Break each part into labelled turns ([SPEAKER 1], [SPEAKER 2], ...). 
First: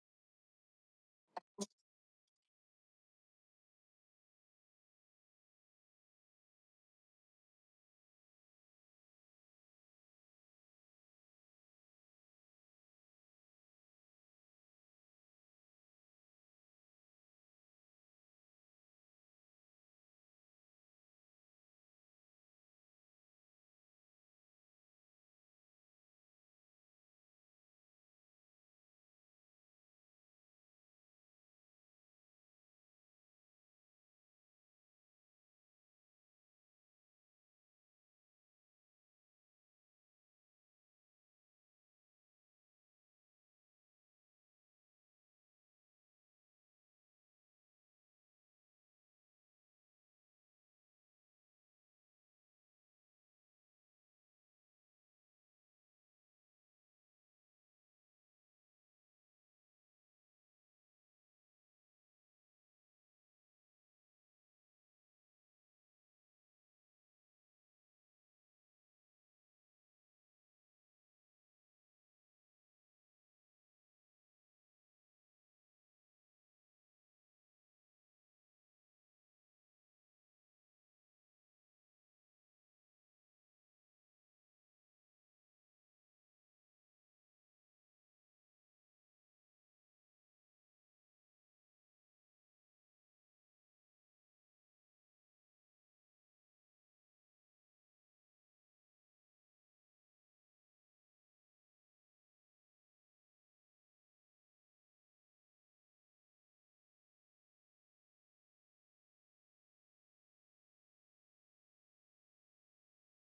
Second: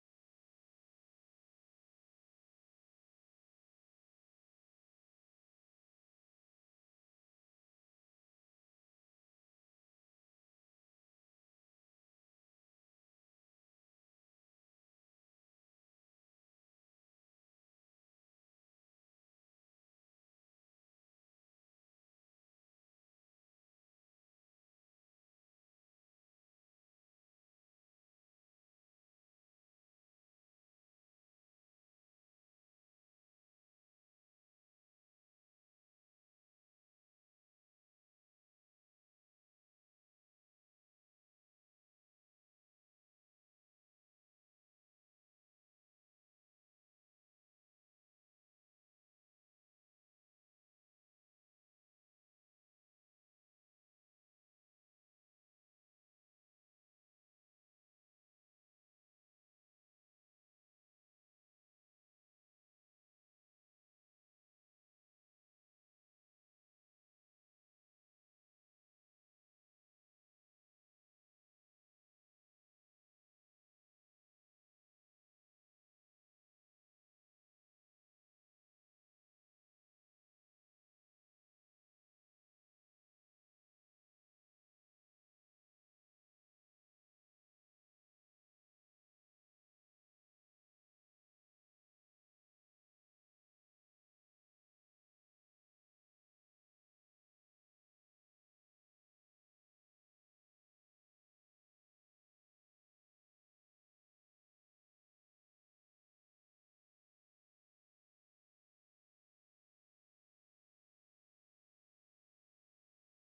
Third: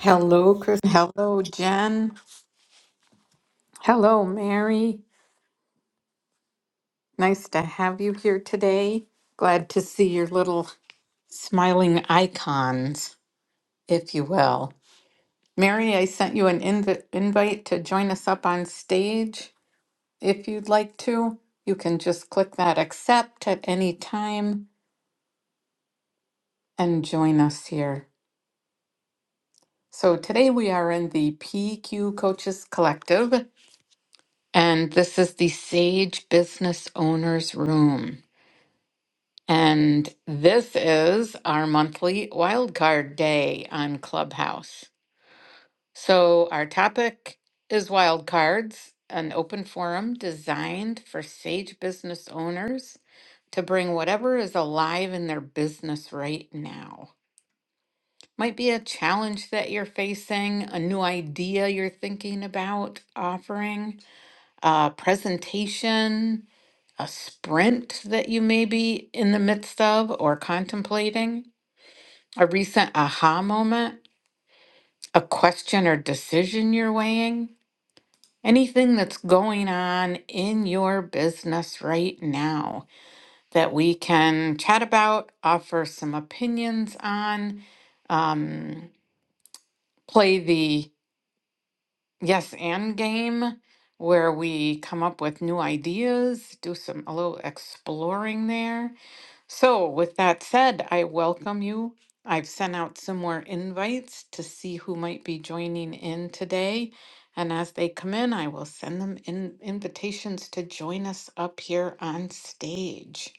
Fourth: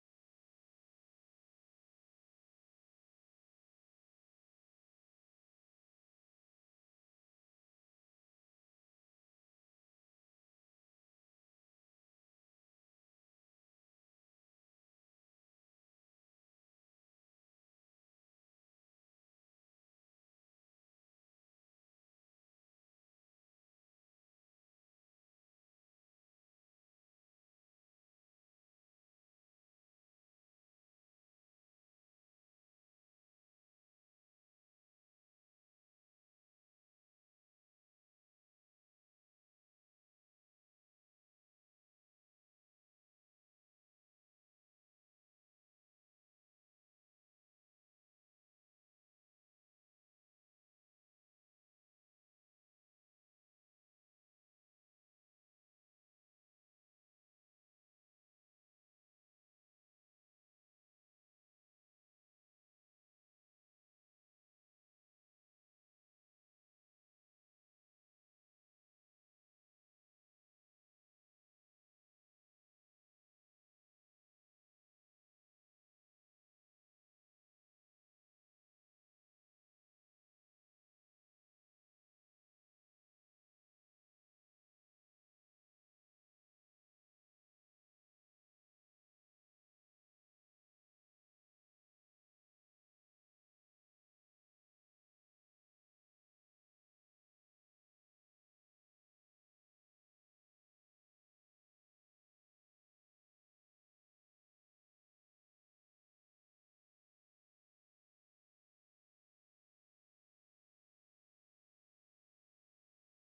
[SPEAKER 1] Hello, Chris. Hello, Jen. Hello, Mary. Nice to have you here today. Glad to see your little smiling icons, if you will. Mary, I sent you an inv- invite to join us up on stage. If you'd like to, you can just click that accept at any time and join us here. So today we are in the PQ Coaches Collective, and this is the Sage Business Owners Room. And this is our monthly wildcard day on Clubhouse. So, our topic is wildcards, an open forum designed for sage business owners to bring whatever is alive in their business right now. Might be a challenge that you're facing, a new idea you're thinking about offering, a presentation, a sprint that you may be in the midst of or contemplating. A recent aha moment? A question or decision you're weighing? Anything that's going on in your business right now that we can chat about, offer some opinions on, um, play the yes and game where we come up with new ideas, do some a little exploring there. So, with that said, I welcome you. I've sent out some more invites to see who might be joining in today. And as they come in, I will send them in invitations to join us up here on stage.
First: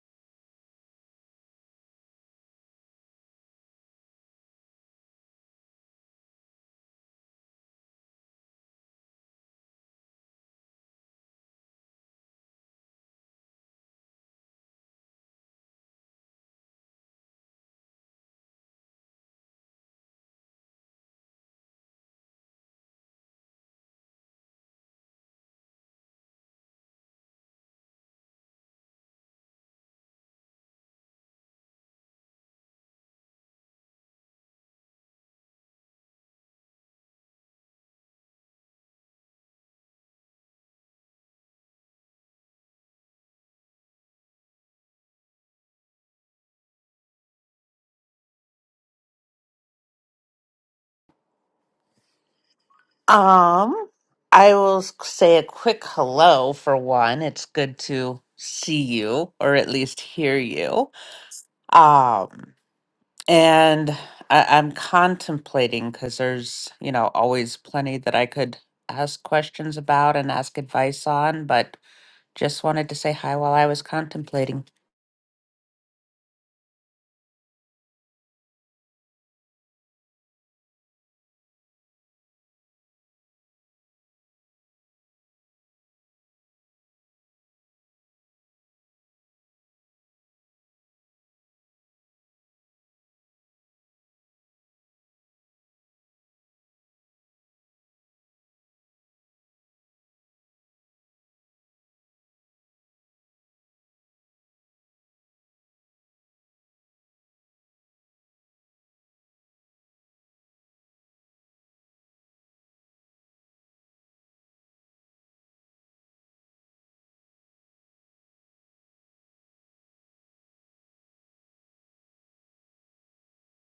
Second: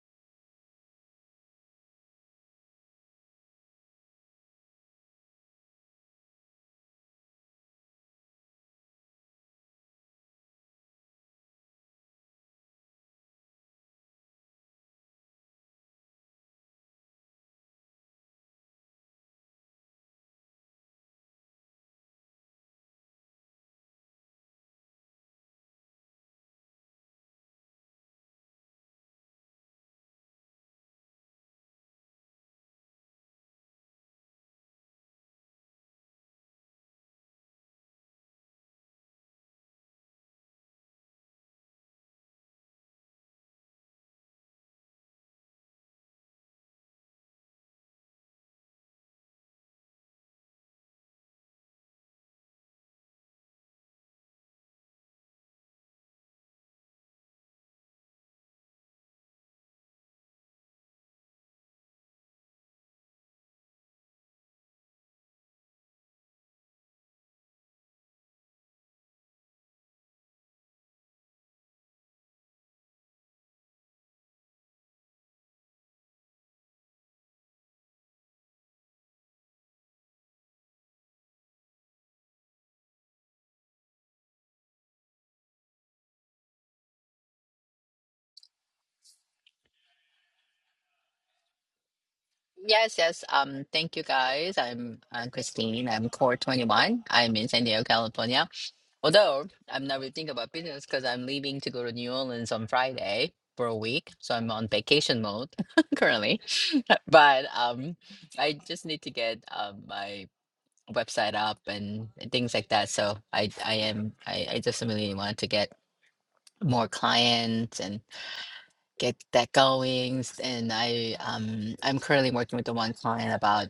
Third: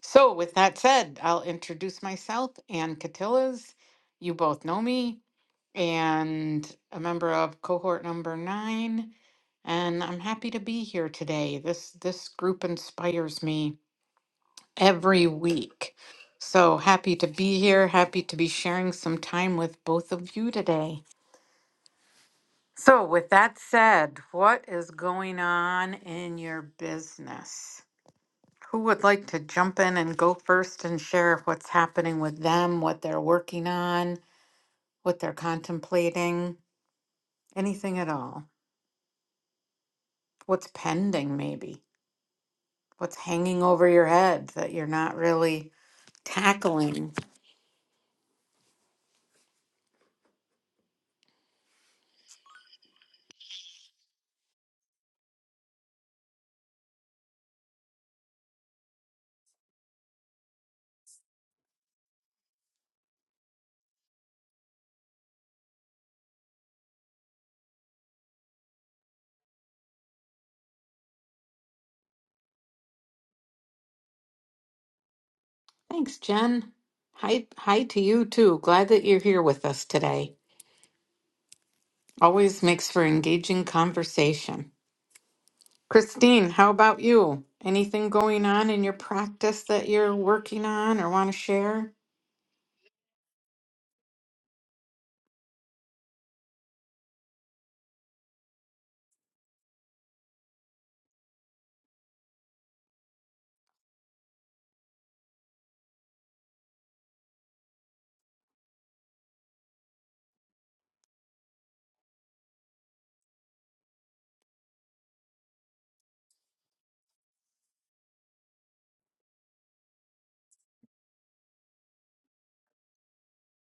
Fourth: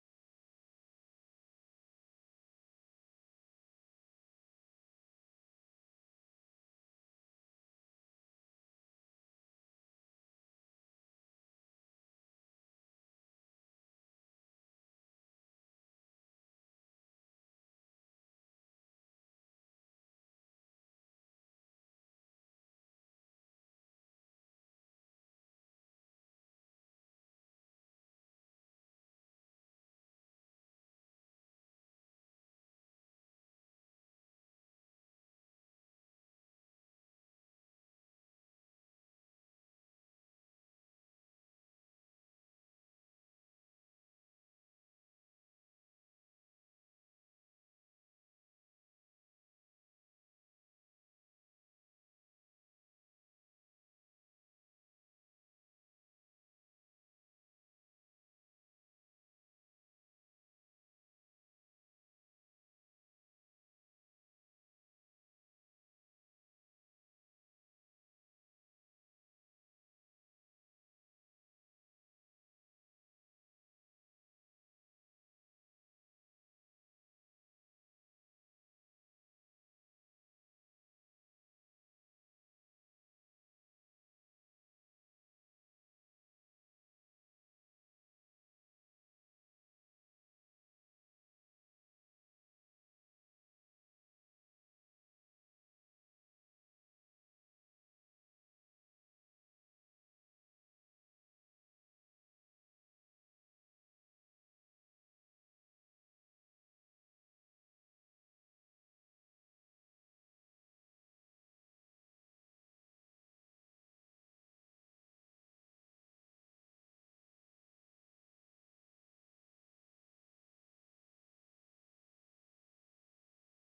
[SPEAKER 1] So, with that said, I'll introduce myself, Ann Catillas. You both know me, and a member of cohort number nine. And I'm happy to be here today. This this group inspires me every week. So happy to be here, happy to be sharing some time with both of you today. So, with that said, what is going on in your business? Who would like to jump in and go first and share what's happening with them, what they're working on, what they're contemplating, anything at all? What's pending, maybe? What's hanging over your head that you're not really tackling?
[SPEAKER 2] Um, I will s- say a quick hello for one. It's good to see you, or at least hear you. Um, and I, I'm contemplating because there's, you know, always plenty that I could ask questions about and ask advice on, but just wanted to say hi while I was contemplating.
[SPEAKER 1] Thanks, Jen. Hi, hi to you too. Glad that you're here with us today. Always makes for engaging conversation. Christine, how about you? Anything going on in your practice that you're working on or want to share?
[SPEAKER 3] Yes, yes. Um, thank you guys. I'm uh, Christine. I'm Core 21. I'm in San Diego, California. Although I'm not really thinking about business because I'm leaving to go to New Orleans on Friday for a week. So I'm on vacation mode currently. But um, I just need to get um, my website up and things like that. So I, I am, I, I just really want to get more clients and get that going. And I, um, I'm currently working with the one client about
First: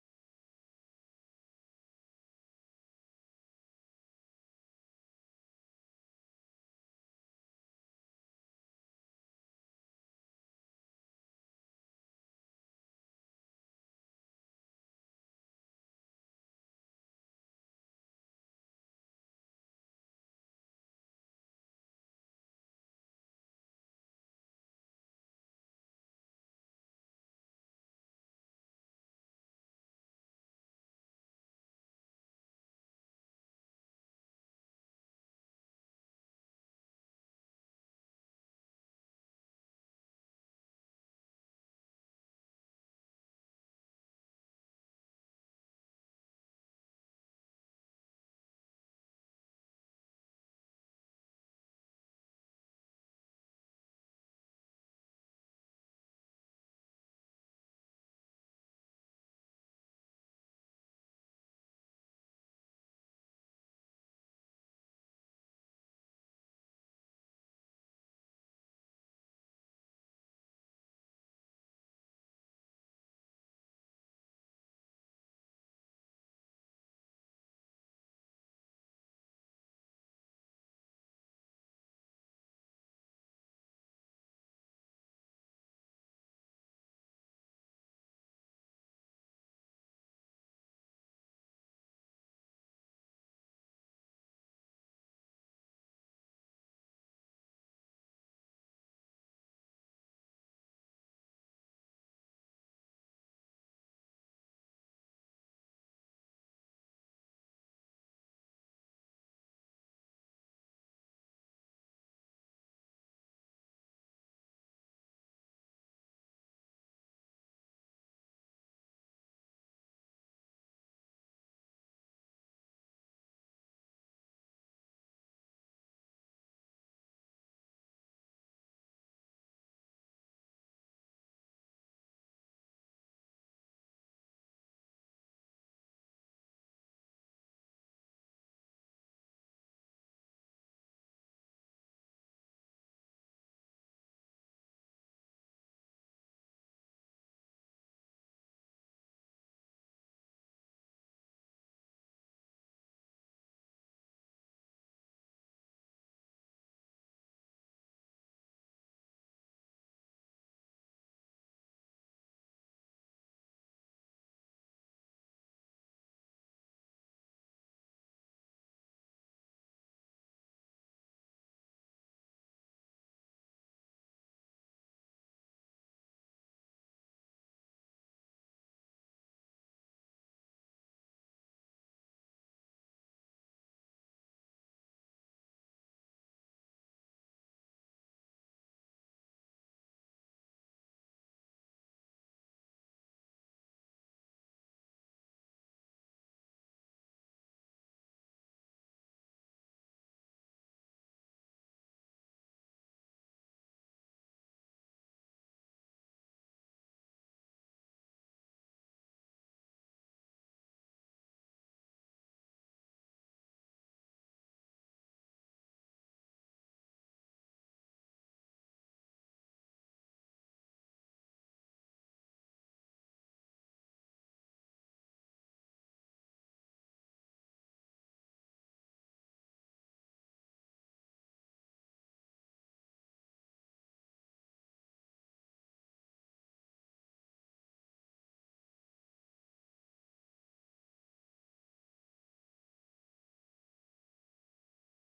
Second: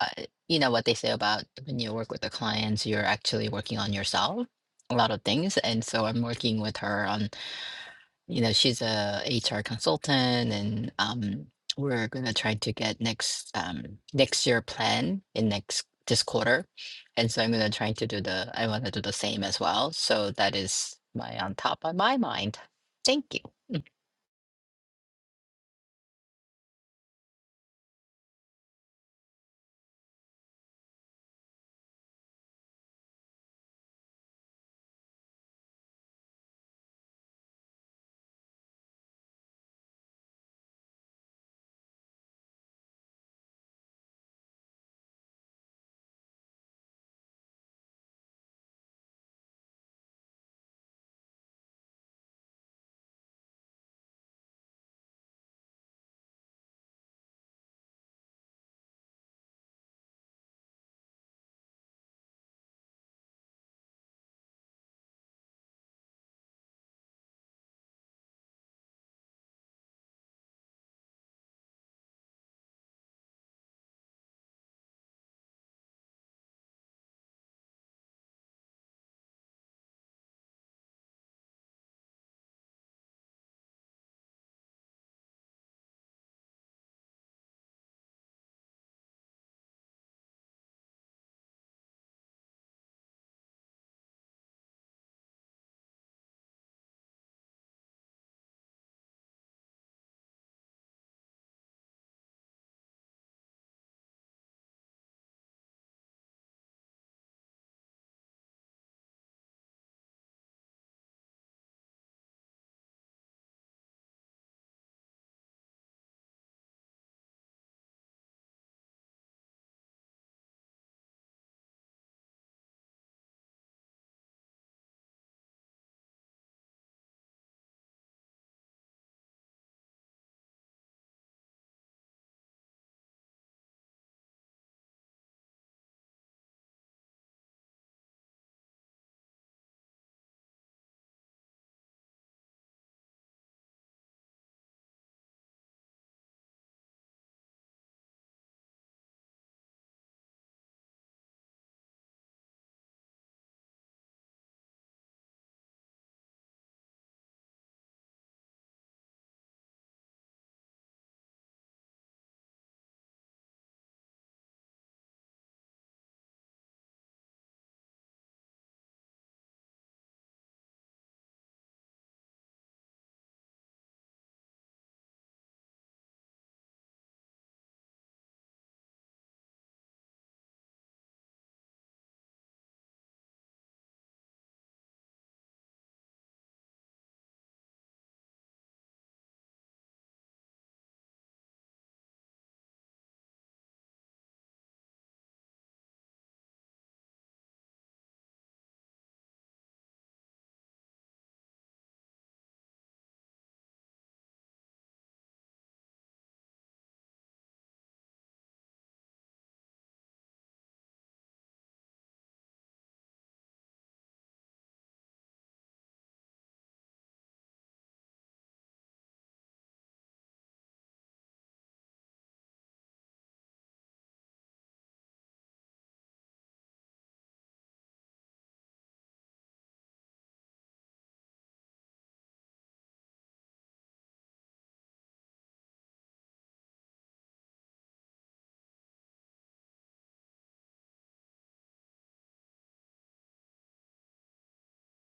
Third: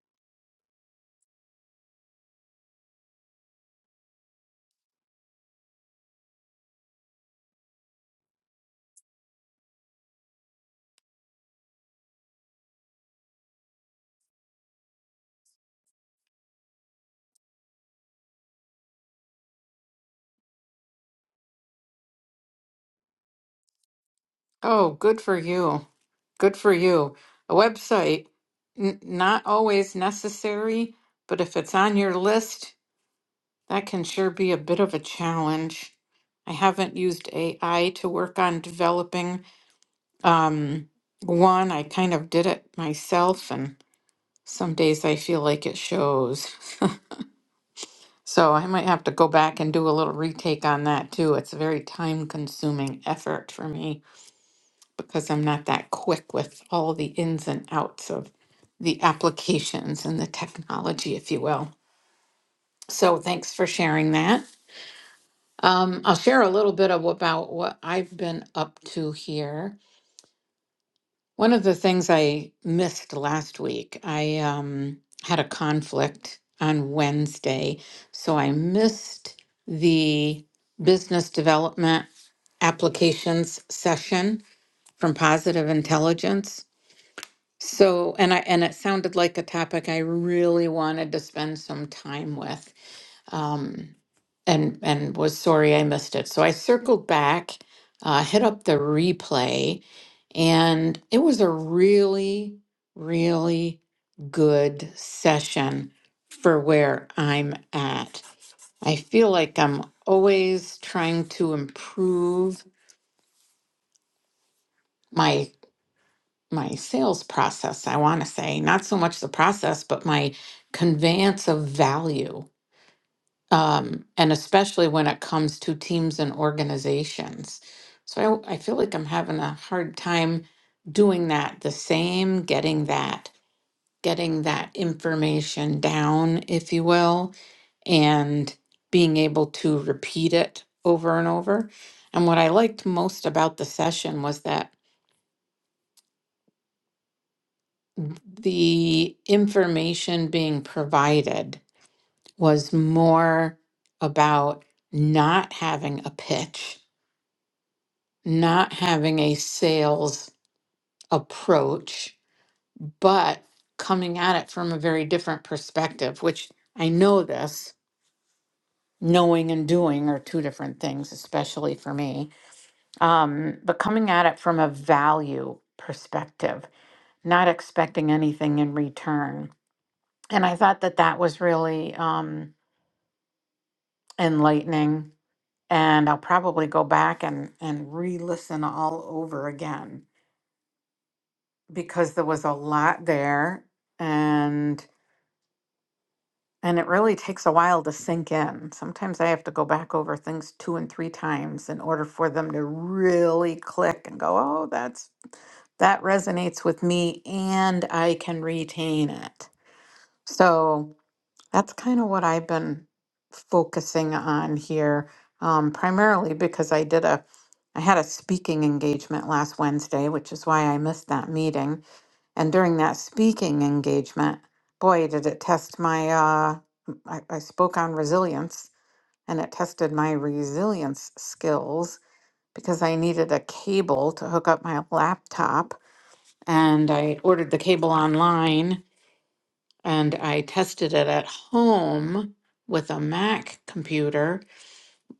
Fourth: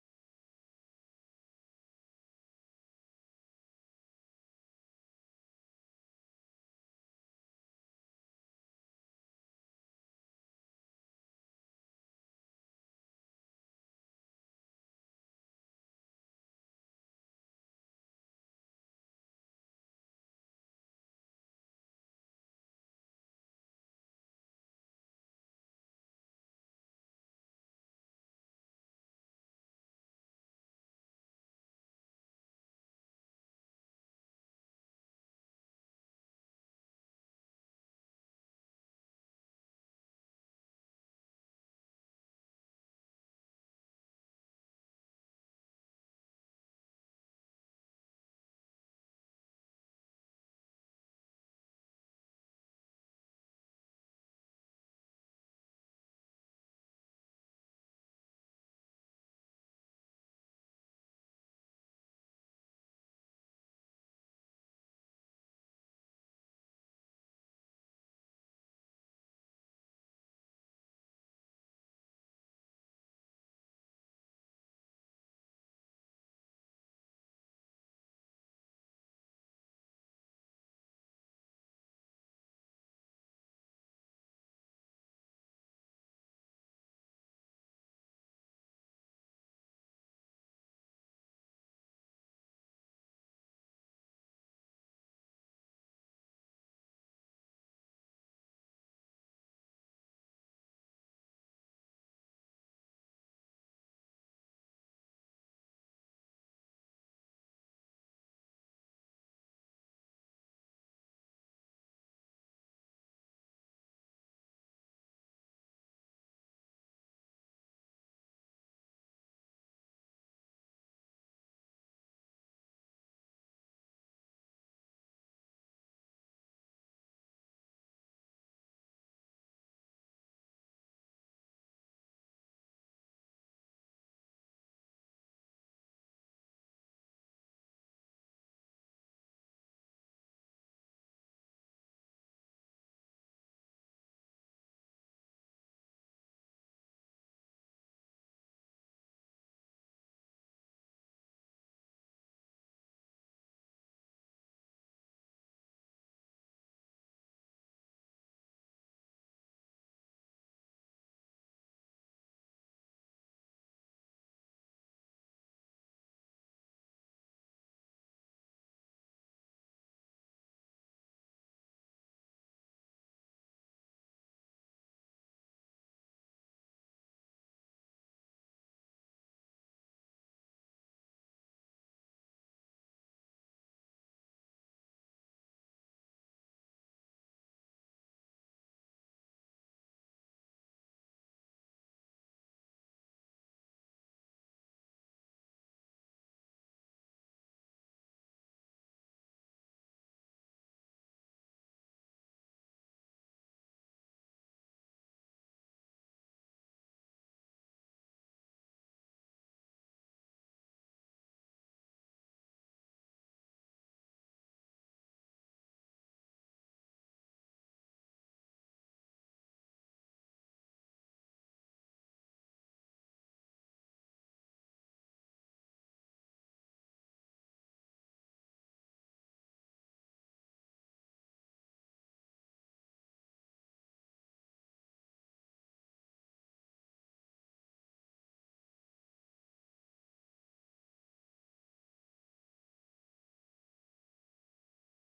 [SPEAKER 3] uh, you know what they say about when you work with the clients, you're actually working on yourself, a lot of things. And so I'm working with her on, you know, she's a HR consultant, and um, we're gonna try to get next um, next year plan in next this quarter. And so I'm gonna try to do the I want to do the same as well. So that is my on top of my mind. Thank you.
[SPEAKER 1] Oh, good for you. Good for you. A website, n- not always necessary, but if it's on your list, that can sure be a bit of a challenge. I haven't used AI to work on developing Um, one, I kind of did it myself, and some days I feel like it shows. So I might have to go back and do a little retake on that too. It's a very time consuming effort for me because I'm not that quick with all the ins and outs of the applications and the technology, if you will. So thanks for sharing that. Um, I'll share a little bit of about what I've been up to here. One of the things I missed last week, I um, had a conflict on Wednesday, so I missed the business development applications session from Positive Intelligence. So, and I and it sounded like a topic I really wanted to spend some time with um, and and was sorry I missed it. So I circled back, uh, hit up the replay, and it was a really, really good session for where I'm at. I feel like I'm always trying to improve my my sales process, I want to say, not so much the process, but my conveyance of value um, and especially when it comes to teams and organizations. So I, I feel like I'm having a hard time doing that the same, getting that, getting that information down, if you will, and being able to repeat it over and over. And what I liked most about the session was that the information being provided was more about not having a pitch not having a sales approach, but coming at it from a very different perspective, which I know this knowing and doing are two different things, especially for me. Um, but coming at it from a value perspective, not expecting anything in return. And I thought that that was really um, enlightening. And I'll probably go back and, and re listen all over again because there was a lot there and and it really takes a while to sink in. Sometimes I have to go back over things two and three times in order for them to really click and go, "Oh, that's that resonates with me and I can retain it." So, that's kind of what I've been focusing on here um, primarily because I did a I had a speaking engagement last Wednesday, which is why I missed that meeting And during that speaking engagement, boy, did it test my, uh, I, I spoke on resilience and it tested my resilience skills because I needed a cable to hook up my laptop. And I ordered the cable online and I tested it at home with a Mac computer,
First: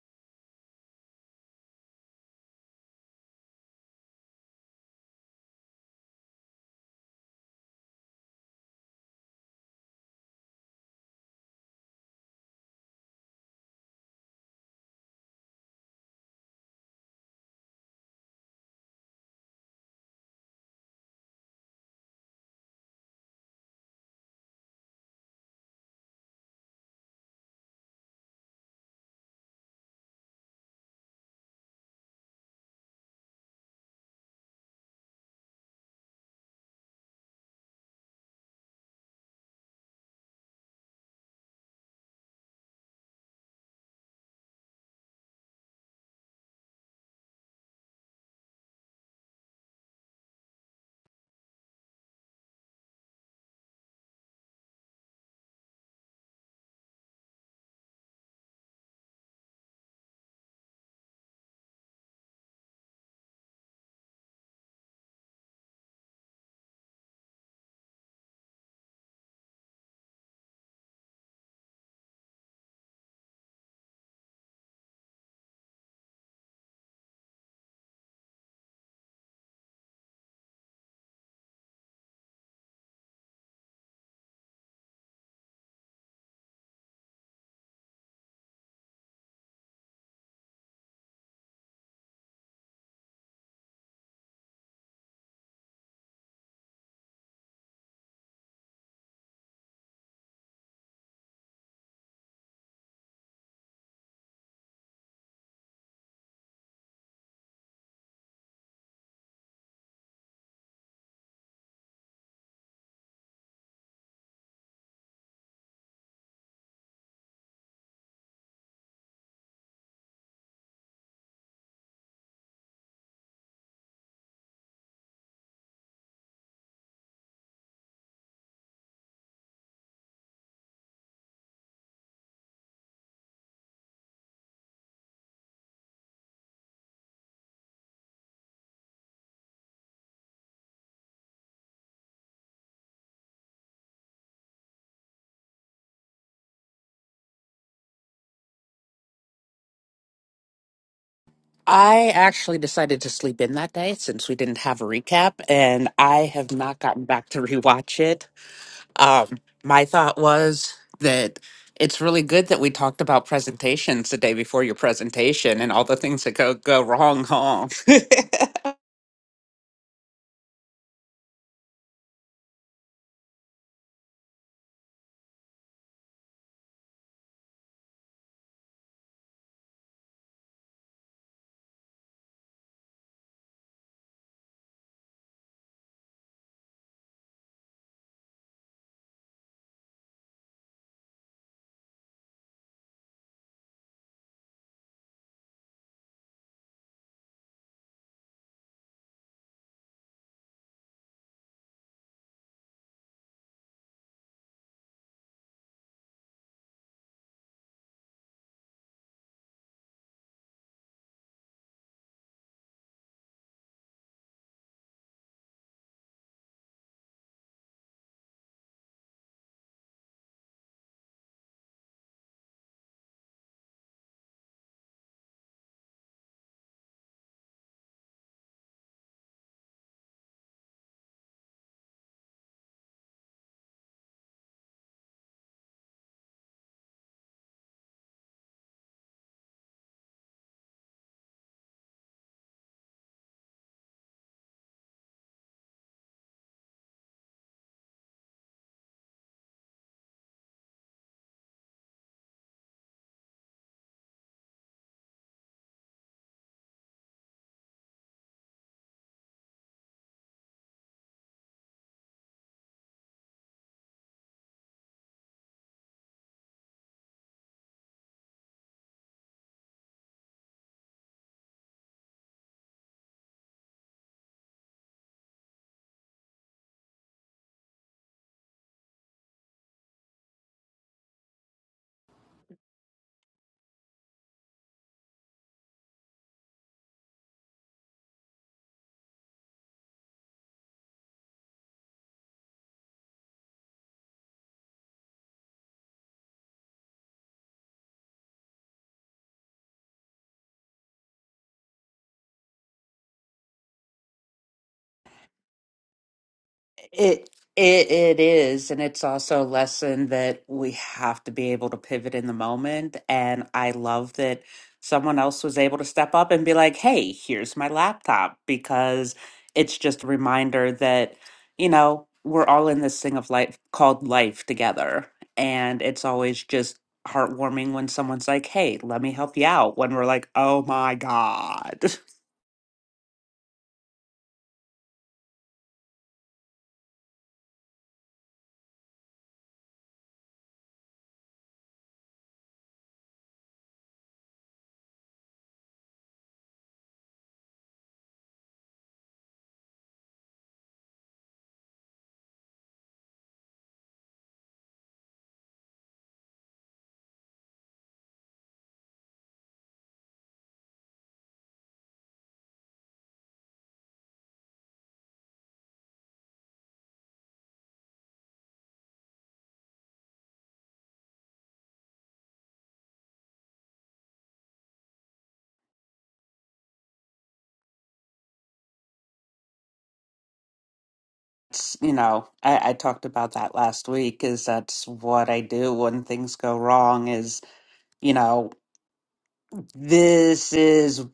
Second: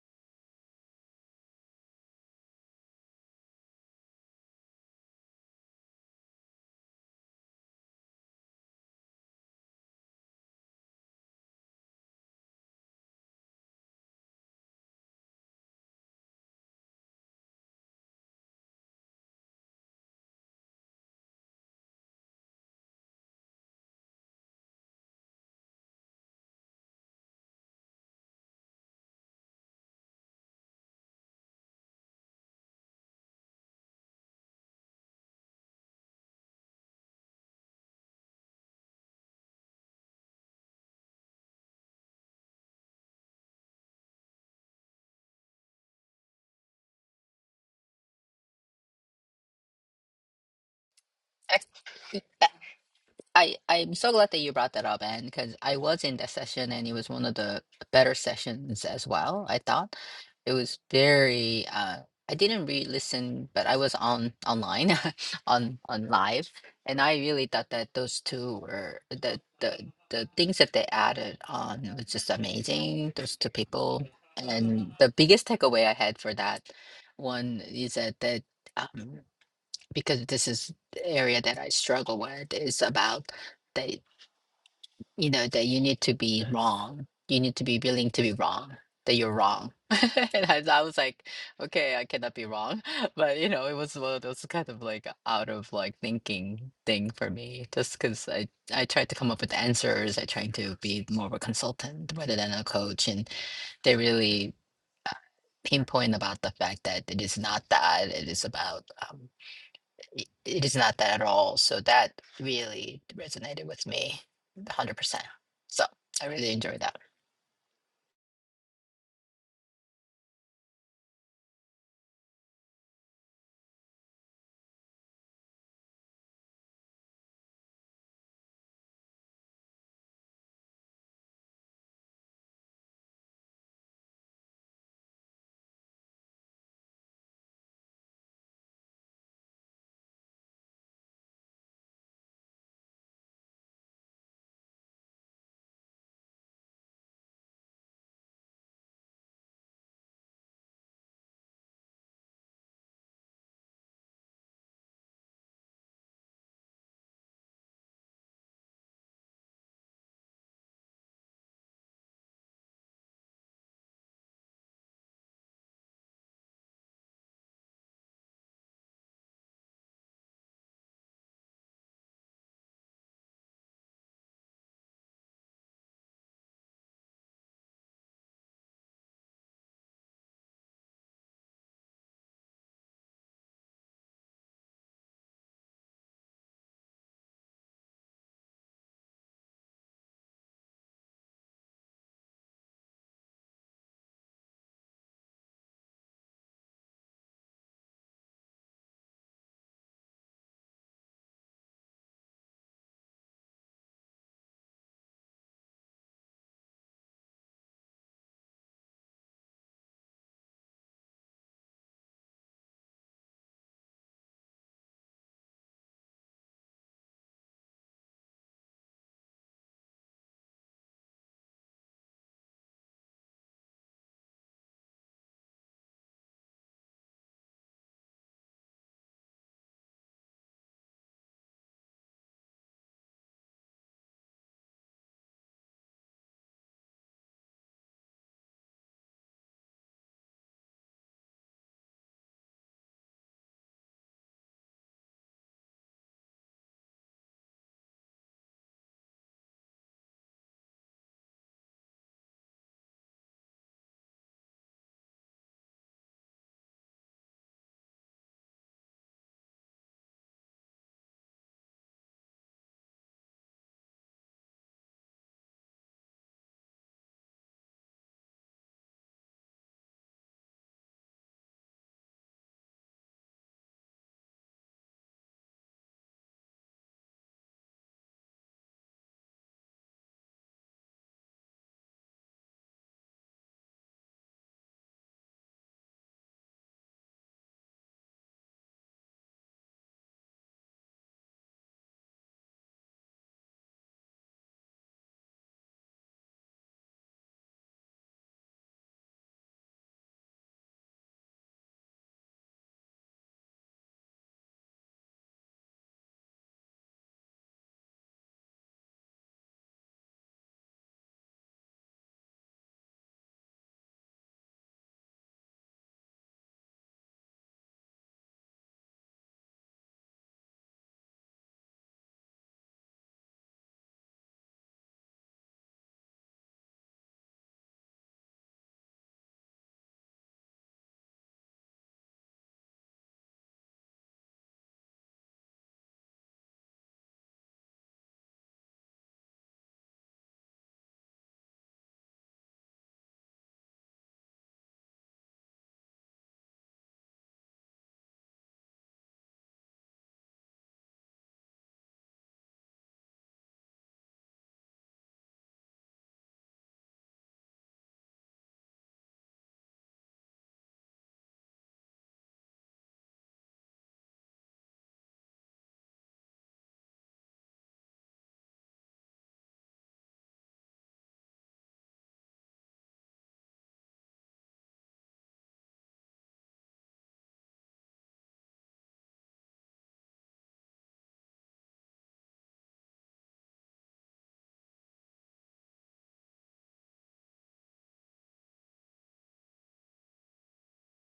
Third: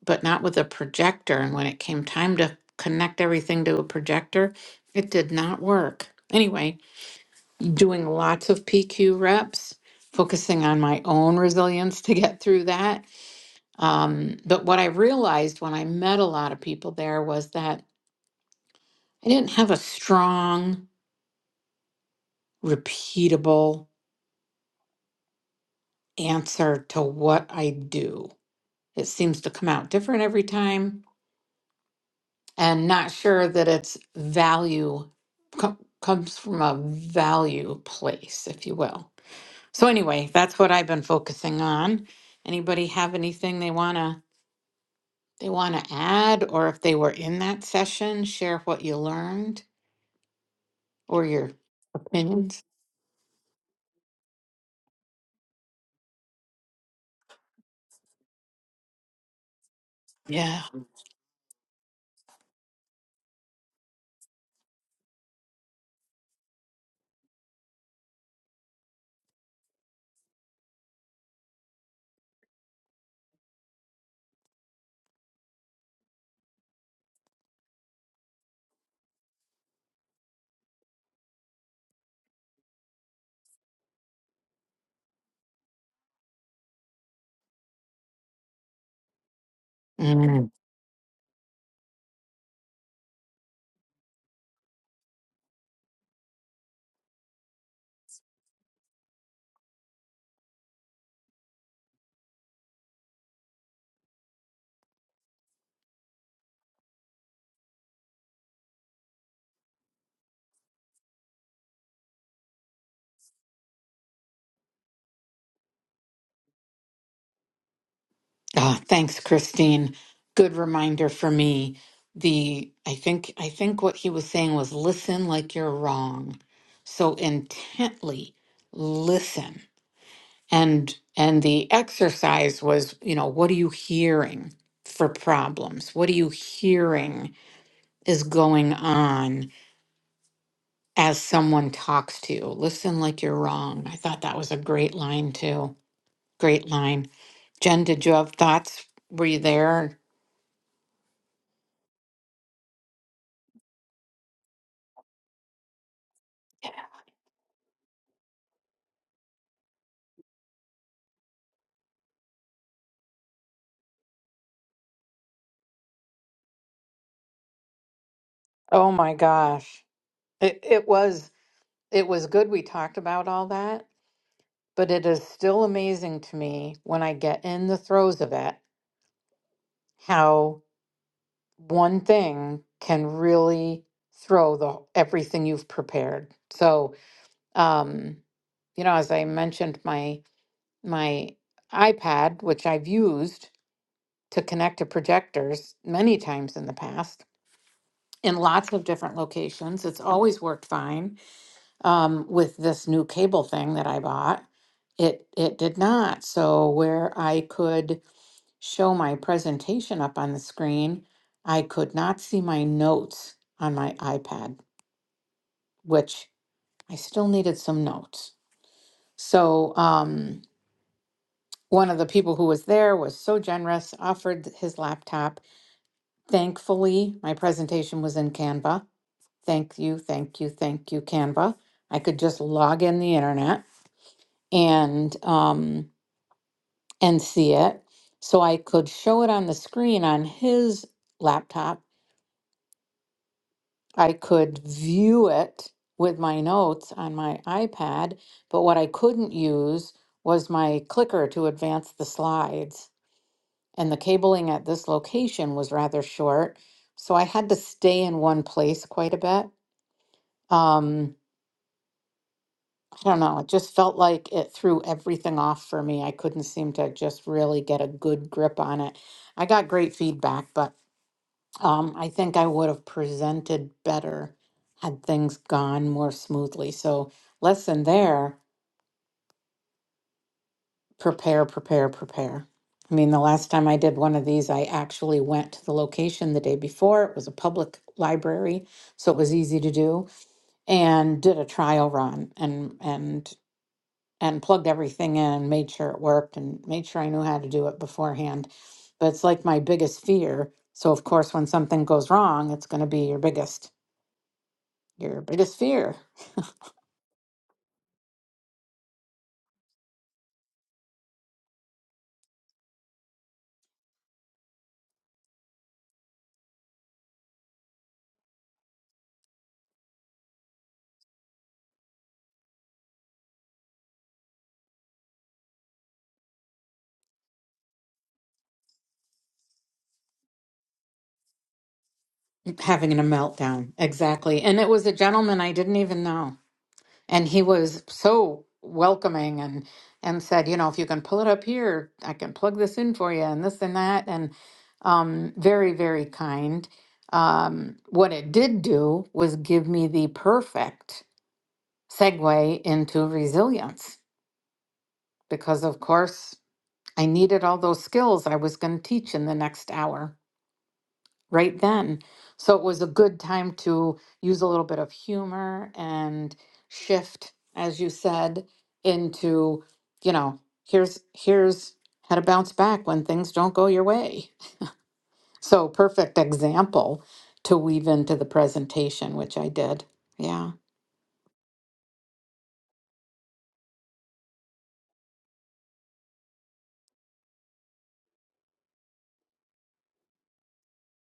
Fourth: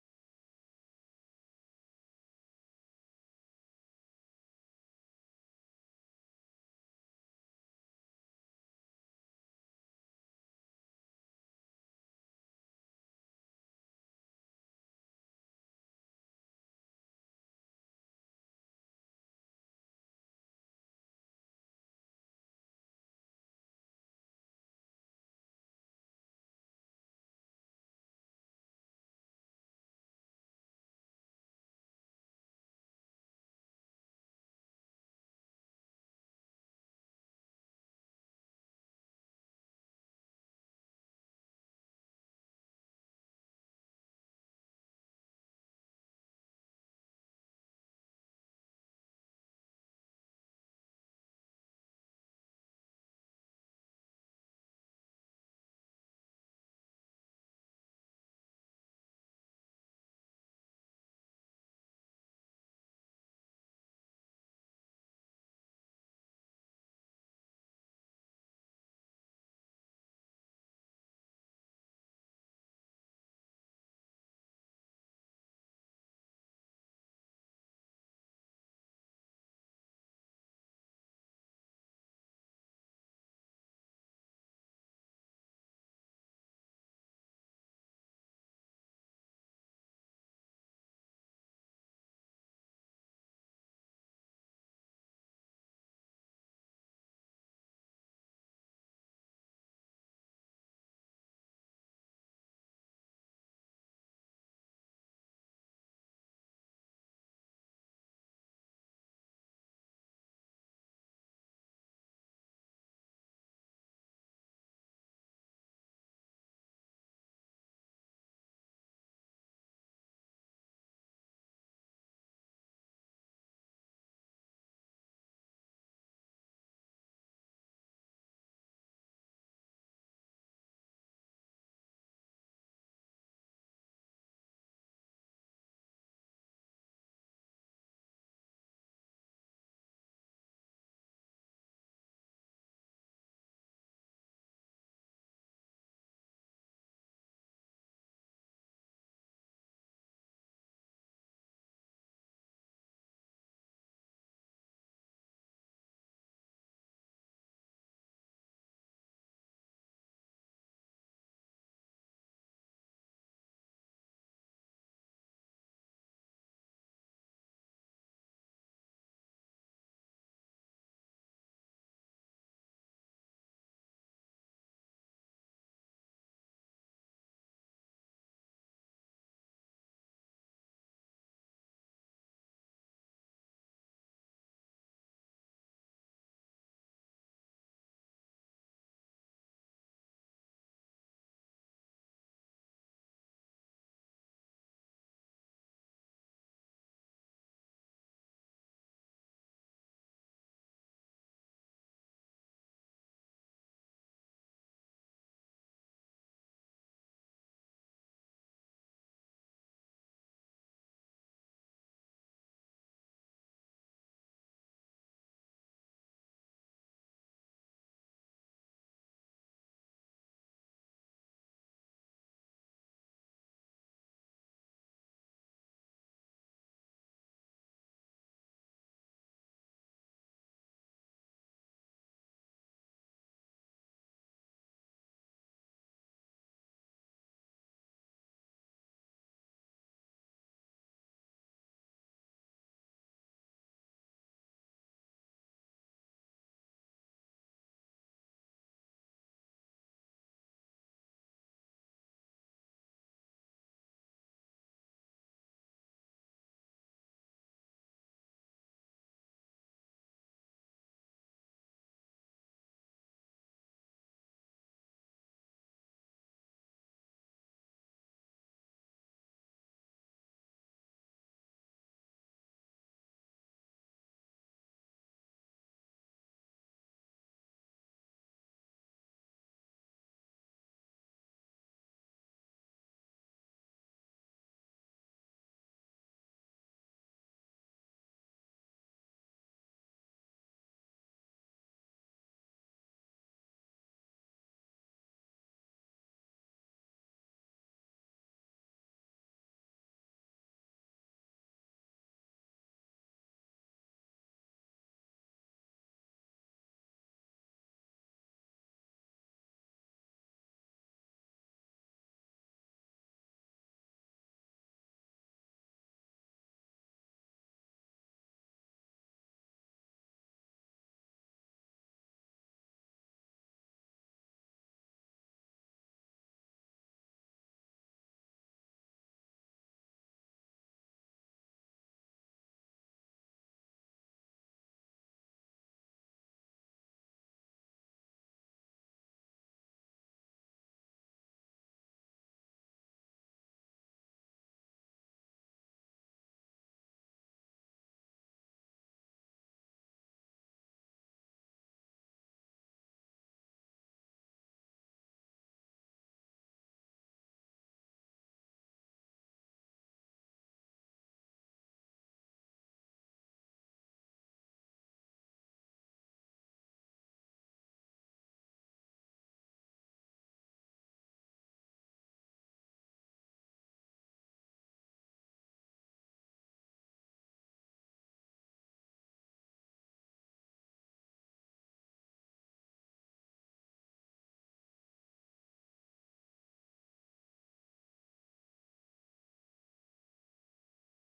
[SPEAKER 1] but not with a projector. And when it came time to connect everything to a projector, it did not work. Anyway, doing lots of PQ reps, focusing on my own resilience to get through that. Um, but what I realized when I met a lot of people there was that I didn't have a strong, repeatable answer to what I do. It seems to come out different every time, and not sure that its value co- comes from a value place, if you will. So, anyway, that's what I've been focusing on. Anybody have anything they want to? they want to add, or if they were in that session, share what you learned or your opinions.
[SPEAKER 3] I I'm so glad that you brought that up, and because I was in that session, and it was one of the better sessions as well. I thought it
[SPEAKER 1] Yeah.
[SPEAKER 3] was very. Uh, I didn't re-listen, but I was on online, on on live, and I really thought that those two were the the the things that they added on was just amazing. Those two people, and the biggest takeaway I had for that one is that that. um, because this is the area that I struggle with is about that you know that you need to be wrong. You need to be willing to be wrong. That you're wrong. and
[SPEAKER 1] Mm.
[SPEAKER 3] I, I was like, okay, I cannot be wrong. But you know, it was one of those kind of like out of like thinking thing for me, just because I I tried to come up with answers. I tried to be more of a consultant rather than a coach, and they really uh, pinpoint about the fact that it is not that. It is about. um, i- it is not that at all. So that really resonated with me 100%. So I really enjoyed that.
[SPEAKER 1] Ah, thanks, Christine. Good reminder for me. The I think I think what he was saying was listen like you're wrong. So intently listen. And and the exercise was, you know, what are you hearing for problems? What are you hearing is going on? as someone talks to you. Listen like you're wrong. I thought that was a great line, too. Great line. Jen, did you have thoughts? Were you there?
[SPEAKER 2] I actually decided to sleep in that day since we didn't have a recap, and I have not gotten back to rewatch it. Um, my thought was that it's really good that we talked about presentations the day before your presentation and all the things that go go wrong. Huh?
[SPEAKER 1] Oh my gosh. It, it was it was good we talked about all that, but it is still amazing to me when I get in the throes of it how one thing can really throw the everything you've prepared. So, um, you know, as I mentioned my my iPad, which I've used to connect to projectors many times in the past in lots of different locations. It's always worked fine. Um, with this new cable thing that I bought, it it did not. So where I could show my presentation up on the screen, I could not see my notes on my iPad, which I still needed some notes. So um, one of the people who was there was so generous, offered his laptop Thankfully, my presentation was in Canva. Thank you, thank you, thank you, Canva. I could just log in the internet and um, and see it. So I could show it on the screen on his laptop. I could view it with my notes on my iPad, but what I couldn't use was my clicker to advance the slides. And the cabling at this location was rather short, so I had to stay in one place quite a bit. Um, I don't know. It just felt like it threw everything off for me. I couldn't seem to just really get a good grip on it. I got great feedback, but um, I think I would have presented better had things gone more smoothly. So, lesson there prepare, prepare, prepare. I mean, the last time I did one of these, I actually went to the location the day before. It was a public library, so it was easy to do, and did a trial run. And and and plugged everything in, made sure it worked, and made sure I knew how to do it beforehand. But it's like my biggest fear. So of course, when something goes wrong, it's going to be your biggest your biggest fear
[SPEAKER 2] It it it is, and it's also a lesson that we have to be able to pivot in the moment. And I love that someone else was able to step up and be like, "Hey, here's my laptop," because it's just a reminder that, you know, we're all in this thing of life called life together. And it's always just heartwarming when someone's like, "Hey, let me help you out," when we're like, "Oh my God."
[SPEAKER 1] having a meltdown. Exactly. And it was a gentleman I didn't even know, and he was so welcoming and and said, you know, if you can pull it up here, I can plug this in for you, and this and that, and um, very very kind. Um, what it did do was give me the perfect segue into resilience because, of course, I needed all those skills I was going to teach in the next hour right then. So it was a good time to use a little bit of humor and shift, as you said, into, you know, here's, here's, how to bounce back when things don't go your way. So, perfect example to weave into the presentation, which I did. Yeah.
[SPEAKER 2] it's- you know, I, I talked about that last week is that's what I do when things go wrong is, you know, this is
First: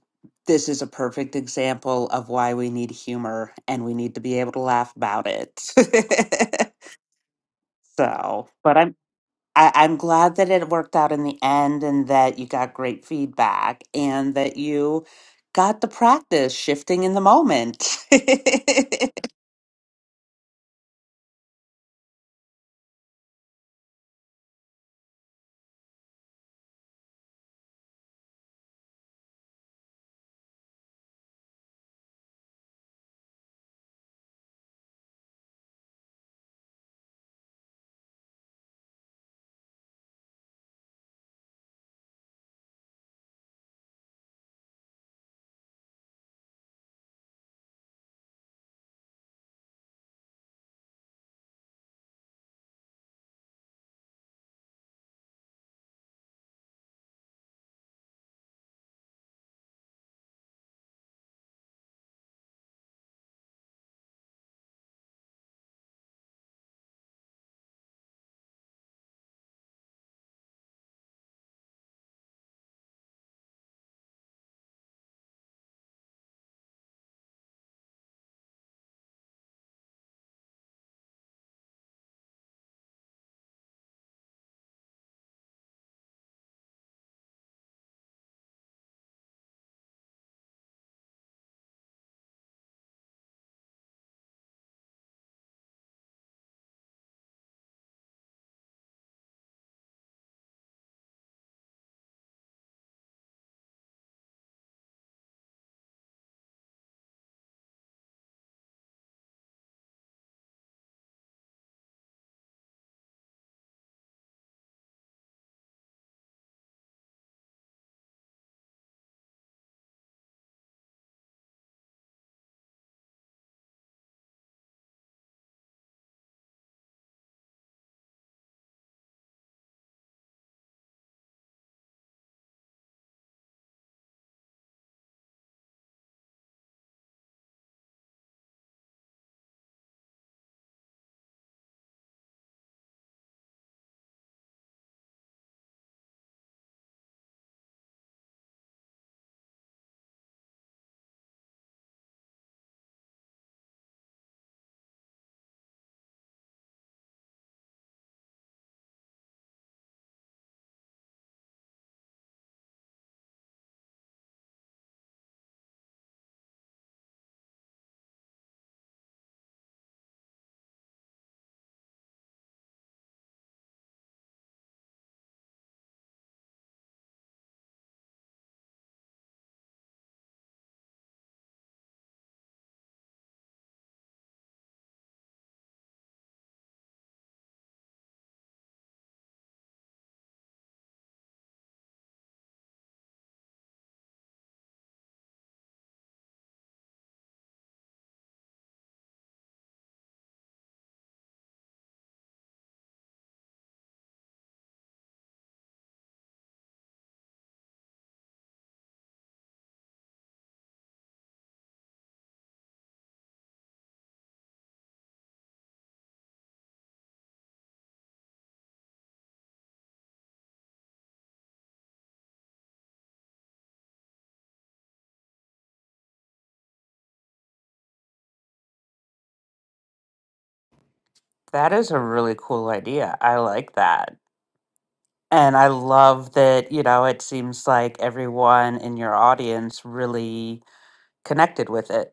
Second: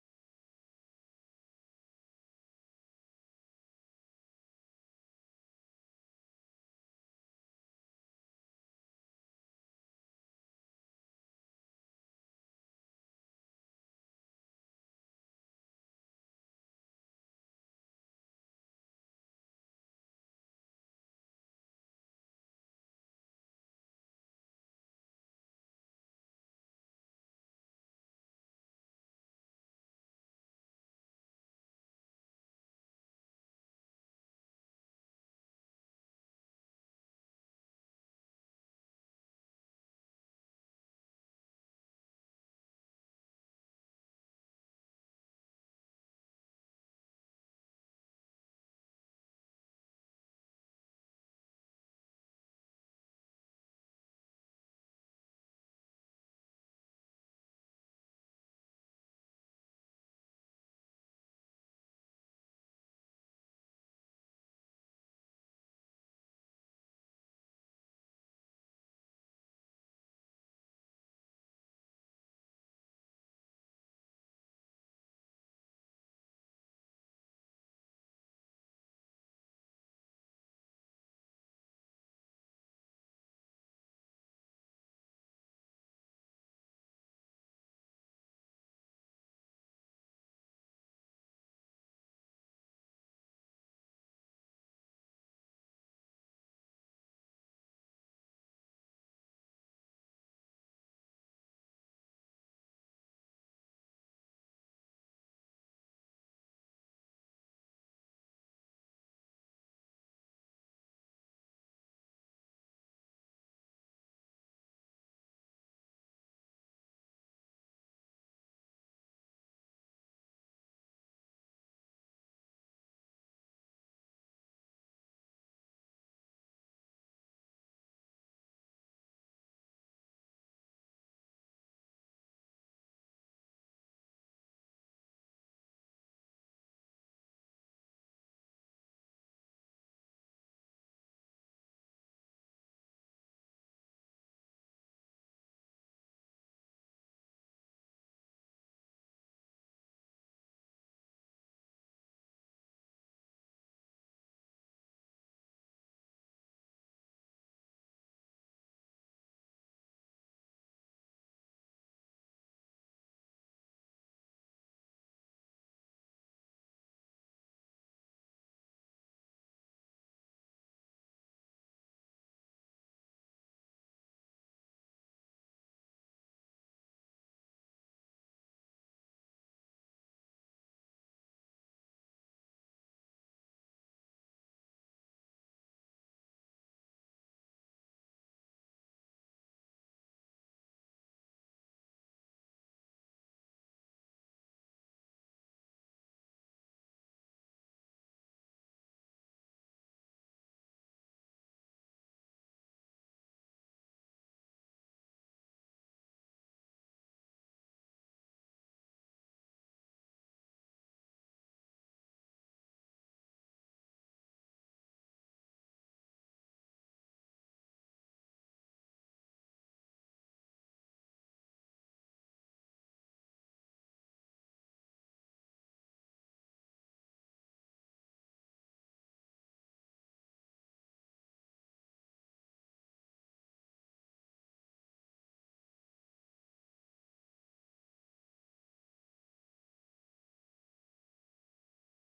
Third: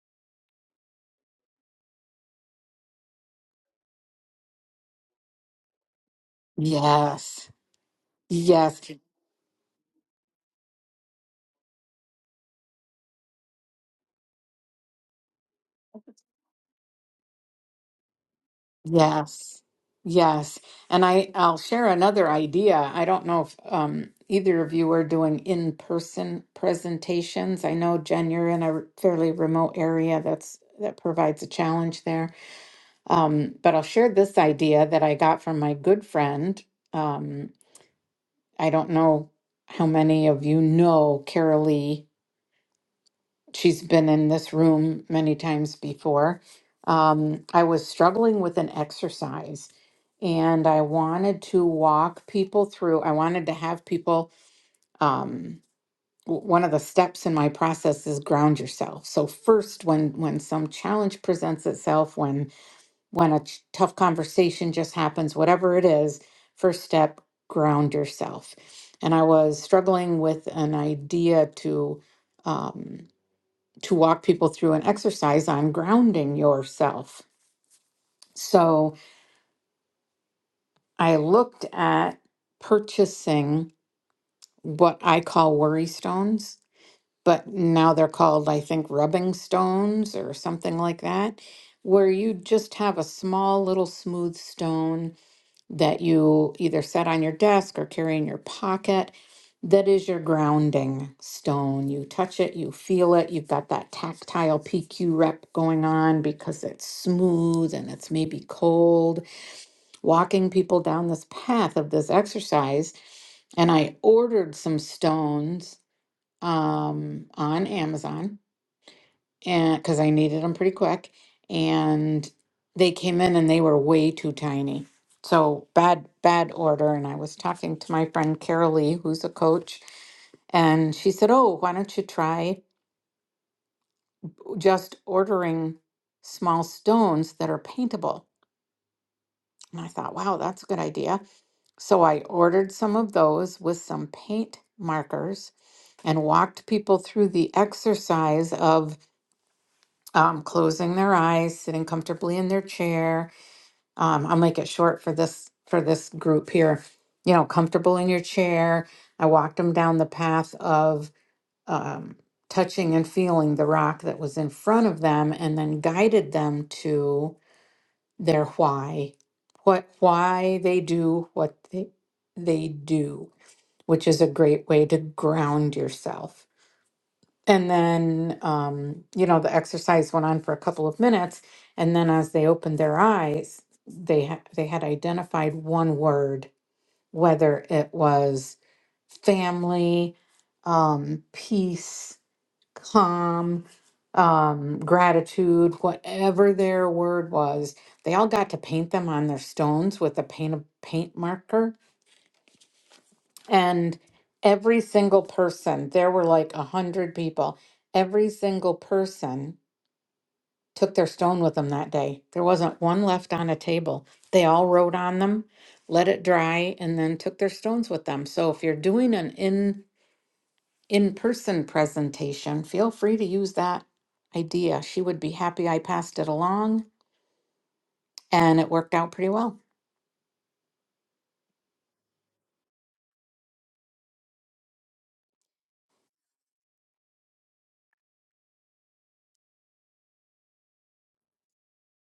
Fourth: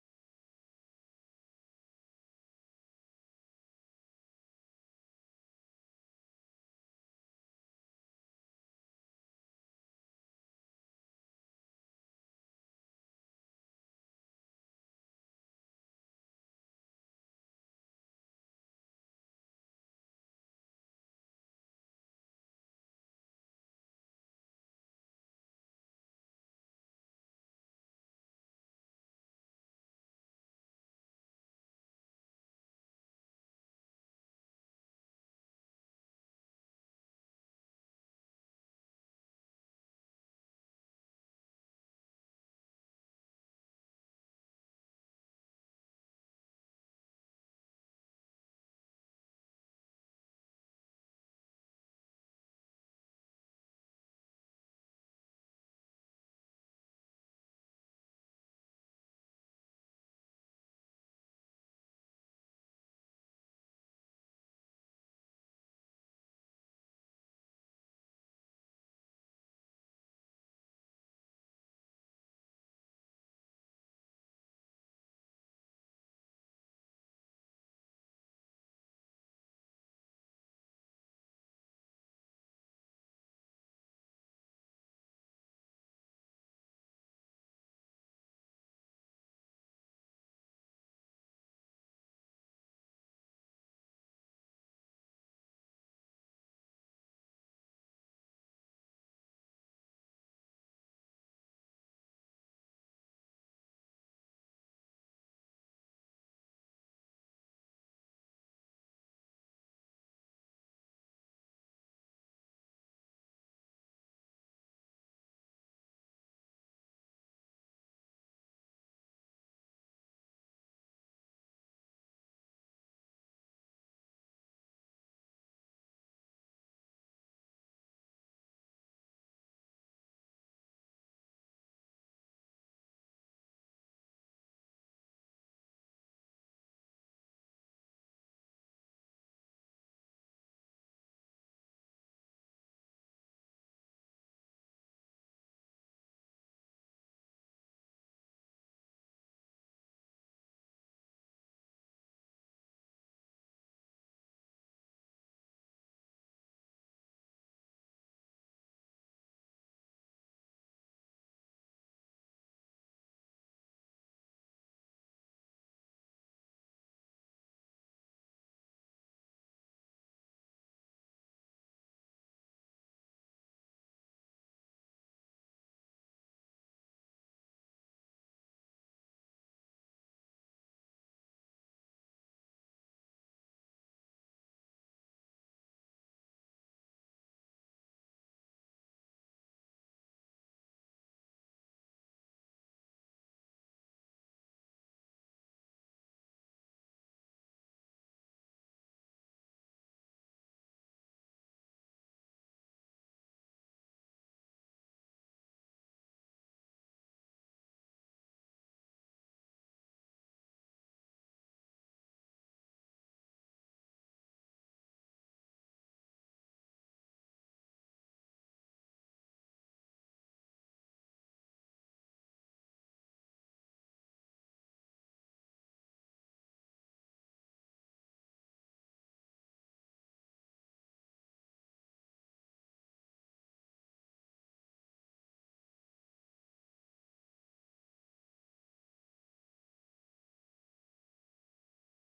[SPEAKER 2] this is a perfect example of why we need humor and we need to be able to laugh about it.
[SPEAKER 1] Yes.
[SPEAKER 2] so, but
[SPEAKER 1] Yes.
[SPEAKER 2] I'm I, I'm glad that it worked out in the end and that you got great feedback and that you got the practice shifting in the moment.
[SPEAKER 1] Yes, yes. And I, I'll share another idea. I don't know if um, either of you are doing in-person presentations. I know, Jen, you're in a fairly remote area. That's that provides a challenge there. Um, but I'll share this idea that I got from my good friend. Um, I don't know how many of you know Carol Lee she's been in this room many times before. Um, I was struggling with an exercise and I wanted to walk people through, I wanted to have people. Um, w- one of the steps in my process is ground yourself. So first, when when some challenge presents itself, when when a ch- tough conversation just happens, whatever it is, first step, ground yourself. And I was struggling with an idea to um, to walk people through an exercise on grounding yourself. So I looked at purchasing what I call worry stones, but now they're called, I think, rubbing stones or something like that, where you just have a small little smooth stone that you either set on your desk or carry in your pocket. That is your grounding stone. You touch it, you feel it, you've got that tactile PQ rep going on because it's smooth and it's maybe cold. Walking people down this path of this exercise, and I ordered some stones um, on Amazon and because I needed them pretty quick, and they came in and they were way too tiny. So bad, bad order. And I was talking to my friend Carol Lee, who's a coach, and she said, "Oh, why don't you try just ordering small stones that are paintable?" And I thought, "Wow, that's a good idea." So I ordered some of those with some paint markers and walked people through the exercise of um, closing their eyes, sitting comfortably in their chair, um, I'll make it short for this for this group here. You know, comfortable in your chair. I walked them down the path of um, touching and feeling the rock that was in front of them, and then guided them to their why, what why they do what they they do, which is a great way to ground yourself and then, um, you know, the exercise went on for a couple of minutes, and then as they opened their eyes, they ha- they had identified one word, whether it was family, um, peace, calm, um, gratitude, whatever their word was. They all got to paint them on their stones with a paint a paint marker and every single person, there were like a hundred people, every single person took their stone with them that day. There wasn't one left on a table. They all wrote on them, let it dry, and then took their stones with them. So if you're doing an in in person presentation, feel free to use that idea. She would be happy I passed it along and it worked out pretty well.
[SPEAKER 2] that is a really cool idea. I like that. And I love that, you know, it seems like everyone in your audience really connected with it.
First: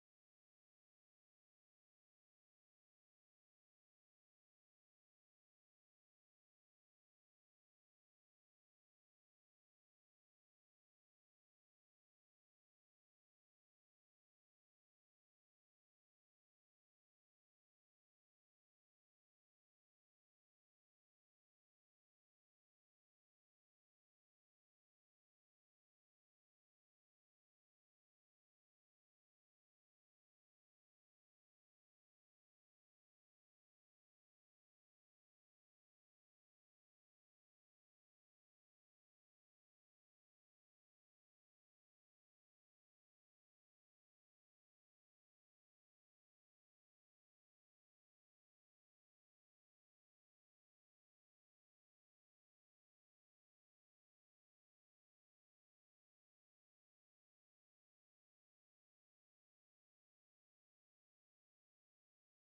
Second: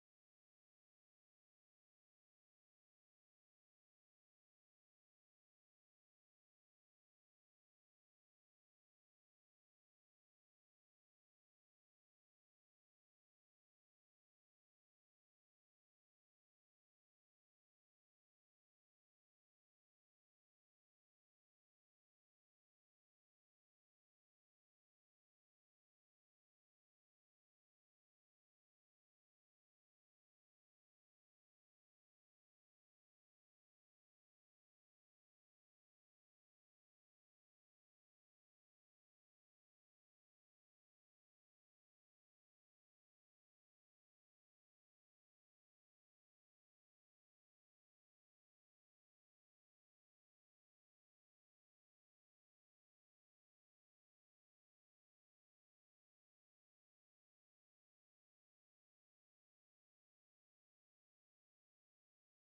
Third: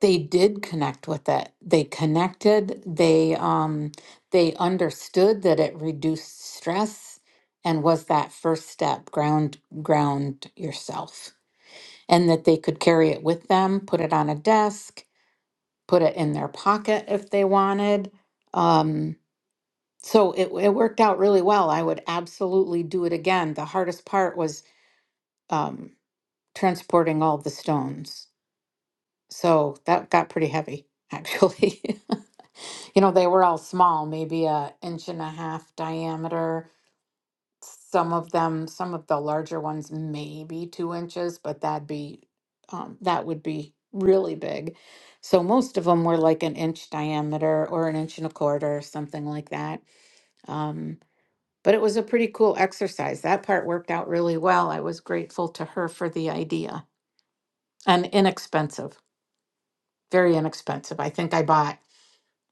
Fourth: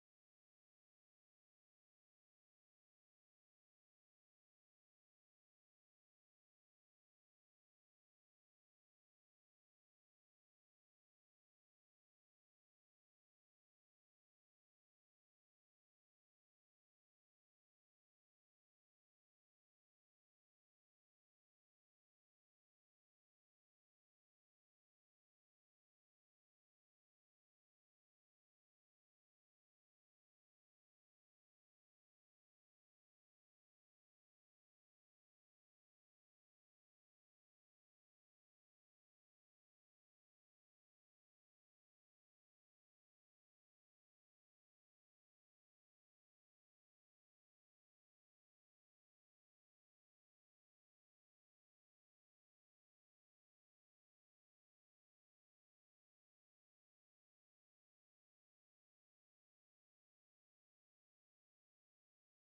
[SPEAKER 1] they did connect with it. They connected, they um they understood that it reduced stress and was that first step, ground ground yourself. And that they could carry it with them, put it on a desk, put it in their pocket if they wanted. Um so it it worked out really well. I would absolutely do it again. The hardest part was um transporting all the stones So that got pretty heavy, actually. You know, they were all small, maybe a inch and a half diameter. Some of them, some of the larger ones, maybe two inches, but that'd be um, that would be really big. So most of them were like an inch diameter or an inch and a quarter, something like that. Um, but it was a pretty cool exercise. That part worked out really well. I was grateful to her for the idea and inexpensive, very inexpensive. I think I bought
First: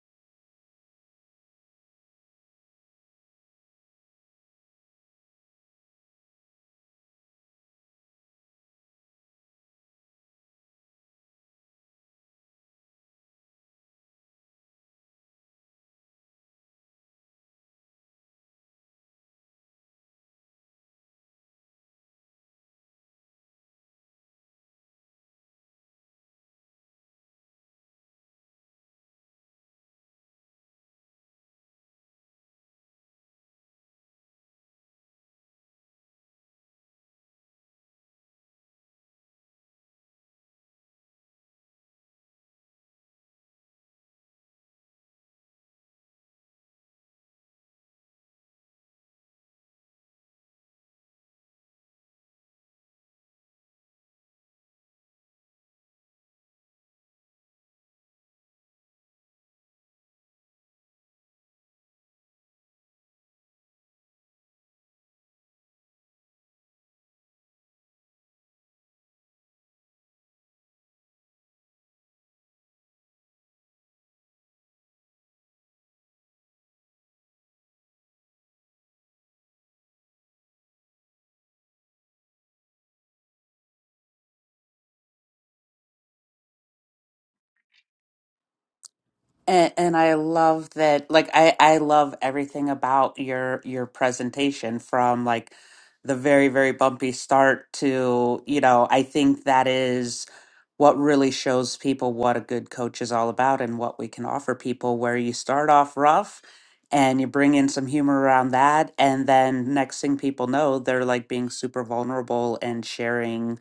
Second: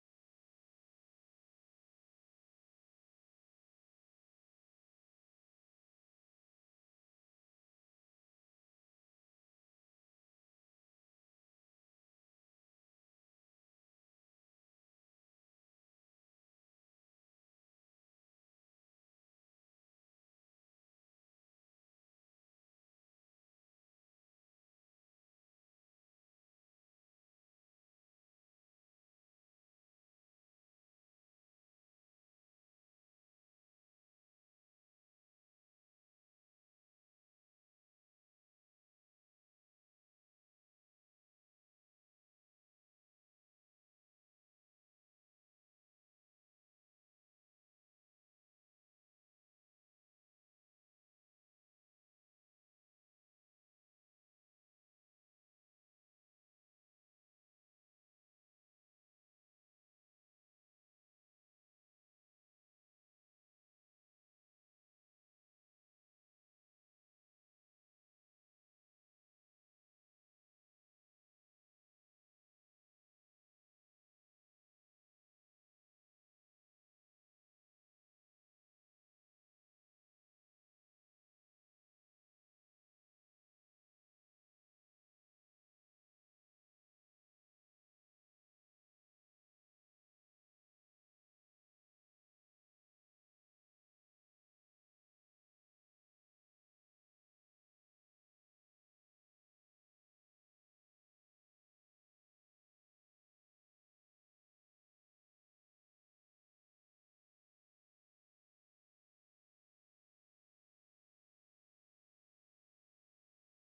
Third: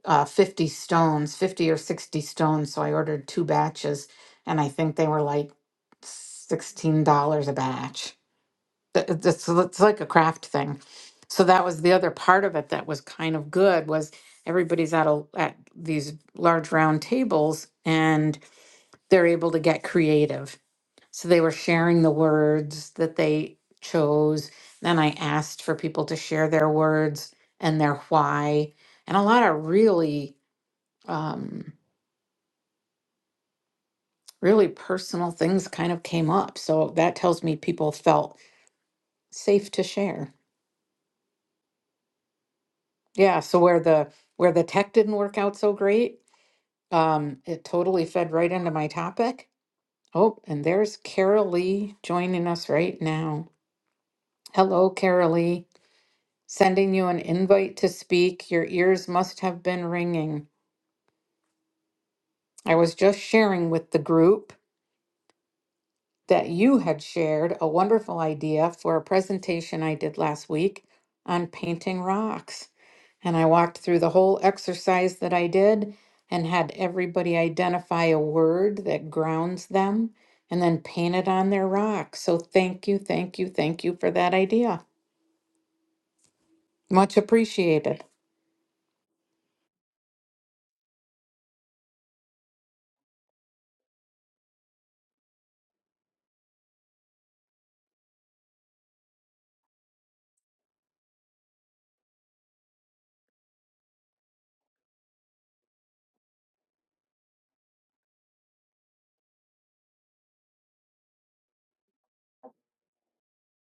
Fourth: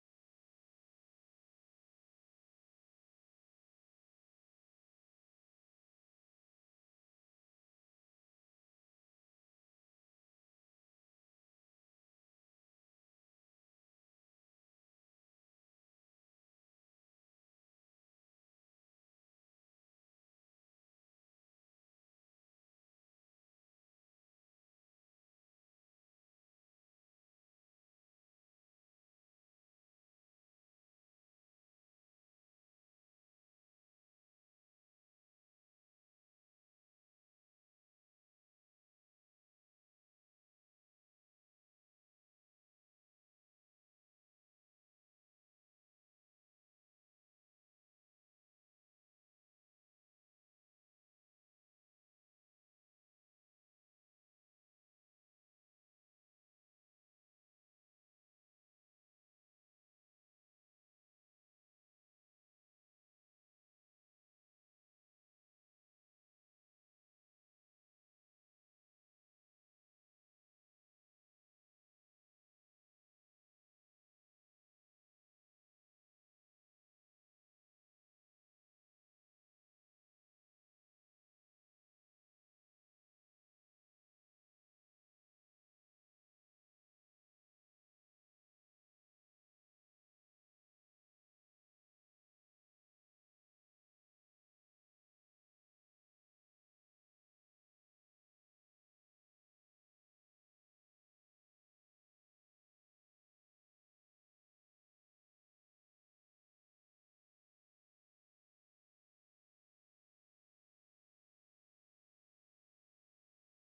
[SPEAKER 1] uh, 50 stones, 50 or 60 stones. So I ordered two batches, and I think they were like $16 a batch. Th- It's, it's like a craft thing. So that was the other part of it that was kind of good was everybody's at a at these large round tables and they're able to get creative. So they were sharing the words that they chose. Then I asked for people to share their words and their why and a lot of really um, really personal things kind of came up. So that tells me people felt safe to share. Yeah. So where the where the tech didn't work out so great, um, it totally fed right into my topic. Oh, and there's Carol Lee joining us right now. Hello, Carol Lee. Sending you an invite to speak. Your ears must have been ringing. I was just sharing with the group that you had shared a wonderful idea for a presentation I did last week on painting rocks. And I walked through the whole exercise that I did and had everybody identify a word that grounds them and then paint it on their rock. So thank you, thank you, thank you for that idea. Much appreciated.
[SPEAKER 2] And, and I love that, like I, I love everything about your your presentation from like the very, very bumpy start to, you know, I think that is what really shows people what a good coach is all about and what we can offer people, where you start off rough and you bring in some humor around that, and then next thing people know, they're like being super vulnerable and sharing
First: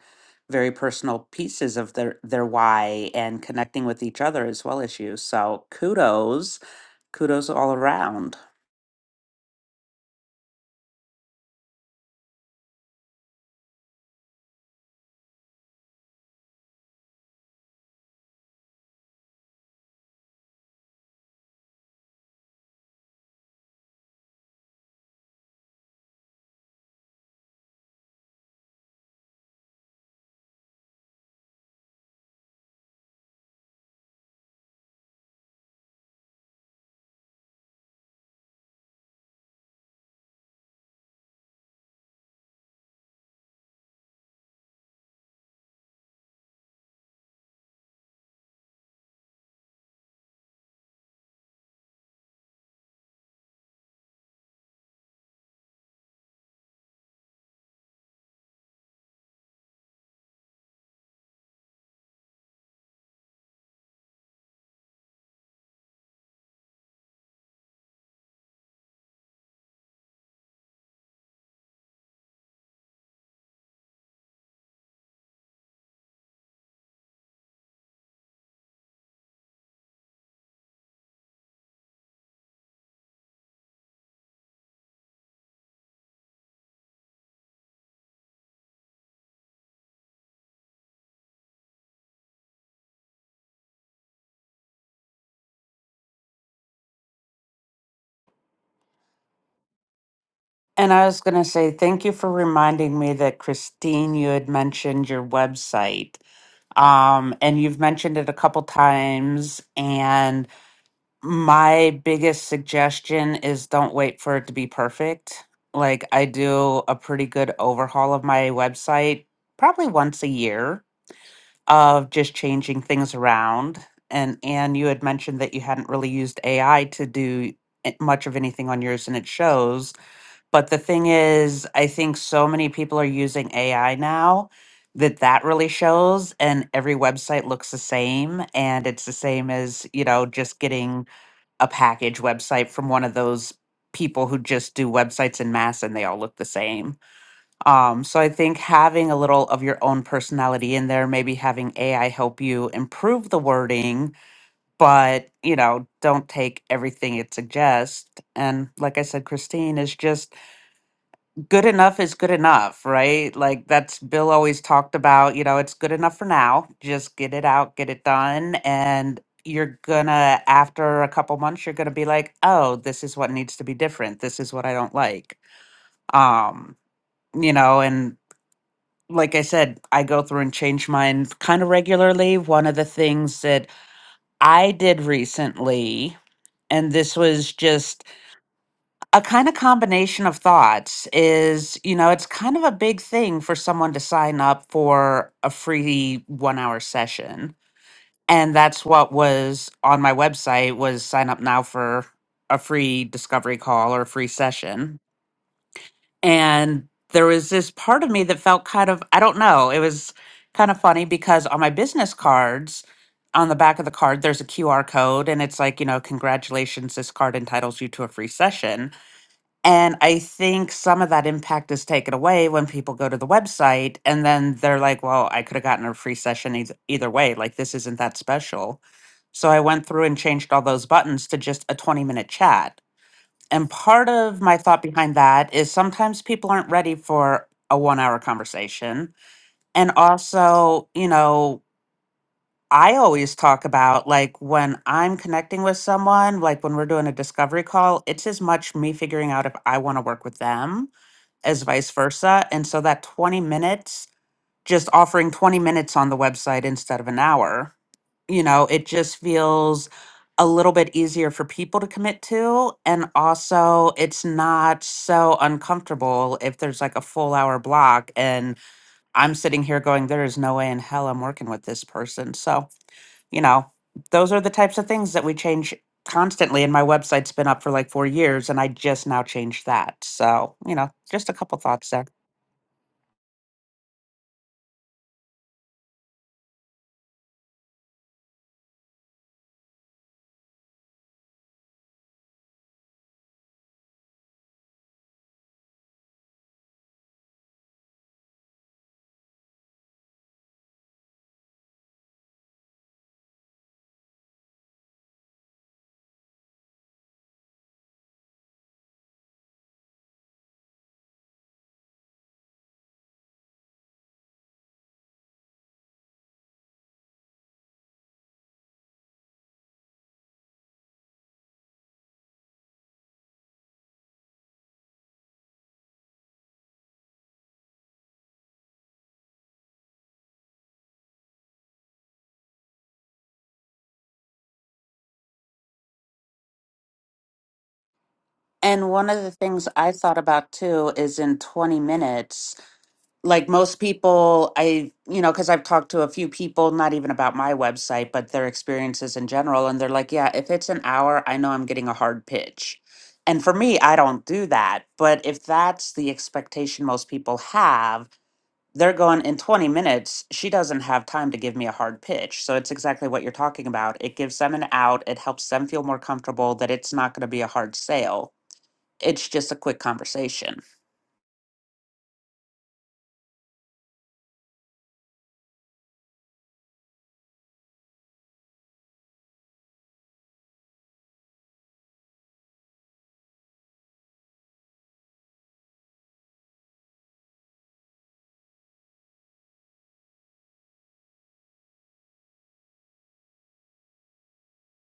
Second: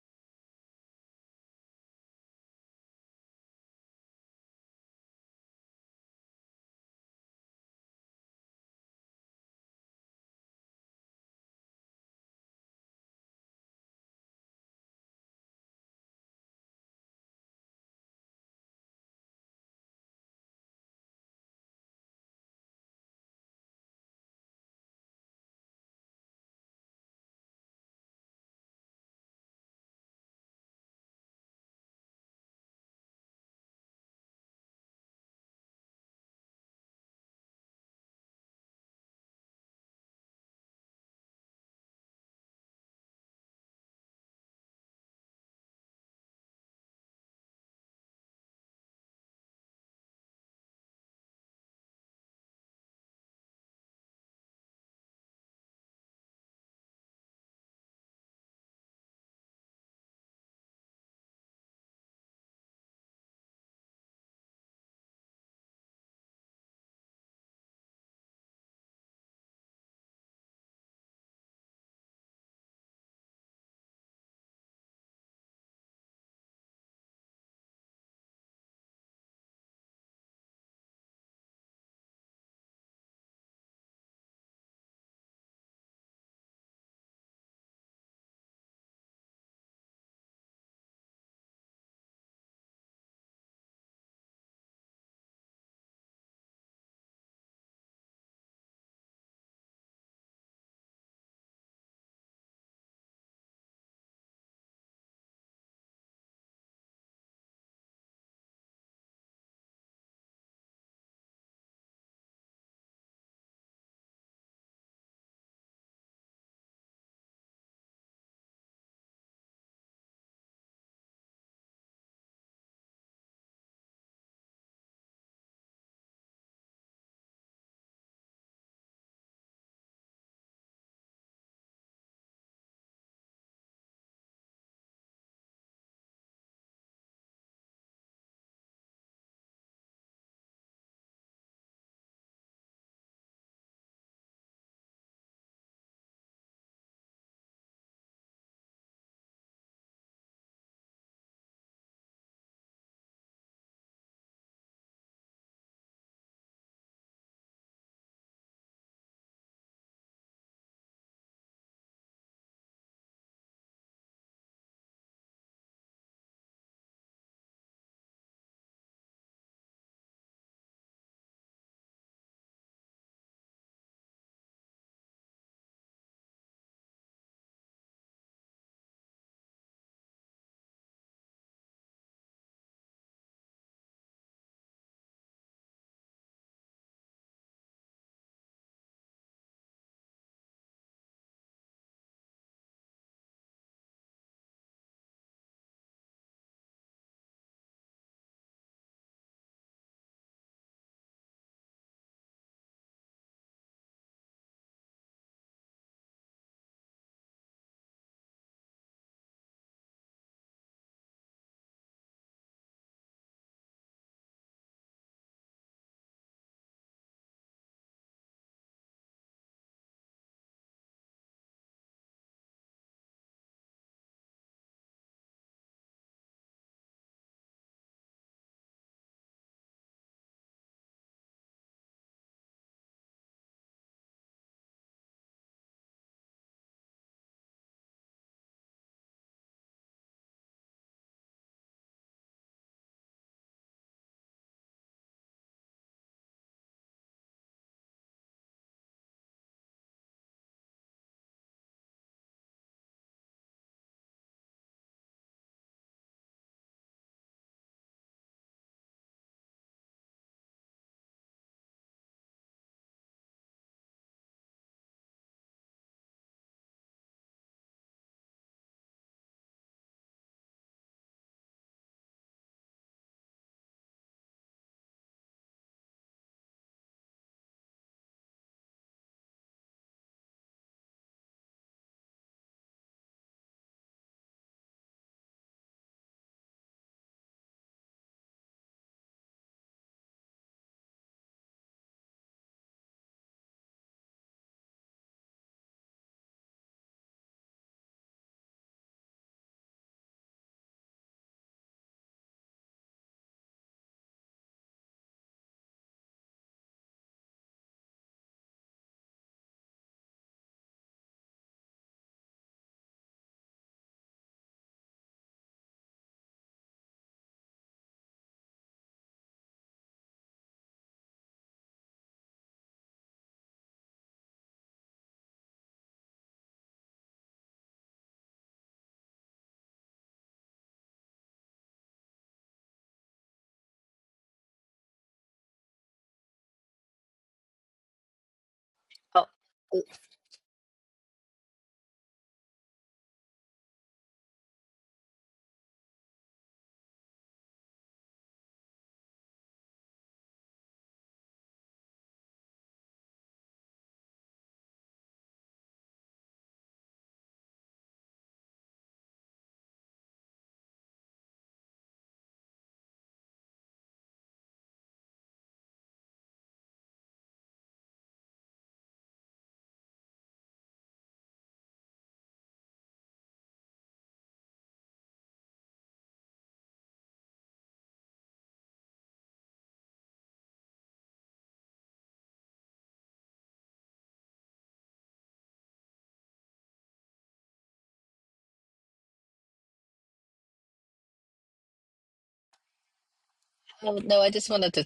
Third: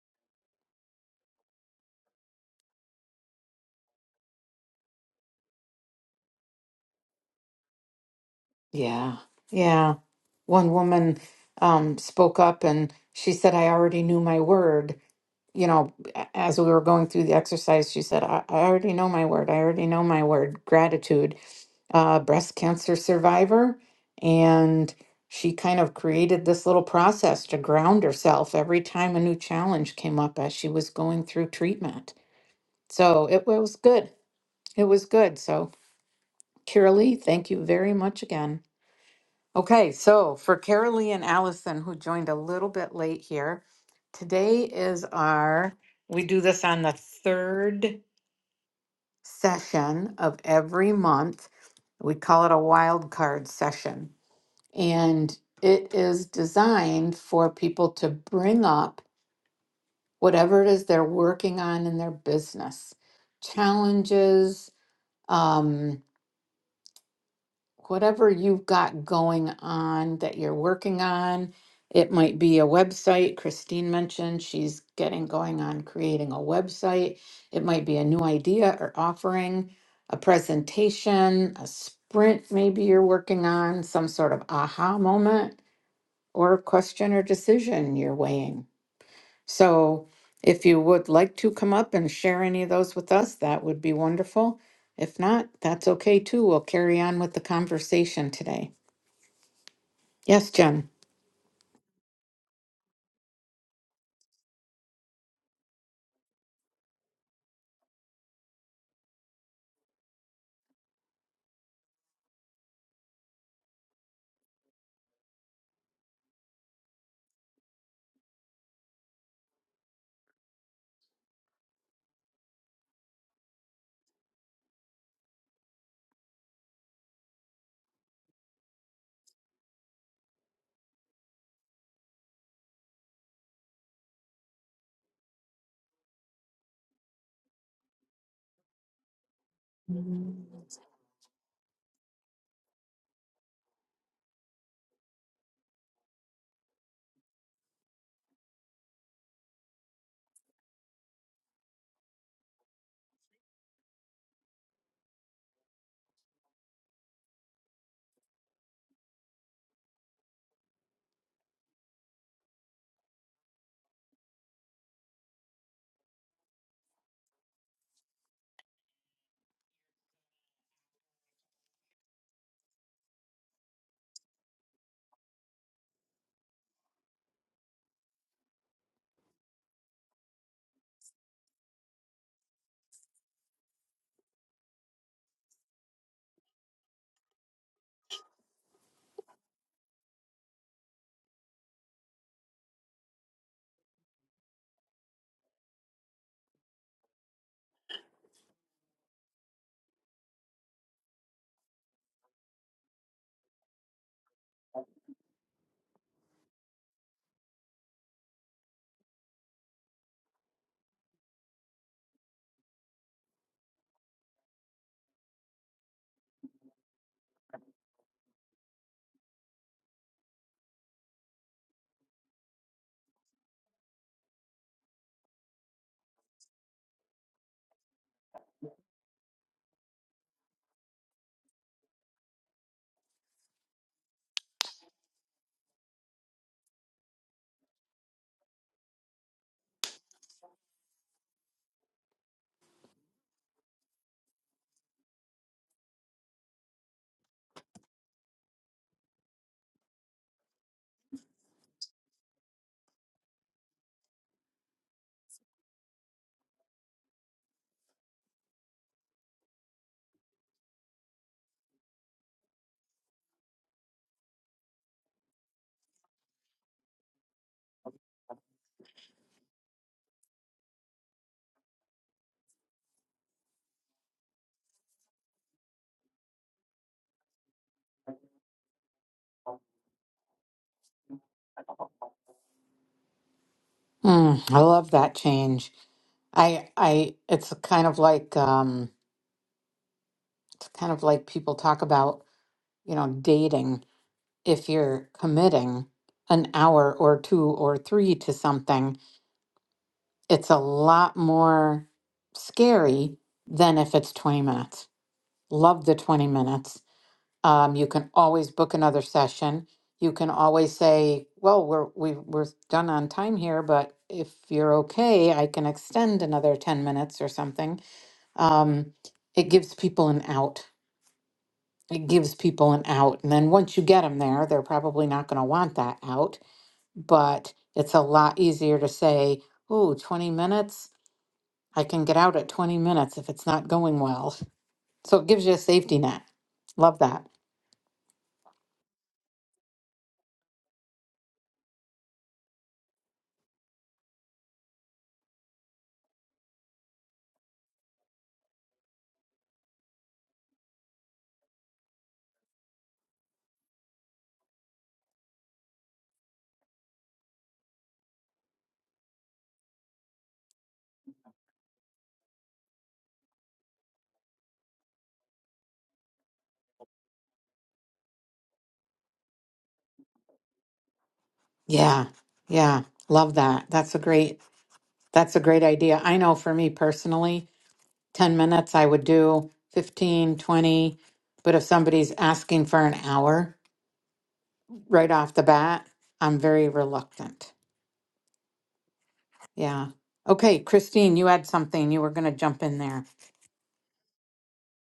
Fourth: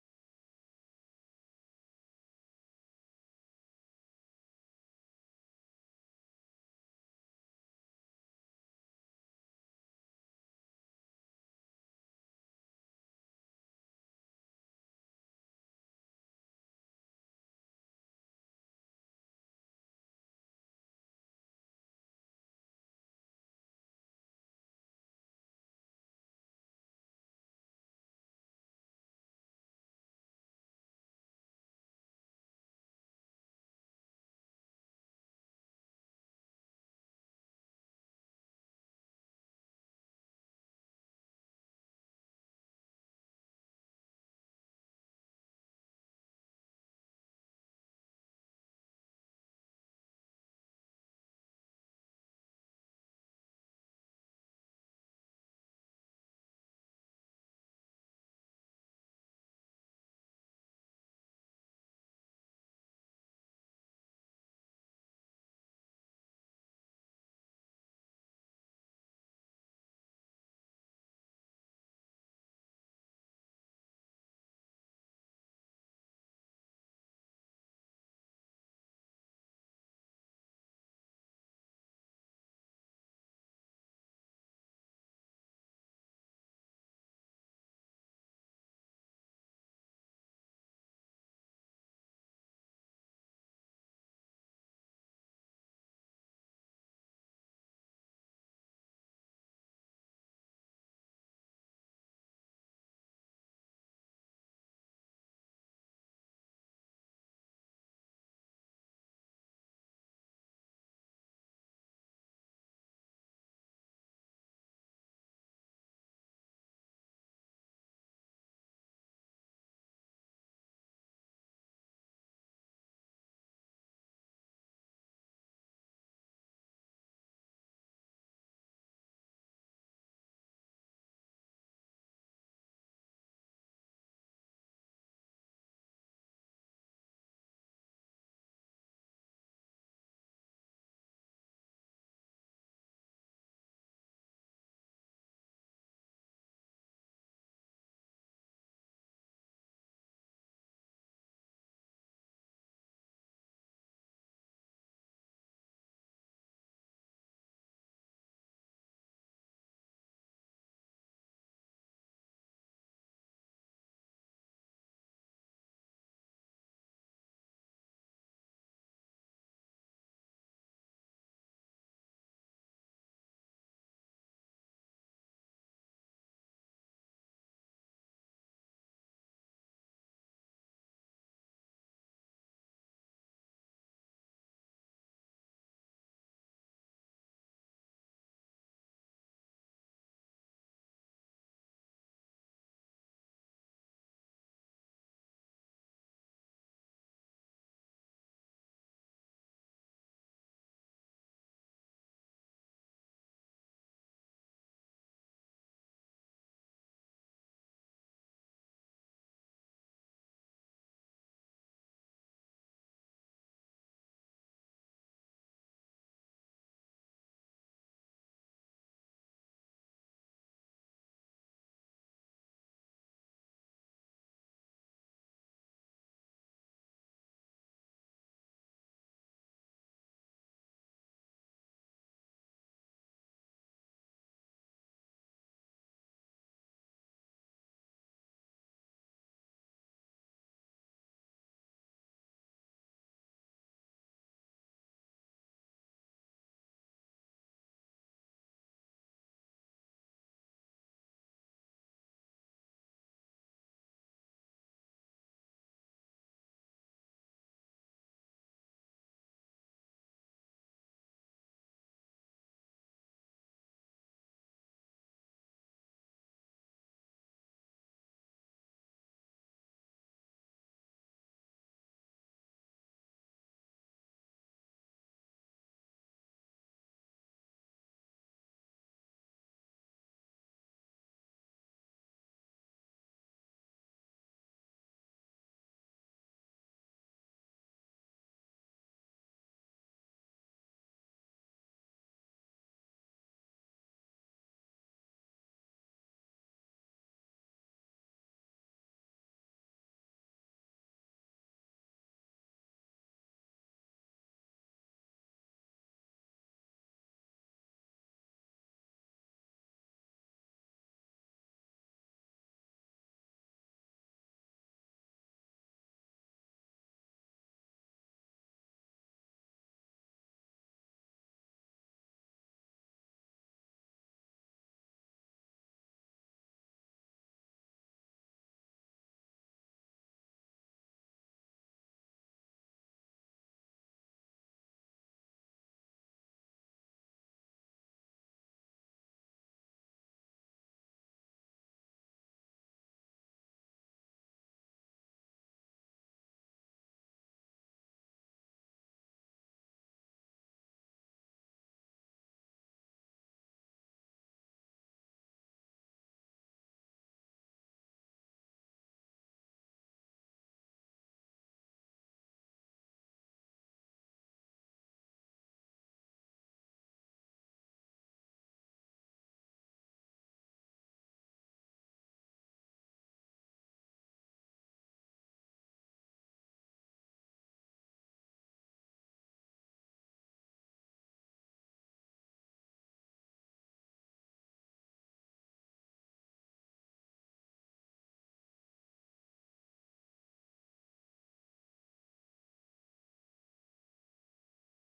[SPEAKER 2] very personal pieces of their their why and connecting with each other as well as you. So kudos, kudos all around.
[SPEAKER 1] Yeah, yeah. One woman um, spoke up and she said, I already knew my word. you know, a- as we were going through the exercise, she said, I, I already know my word. I already know my word, gratitude, uh, breast cancer survivor. And she kind of created this little process to ground herself every time a new challenge came up as she was going through treatment. So it was good. It was good. So, Kiralee, thank you very much again. Okay, so for Carolee and Allison, who joined a little bit late here, today is our, we do this on the third session of every month. We call it a wild card session. And it is designed for people to bring up whatever it is they're working on in their business, challenges, um, whatever you've got going on that you're working on. It might be a website. Christine mentioned she's getting going on creating a website. It might be a new idea or offering, a presentation, a sprint maybe you're working on, some sort of aha moment or question or decision you're weighing. So if you would like to come up and share any of those with us, that would be wonderful. If not, that's okay too. We'll carry on with the conversation today. Yes, Jen.
[SPEAKER 2] And I was going to say thank you for reminding me that Christine, you had mentioned your website, um, and you've mentioned it a couple times. And my biggest suggestion is don't wait for it to be perfect. Like I do a pretty good overhaul of my website probably once a year of just changing things around. And Anne, you had mentioned that you hadn't really used AI to do a- much of anything on yours, and it shows. But the thing is, I think so many people are using AI now that that really shows, and every website looks the same, and it's the same as you know just getting a package website from one of those people who just do websites in mass, and they all look the same. Um, so I think having a little of your own personality in there, maybe having AI help you improve the wording, but you know, don't take everything it suggests. And like I said, Christine is just good enough is good enough, right? Like that's Bill always talked about, you know, it's good enough for now. Just get it out, get it done. And you're gonna, after a couple months, you're gonna be like, oh, this is what needs to be different. This is what I don't like. Um, you know, and like I said, I go through and change mine kind of regularly. One of the things that I did recently, and this was just a kind of combination of thoughts, is you know, it's kind of a big thing for someone to sign up for a free one hour session. And that's what was on my website was sign up now for a free discovery call or a free session and there was this part of me that felt kind of i don't know it was kind of funny because on my business cards on the back of the card there's a qr code and it's like you know congratulations this card entitles you to a free session and i think some of that impact is taken away when people go to the website and then they're like well i could have gotten a free session either, either way like this isn't that special so i went through and changed all those buttons to just a 20 minute chat and part of my thought behind that is sometimes people aren't ready for a one hour conversation. And also, you know, I always talk about like when I'm connecting with someone, like when we're doing a discovery call, it's as much me figuring out if I want to work with them as vice versa. And so that 20 minutes just offering 20 minutes on the website instead of an hour. You know, it just feels a little bit easier for people to commit to. And also, it's not so uncomfortable if there's like a full hour block and I'm sitting here going, there is no way in hell I'm working with this person. So, you know, those are the types of things that we change constantly. And my website's been up for like four years and I just now changed that. So, you know, just a couple thoughts there.
[SPEAKER 1] Mm, I love that change. I, I, it's kind of like, um, it's kind of like people talk about, you know, dating. If you're committing an hour or two or three to something, it's a lot more scary than if it's 20 minutes. Love the 20 minutes Um, you can always book another session. You can always say, well, we're, we, we're done on time here, but if you're okay, I can extend another 10 minutes or something. Um, it gives people an out. It gives people an out. And then once you get them there, they're probably not going to want that out, but it's a lot easier to say, ooh, 20 minutes. I can get out at 20 minutes if it's not going well. So it gives you a safety net. Love that.
[SPEAKER 2] And one of the things I thought about too is in 20 minutes, like most people i you know because i've talked to a few people not even about my website but their experiences in general and they're like yeah if it's an hour i know i'm getting a hard pitch and for me i don't do that but if that's the expectation most people have they're going in 20 minutes she doesn't have time to give me a hard pitch so it's exactly what you're talking about it gives them an out it helps them feel more comfortable that it's not going to be a hard sale it's just a quick conversation
[SPEAKER 1] Yeah. Yeah. Love that. That's a great that's a great idea. I know for me personally, 10 minutes I would do 15, 20. but if somebody's asking for an hour right off the bat, I'm very reluctant. Yeah. Okay, Christine, you had something. You were going to jump in there.
[SPEAKER 3] Oh, no, I just wanted to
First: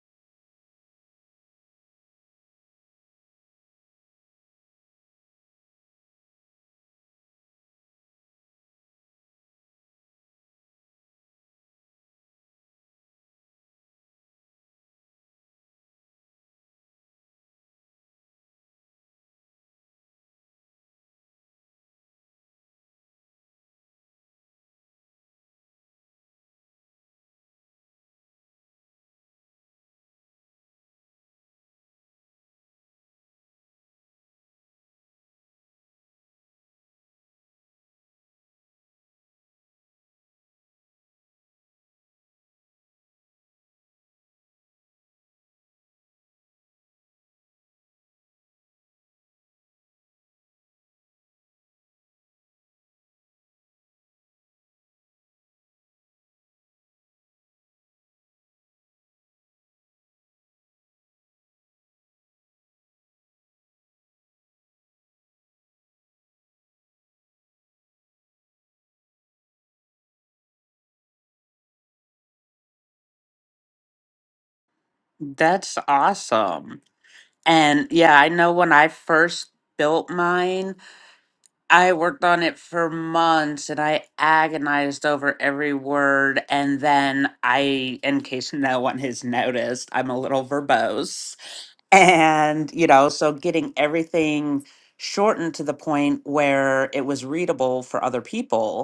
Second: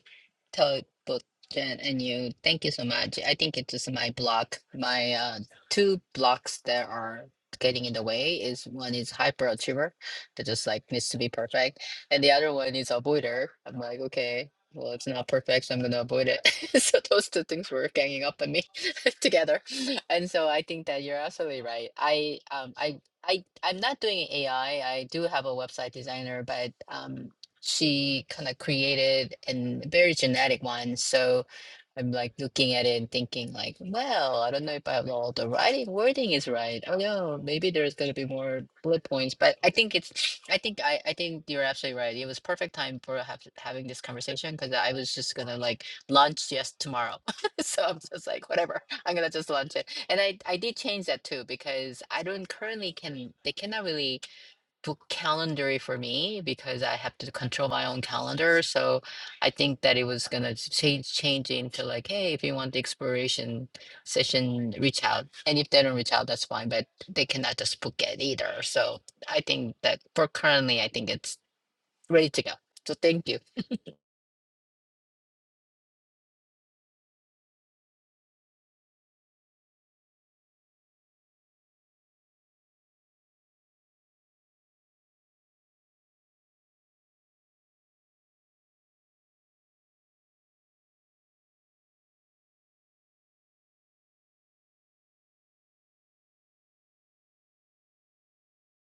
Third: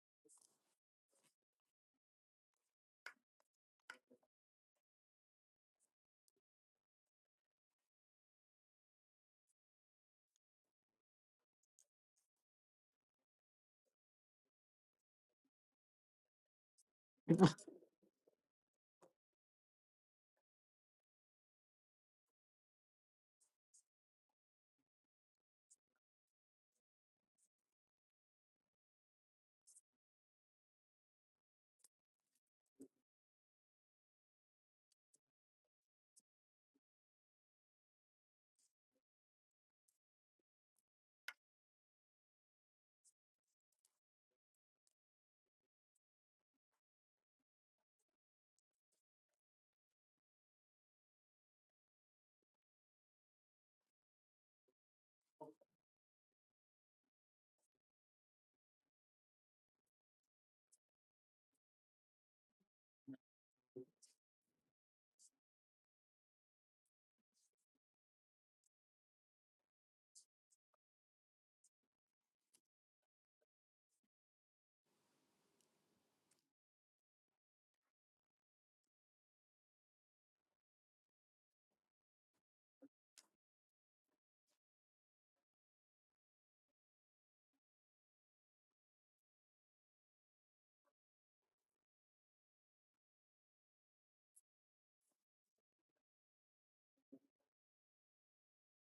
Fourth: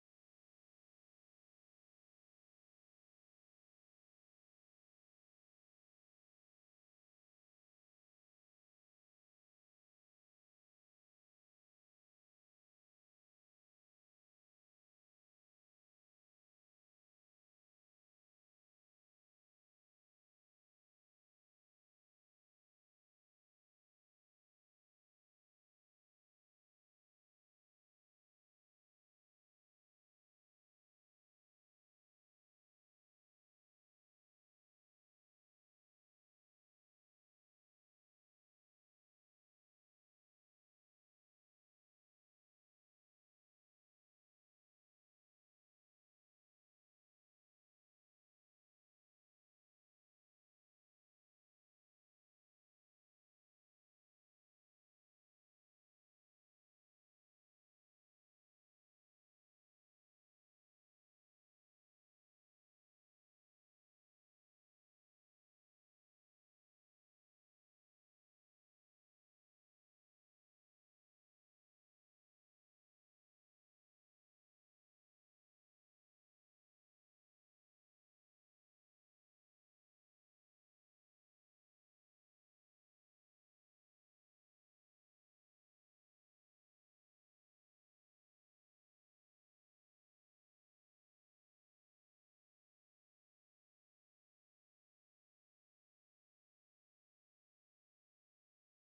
[SPEAKER 3] tell both Jen and you, thank you so much. I think it is just my block. My uh, two blocks that are getting in the way is one is hyperachiever that just like needs to be perfect, and the other one is avoider. I'm like, okay, well, it's not perfect, so I'm gonna avoid it. So those two things were ganging up on me together, and so I think that you're absolutely right. I um I. I, I'm not doing AI. I I do have a website designer, but um, she kind of created and very genetic one. So I'm like looking at it and thinking like, well, I don't know if I have all the writing wording is right. Oh no, maybe there's gonna be more bullet points. But I think it's I think I, I think you're absolutely right. It was perfect time for have, having this conversation because I was just gonna like launch yes tomorrow. so I'm just like whatever, I'm gonna just launch it. And I I did change that too because I don't currently can they cannot really book calendar for me because I have to control my own calendar. So I think that it was gonna change change into like, hey, if you want the exploration session, reach out. And if they don't reach out, that's fine, but they cannot just book it either. So I think that for currently, I think it's ready to go. So thank you.
[SPEAKER 2] that's awesome. And yeah, I know when I first built mine, I worked on it for months and I agonized over every word. And then I, in case no one has noticed, I'm a little verbose. And, you know, so getting everything shortened to the point where it was readable for other people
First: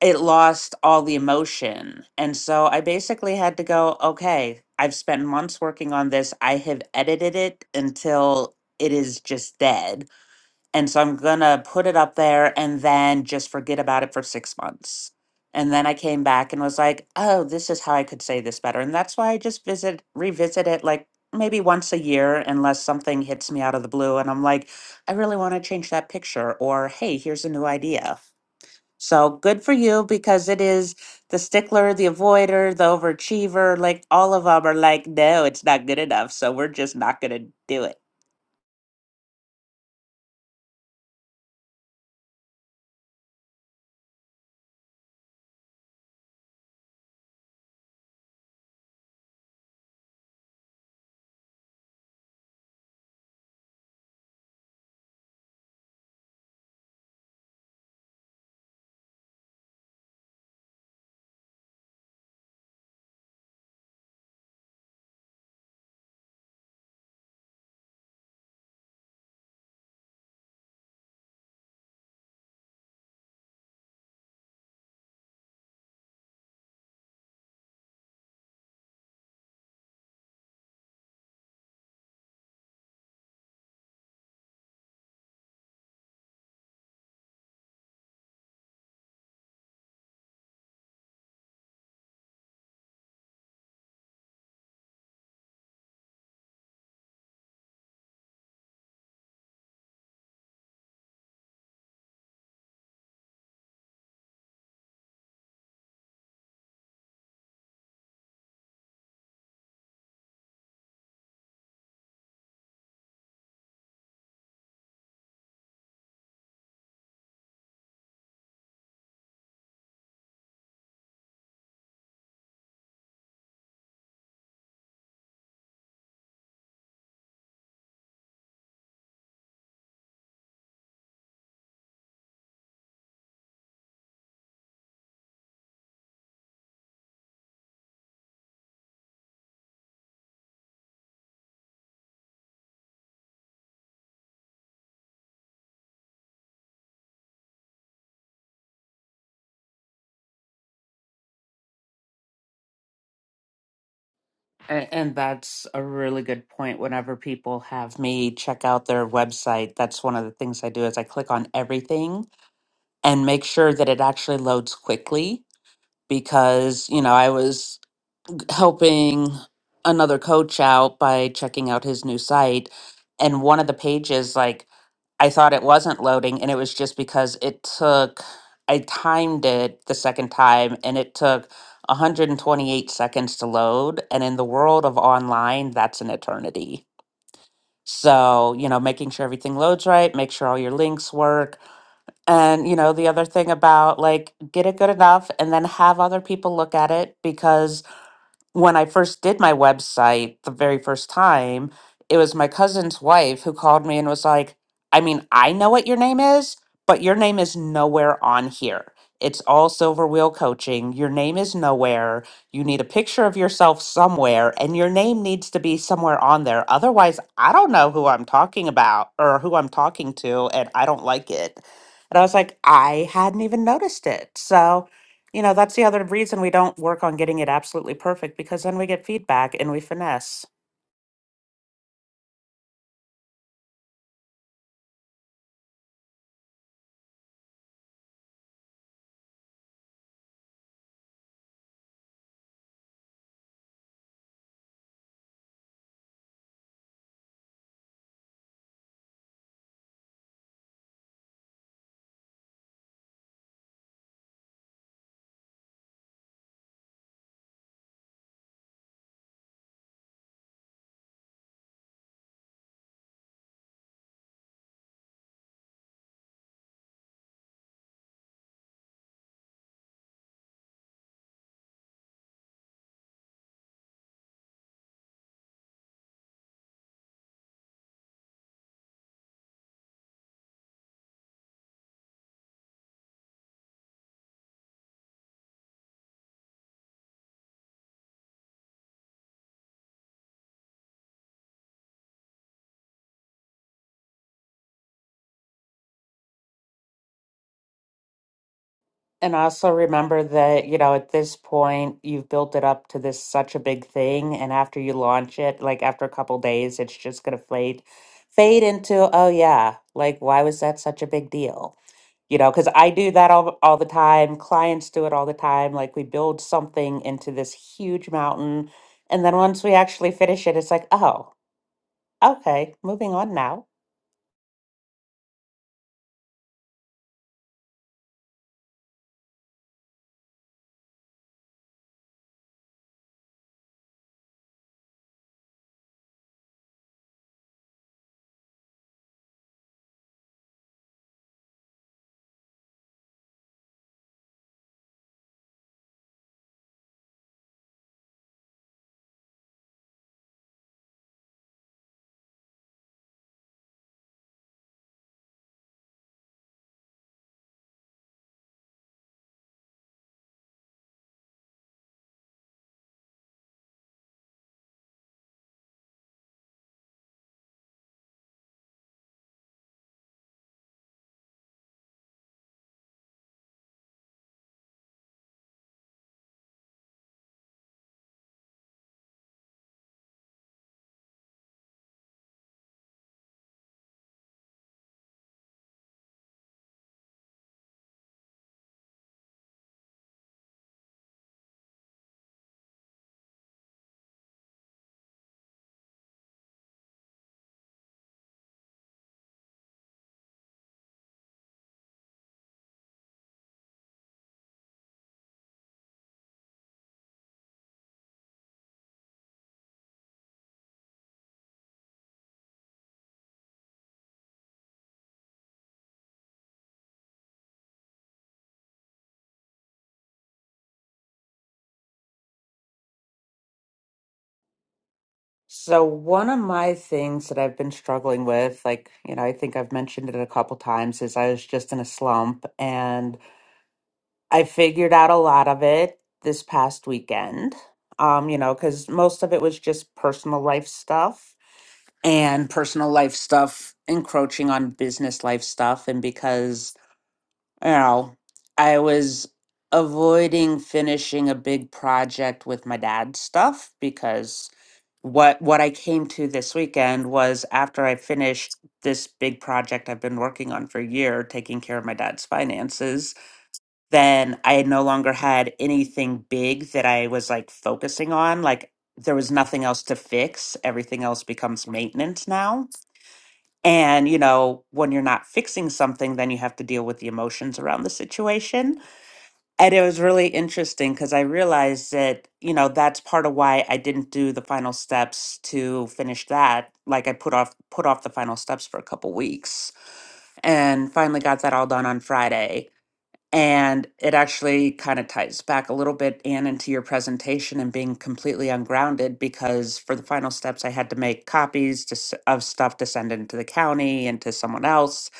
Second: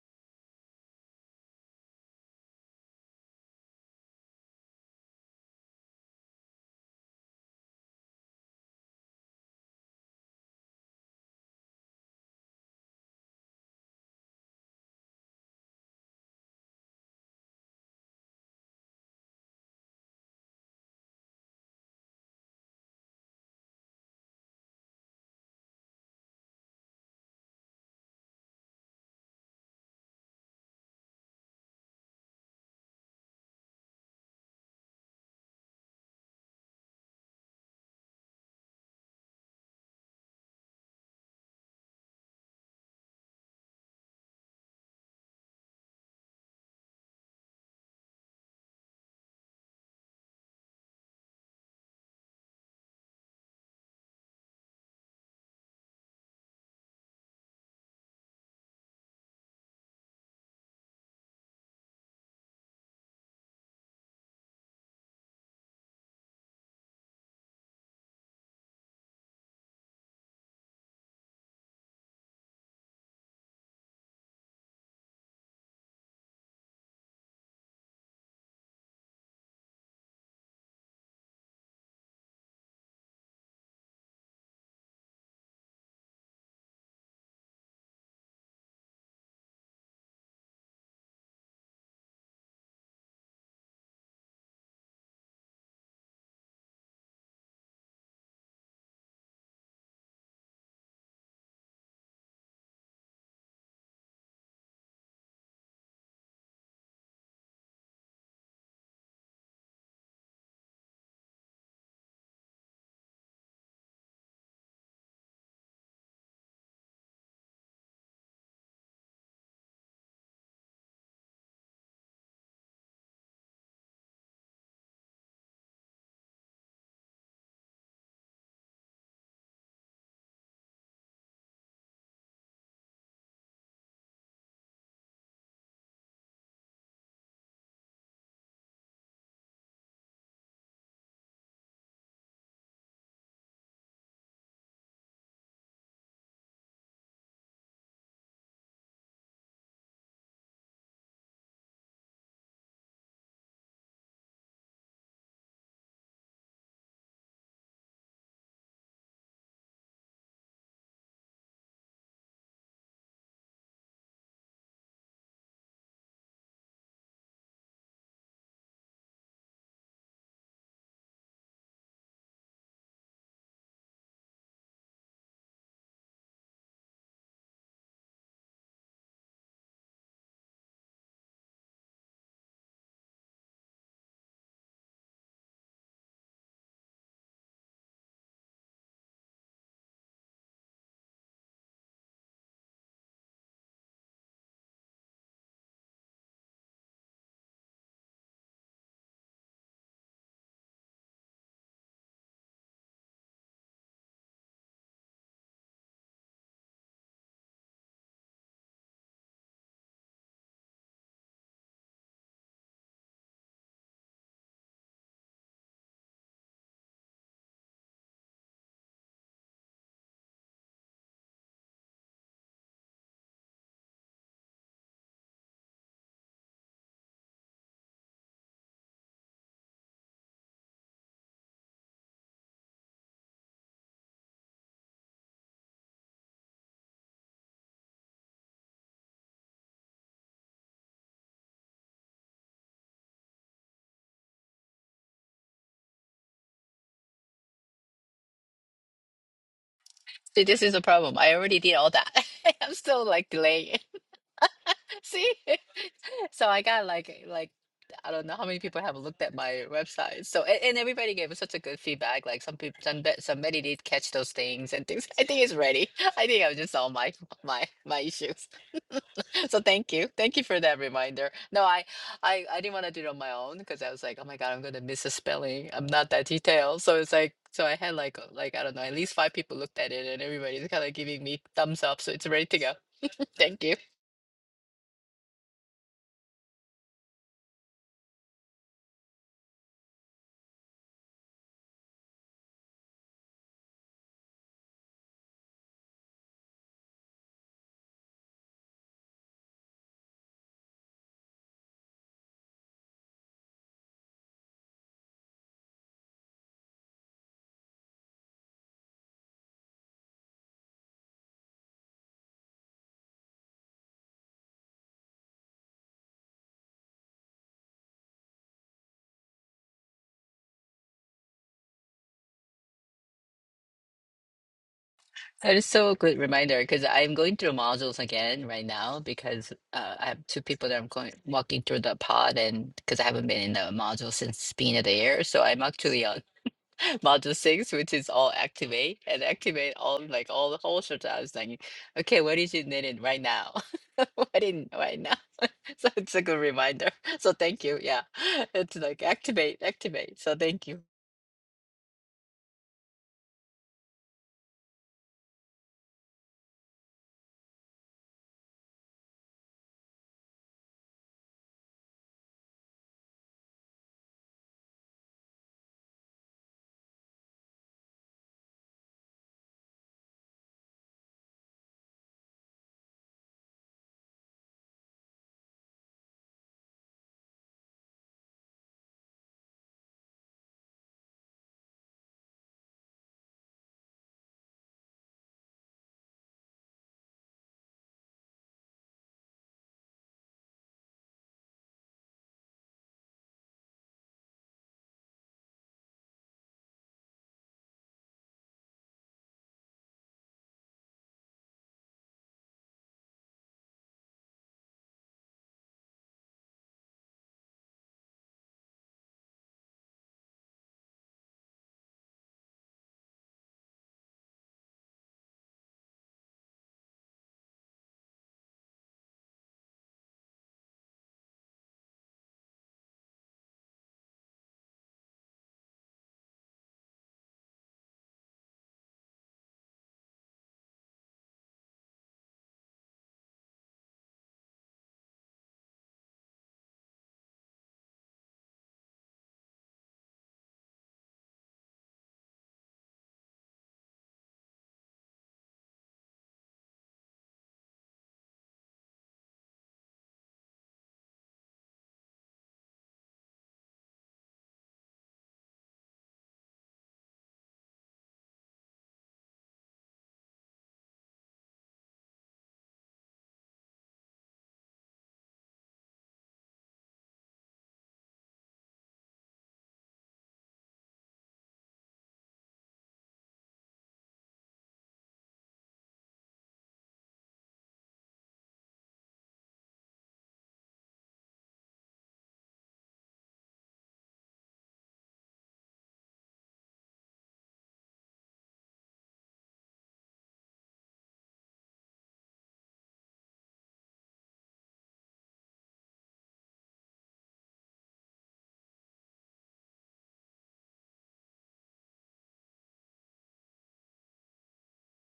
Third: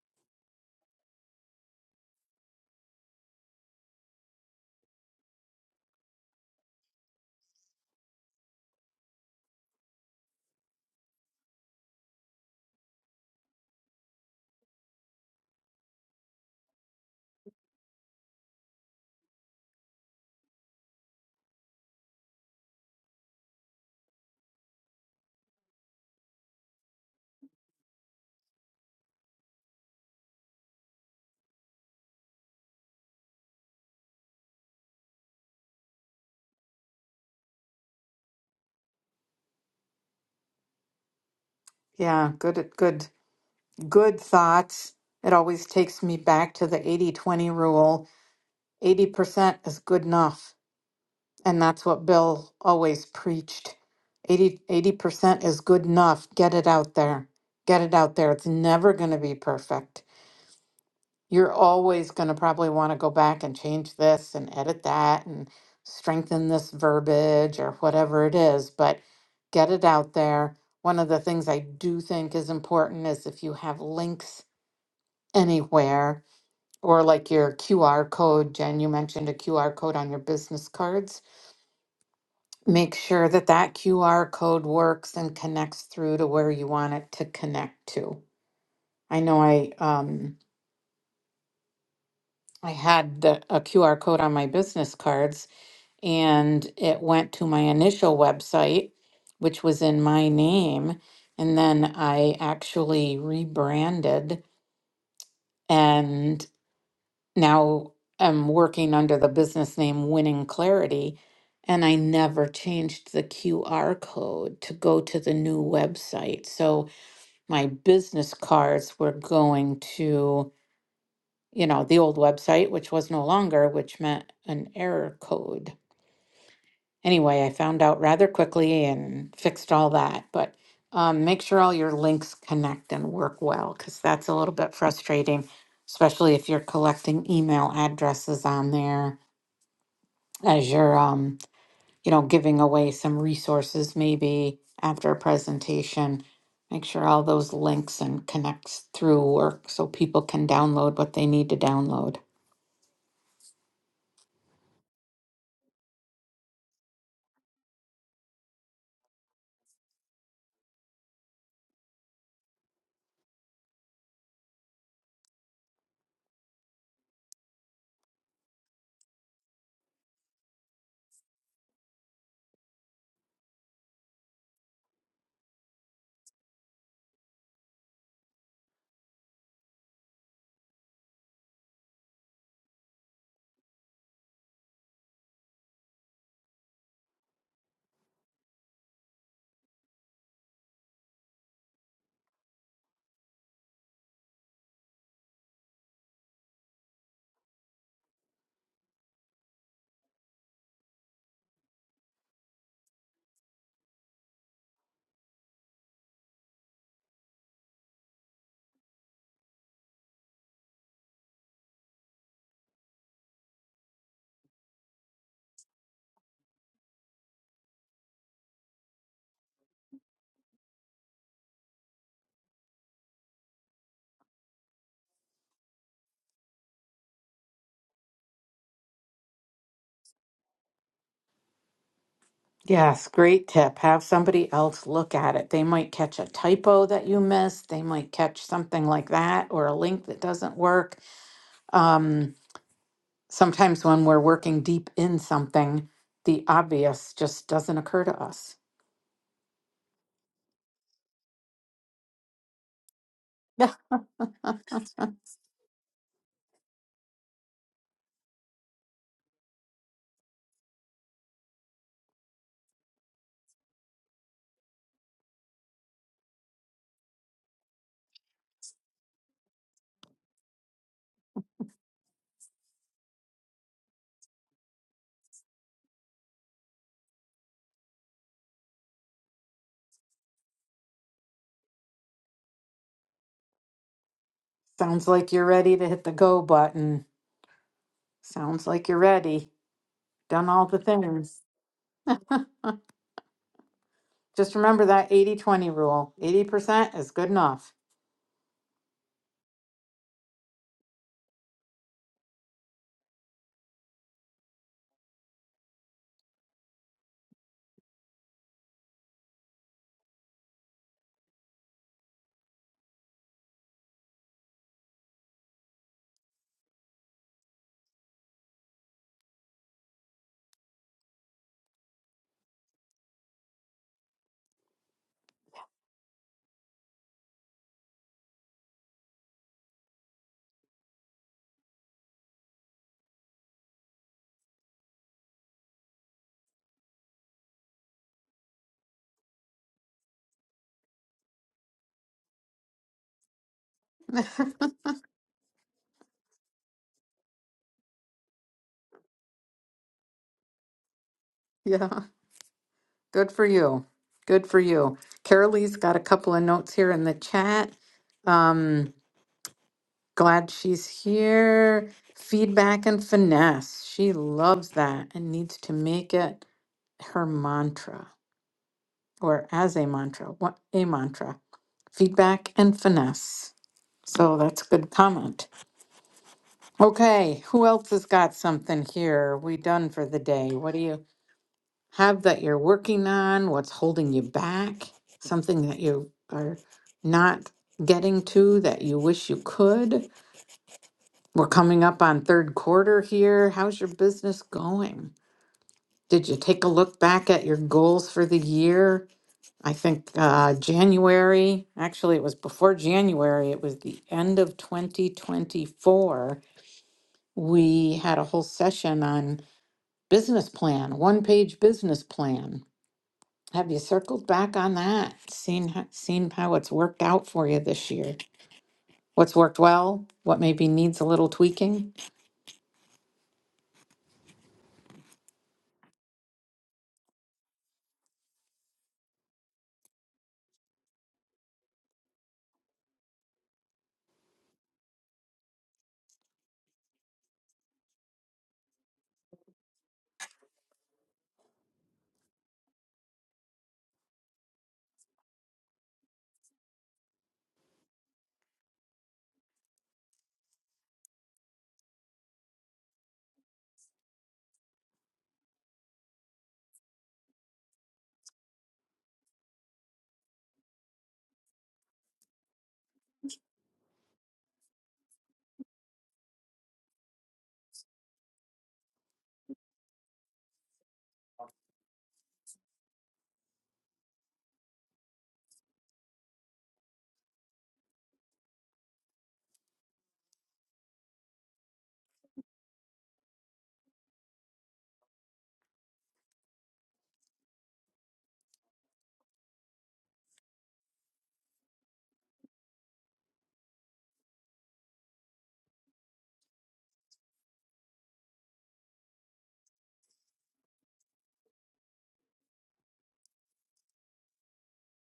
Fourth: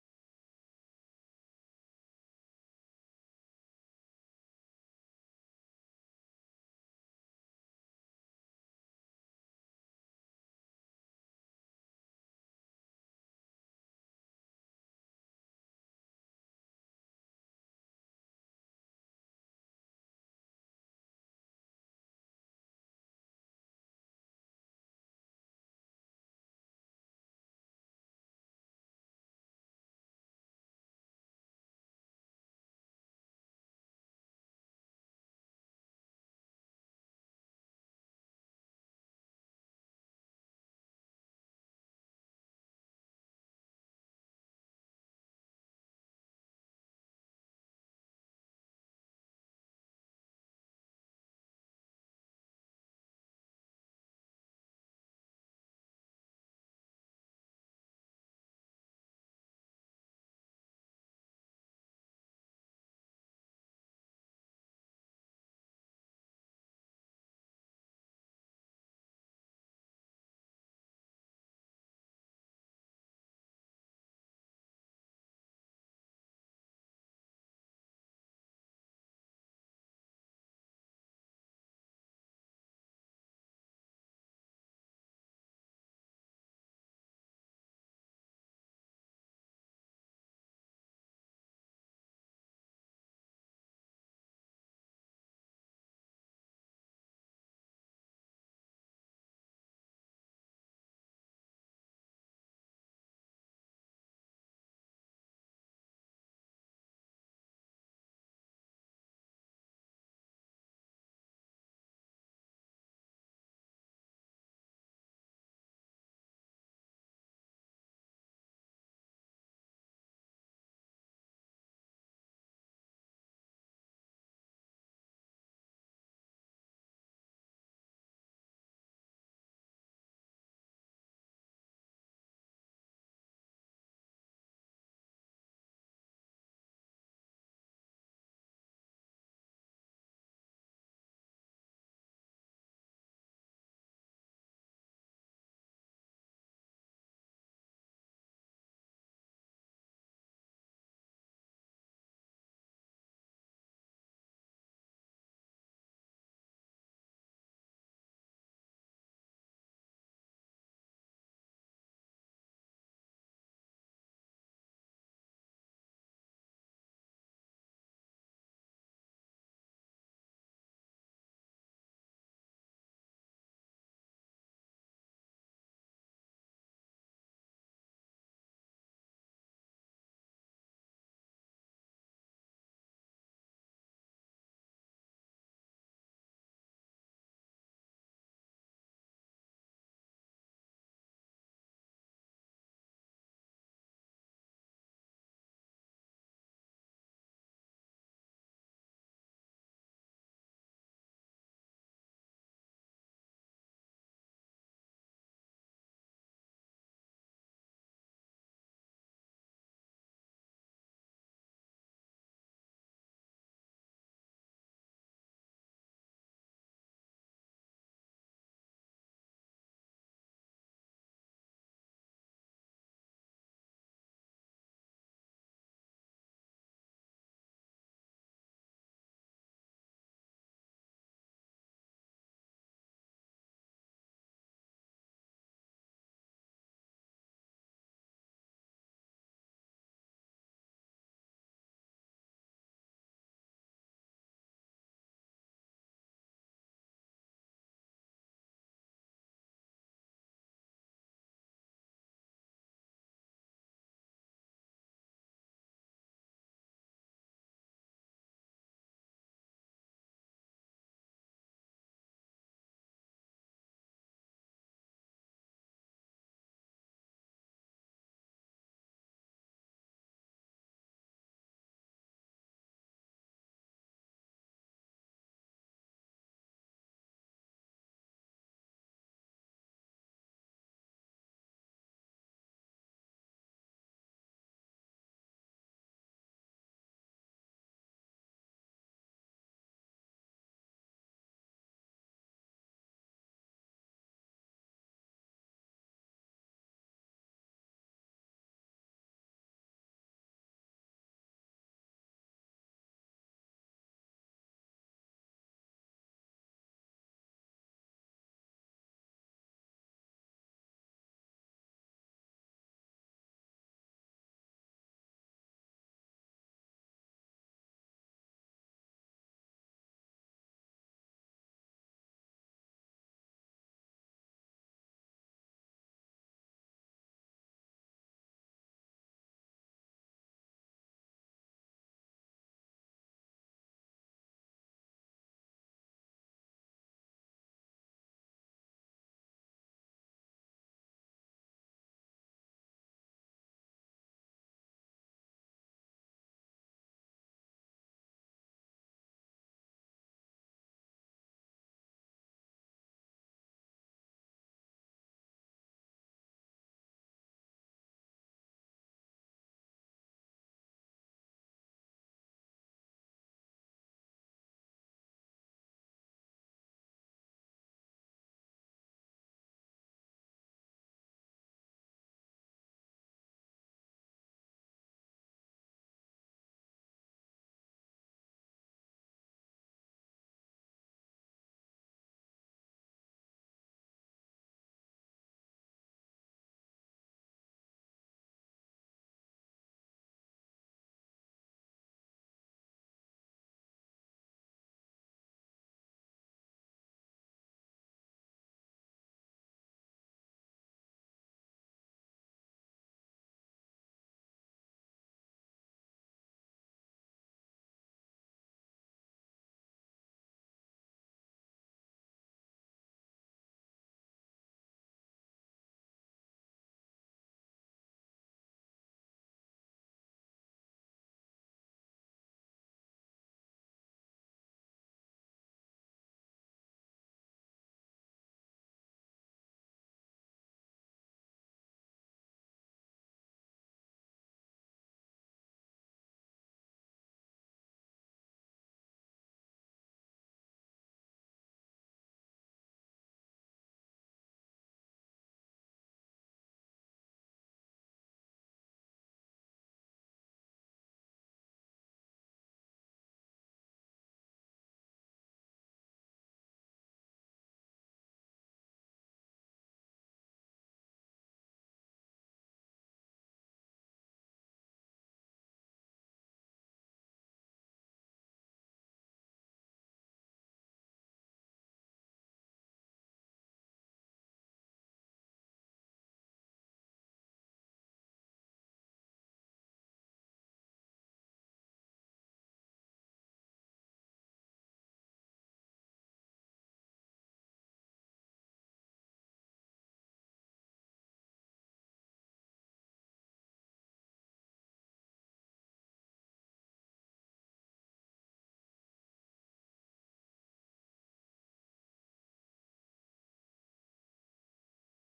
[SPEAKER 2] it lost all the emotion. And so I basically had to go, okay, I've spent months working on this. I have edited it until it is just dead. And so I'm going to put it up there and then just forget about it for six months. And then I came back and was like, oh, this is how I could say this better. And that's why I just visit, revisit it like maybe once a year, unless something hits me out of the blue and I'm like, I really want to change that picture. Or, hey, here's a new idea. So good for you because it is the stickler, the avoider, the overachiever. Like all of them are like, no, it's not good enough. So we're just not going to do it.
[SPEAKER 1] Yeah, good good good thoughts. It always takes me back to the eighty twenty rule. 80% is good enough. And that's what Bill always preached. 80 percent is good enough. Get it out there. Get it out there. It's never going to be perfect. You're always going to probably want to go back and change this and edit that and strengthen this verbiage or whatever it is, but get it out there. One of the things I do think is important is if you have links anywhere or like your QR code, Jen, you mentioned a QR code on your business cards Make sure that that QR code works and connects through to where you want it to connect to. I know I um I had the a QR code on my business cards and it went to my initial website, which was in my name, and then I actually rebranded and now I'm working under the business name Winning Clarity. And I never changed the QR code to go to the new website. So my business cards were going to, you know, the old website, which was no longer, which meant an error code. Anyway, I found out rather quickly and fixed all that. But um, make sure all your links connect and work well because that's a little bit frustrating, especially if you're collecting email addresses on there as your um, you know, giving away some resources maybe after a presentation. Make sure all those links and connects through work so people can download what they need to download.
[SPEAKER 2] And, and that's a really good point. Whenever people have me check out their website, that's one of the things I do is I click on everything and make sure that it actually loads quickly because, you know, I was helping another coach out by checking out his new site and one of the pages like I thought it wasn't loading and it was just because it took I timed it the second time and it took 128 seconds to load and in the world of online that's an eternity. So, you know, making sure everything loads right, make sure all your links work. And, you know, the other thing about like get it good enough and then have other people look at it because when I first did my website the very first time, it was my cousin's wife who called me and was like, I mean, I know what your name is, but your name is nowhere on here. It's all Silver Wheel Coaching. Your name is nowhere. You need a picture of yourself somewhere, and your name needs to be somewhere on there. Otherwise, I don't know who I'm talking about or who I'm talking to, and I don't like it. And I was like, I hadn't even noticed it. So, you know, that's the other reason we don't work on getting it absolutely perfect because then we get feedback and we finesse.
[SPEAKER 1] Yes, great tip. Have somebody else look at it. They might catch a typo that you missed. They might catch something like that or a link that doesn't work. Um, sometimes when we're working deep in something, the obvious just doesn't occur to us.
[SPEAKER 3] See, this is a problem. I already did all that. I'm still like delaying.
[SPEAKER 1] Yeah.
[SPEAKER 3] See? So I got like eh, like I don't know how many people have looked at my website. So and, and everybody gave us such a good feedback. Like some people some bet somebody did catch those things and things. I think it's ready. I think I've just solved my my my issues. So thank you. Thank you for that reminder. No, I I, I didn't want to do it on my own because I was like, oh my God, I'm gonna miss a spelling. I'm not that detailed. So it's like so I had like uh, like I don't know, at least five people looked at it and everybody's kind of giving me thumbs up. So it's ready to go. Thank you.
[SPEAKER 1] Sounds like you're ready to hit the go button. Sounds like you're ready. Done all the things. Just remember that 80 20 rule 80% is good enough.
[SPEAKER 2] And also remember that, you know, at this point, you've built it up to this such a big thing. And after you launch it, like after a couple days, it's just going to fade, fade into, oh, yeah, like, why was that such a big deal? You know, because I do that all, all the time. Clients do it all the time. Like, we build something into this huge mountain. And then once we actually finish it, it's like, oh, okay, moving on now
[SPEAKER 3] That is so a good reminder because I'm going through modules again right now because uh, I have two people that I'm going walking through the pod and because I haven't been in the module since being of the year, so I'm actually on module six, which is all activate and activate all like all the whole shit. I was like, okay, what is it needed right now? What in right now? So it's a good reminder. So thank you. Yeah, it's like activate, activate. So thank you.
[SPEAKER 1] yeah, good for you. Good for you. Carolee's got a couple of notes here in the chat. Um, glad she's here. Feedback and finesse. She loves that and needs to make it her mantra or as a mantra. What a mantra. Feedback and finesse. So that's a good comment. Okay, who else has got something here? Are we done for the day? What do you have that you're working on? What's holding you back? Something that you are not getting to that you wish you could? We're coming up on third quarter here. How's your business going? Did you take a look back at your goals for the year? I think uh, January, actually, it was before January, it was the end of 2024. We had a whole session on Business plan, one page business plan. Have you circled back on that? Seen how, seen how it's worked out for you this year? What's worked well? What maybe needs a little tweaking?
[SPEAKER 2] So, one of my things that I've been struggling with, like, you know, I think I've mentioned it a couple times, is I was just in a slump and I figured out a lot of it this past weekend. Um, you know, because most of it was just personal life stuff and personal life stuff encroaching on business life stuff. And because you know, I was avoiding finishing a big project with my dad's stuff because what what I came to this weekend was after I finished this big project I've been working on for a year, taking care of my dad's finances, then I no longer had anything big that I was like focusing on. Like there was nothing else to fix. Everything else becomes maintenance now. And, you know, when you're not fixing something, then you have to deal with the emotions around the situation. And it was really interesting because I realized that, you know, that's part of why I didn't do the final steps to finish that. Like I put off put off the final steps for a couple weeks and finally got that all done on Friday and it actually kind of ties back a little bit, Anne, into your presentation and being completely ungrounded because for the final steps, I had to make copies to, s- of stuff to send into the county and to someone else.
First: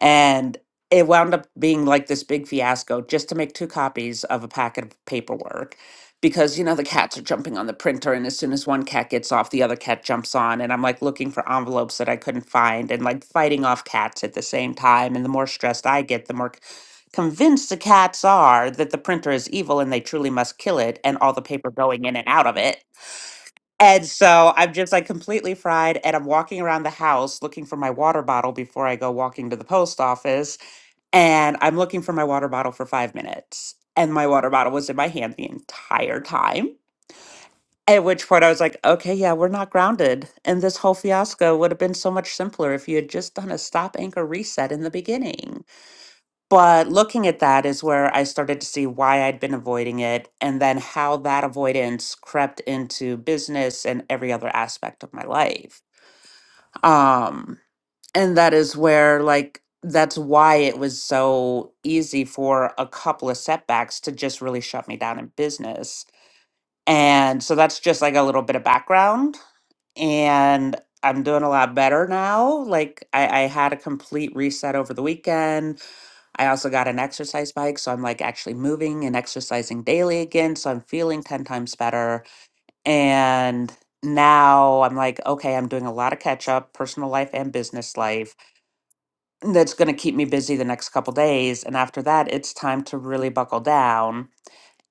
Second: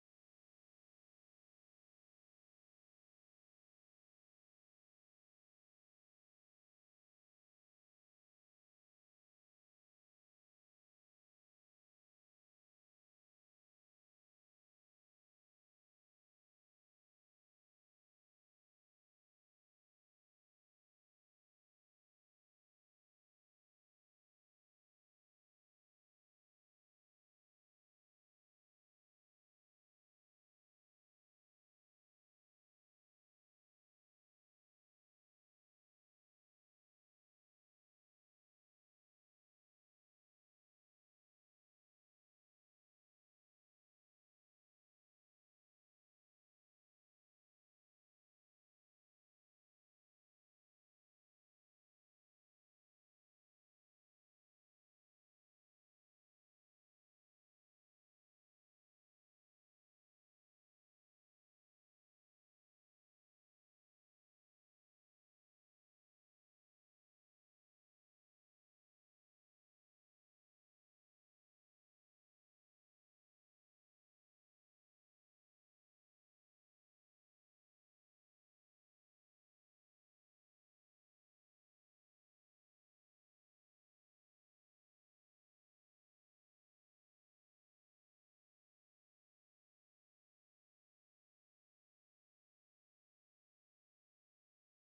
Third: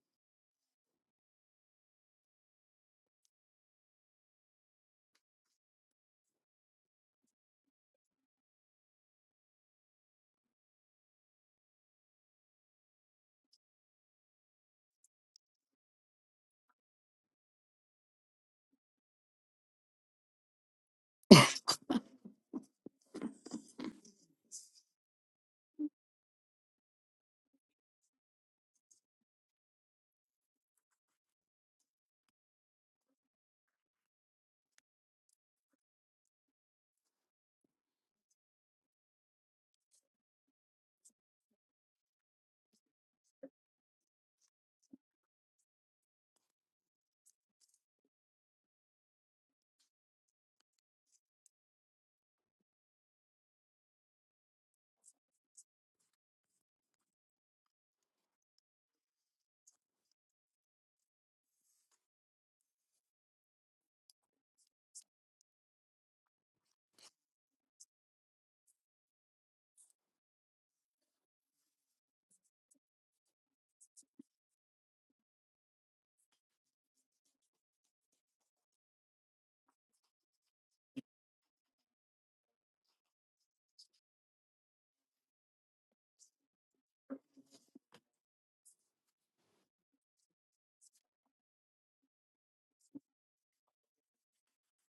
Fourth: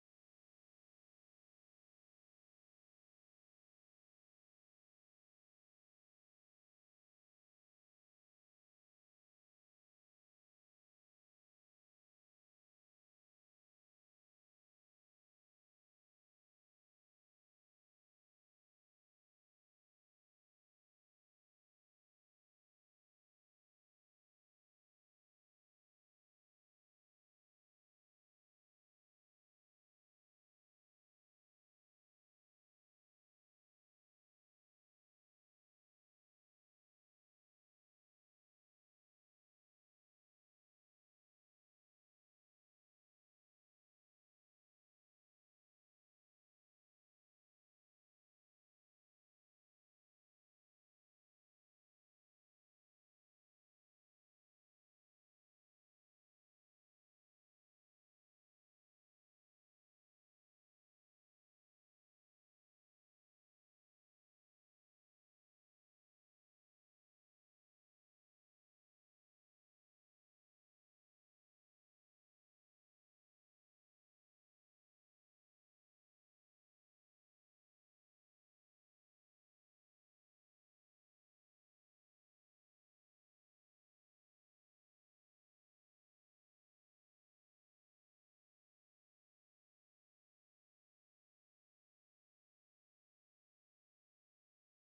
[SPEAKER 2] And it wound up being like this big fiasco just to make two copies of a packet of paperwork because, you know, the cats are jumping on the printer. And as soon as one cat gets off, the other cat jumps on. And I'm like looking for envelopes that I couldn't find and like fighting off cats at the same time. And the more stressed I get, the more convinced the cats are that the printer is evil and they truly must kill it and all the paper going in and out of it. And so I'm just like completely fried and I'm walking around the house looking for my water bottle before I go walking to the post office. And I'm looking for my water bottle for five minutes. And my water bottle was in my hand the entire time. At which point I was like, okay, yeah, we're not grounded. And this whole fiasco would have been so much simpler if you had just done a stop anchor reset in the beginning. But looking at that is where I started to see why I'd been avoiding it and then how that avoidance crept into business and every other aspect of my life. Um, and that is where, like, that's why it was so easy for a couple of setbacks to just really shut me down in business. And so that's just like a little bit of background. And I'm doing a lot better now. Like, I, I had a complete reset over the weekend I also got an exercise bike, so I'm like actually moving and exercising daily again. So I'm feeling 10 times better. And now I'm like, okay, I'm doing a lot of catch up, personal life and business life. That's going to keep me busy the next couple days. And after that, it's time to really buckle down.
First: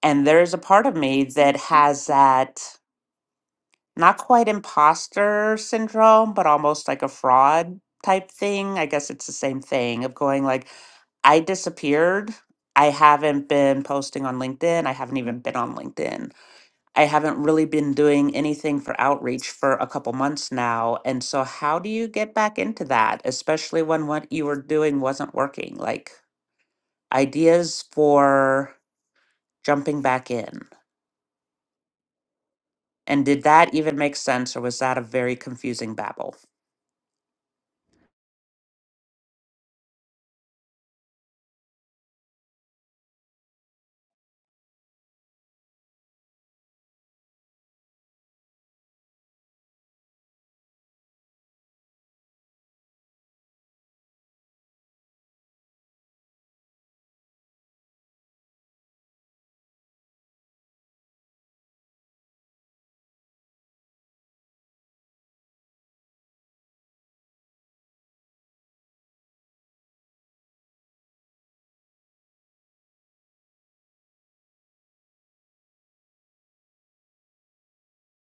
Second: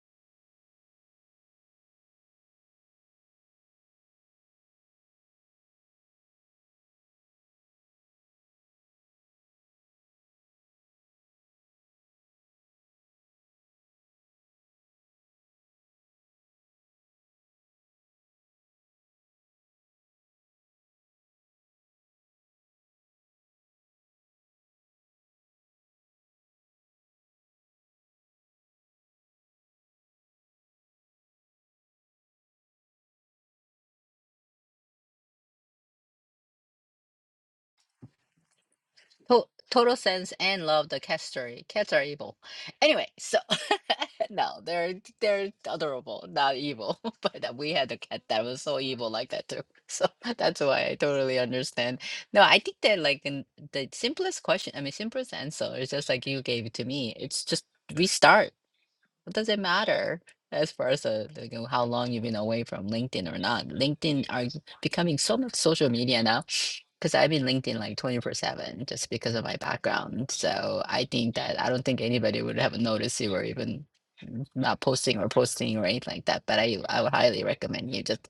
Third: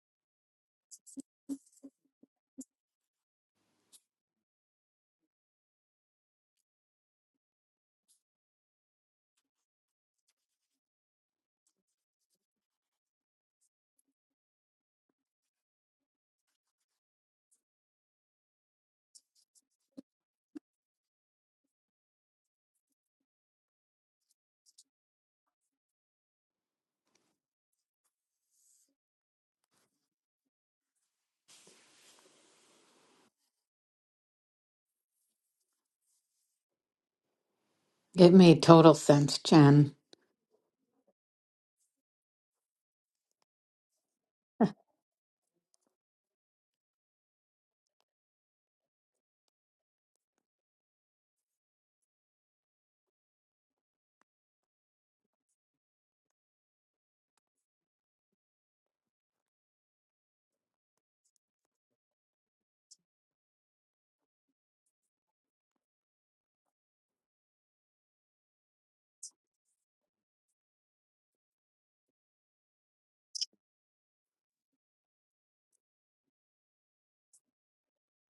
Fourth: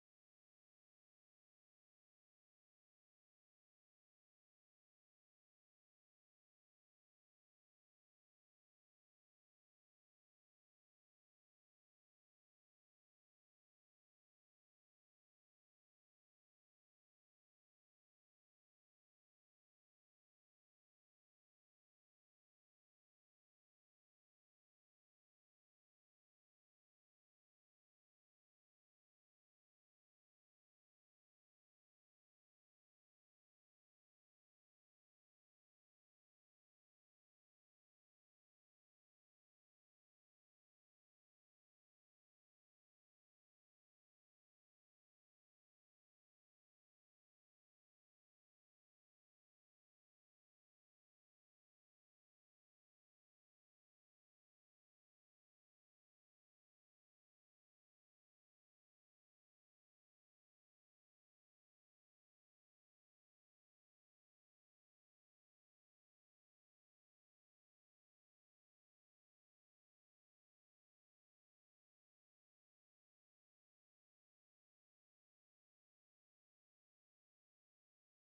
[SPEAKER 2] And there's a part of me that has that not quite imposter syndrome, but almost like a fraud type thing. I guess it's the same thing of going like, I disappeared. I haven't been posting on LinkedIn. I haven't even been on LinkedIn. I haven't really been doing anything for outreach for a couple months now. And so, how do you get back into that, especially when what you were doing wasn't working? Like, ideas for jumping back in. And did that even make sense, or was that a very confusing babble?
[SPEAKER 1] It made total sense,
[SPEAKER 3] To-
[SPEAKER 1] Jen.
[SPEAKER 3] total sense and love the cats are e, cats are evil. Anyway, so no, they're they're adorable, not evil. But uh, we had a cat that was so evil like that too. So that's why I totally understand. No, I think that like in the simplest question, I mean simplest answer is just like you gave it to me. It's just restart. What does it doesn't matter as far as uh, like, you know, how long you've been away from LinkedIn or not? LinkedIn are becoming so much social media now because I've been LinkedIn like 24 7 just because of my background. So I think that I don't think anybody would have noticed you were even mm, not posting or posting or anything like that. But I, I would highly recommend you just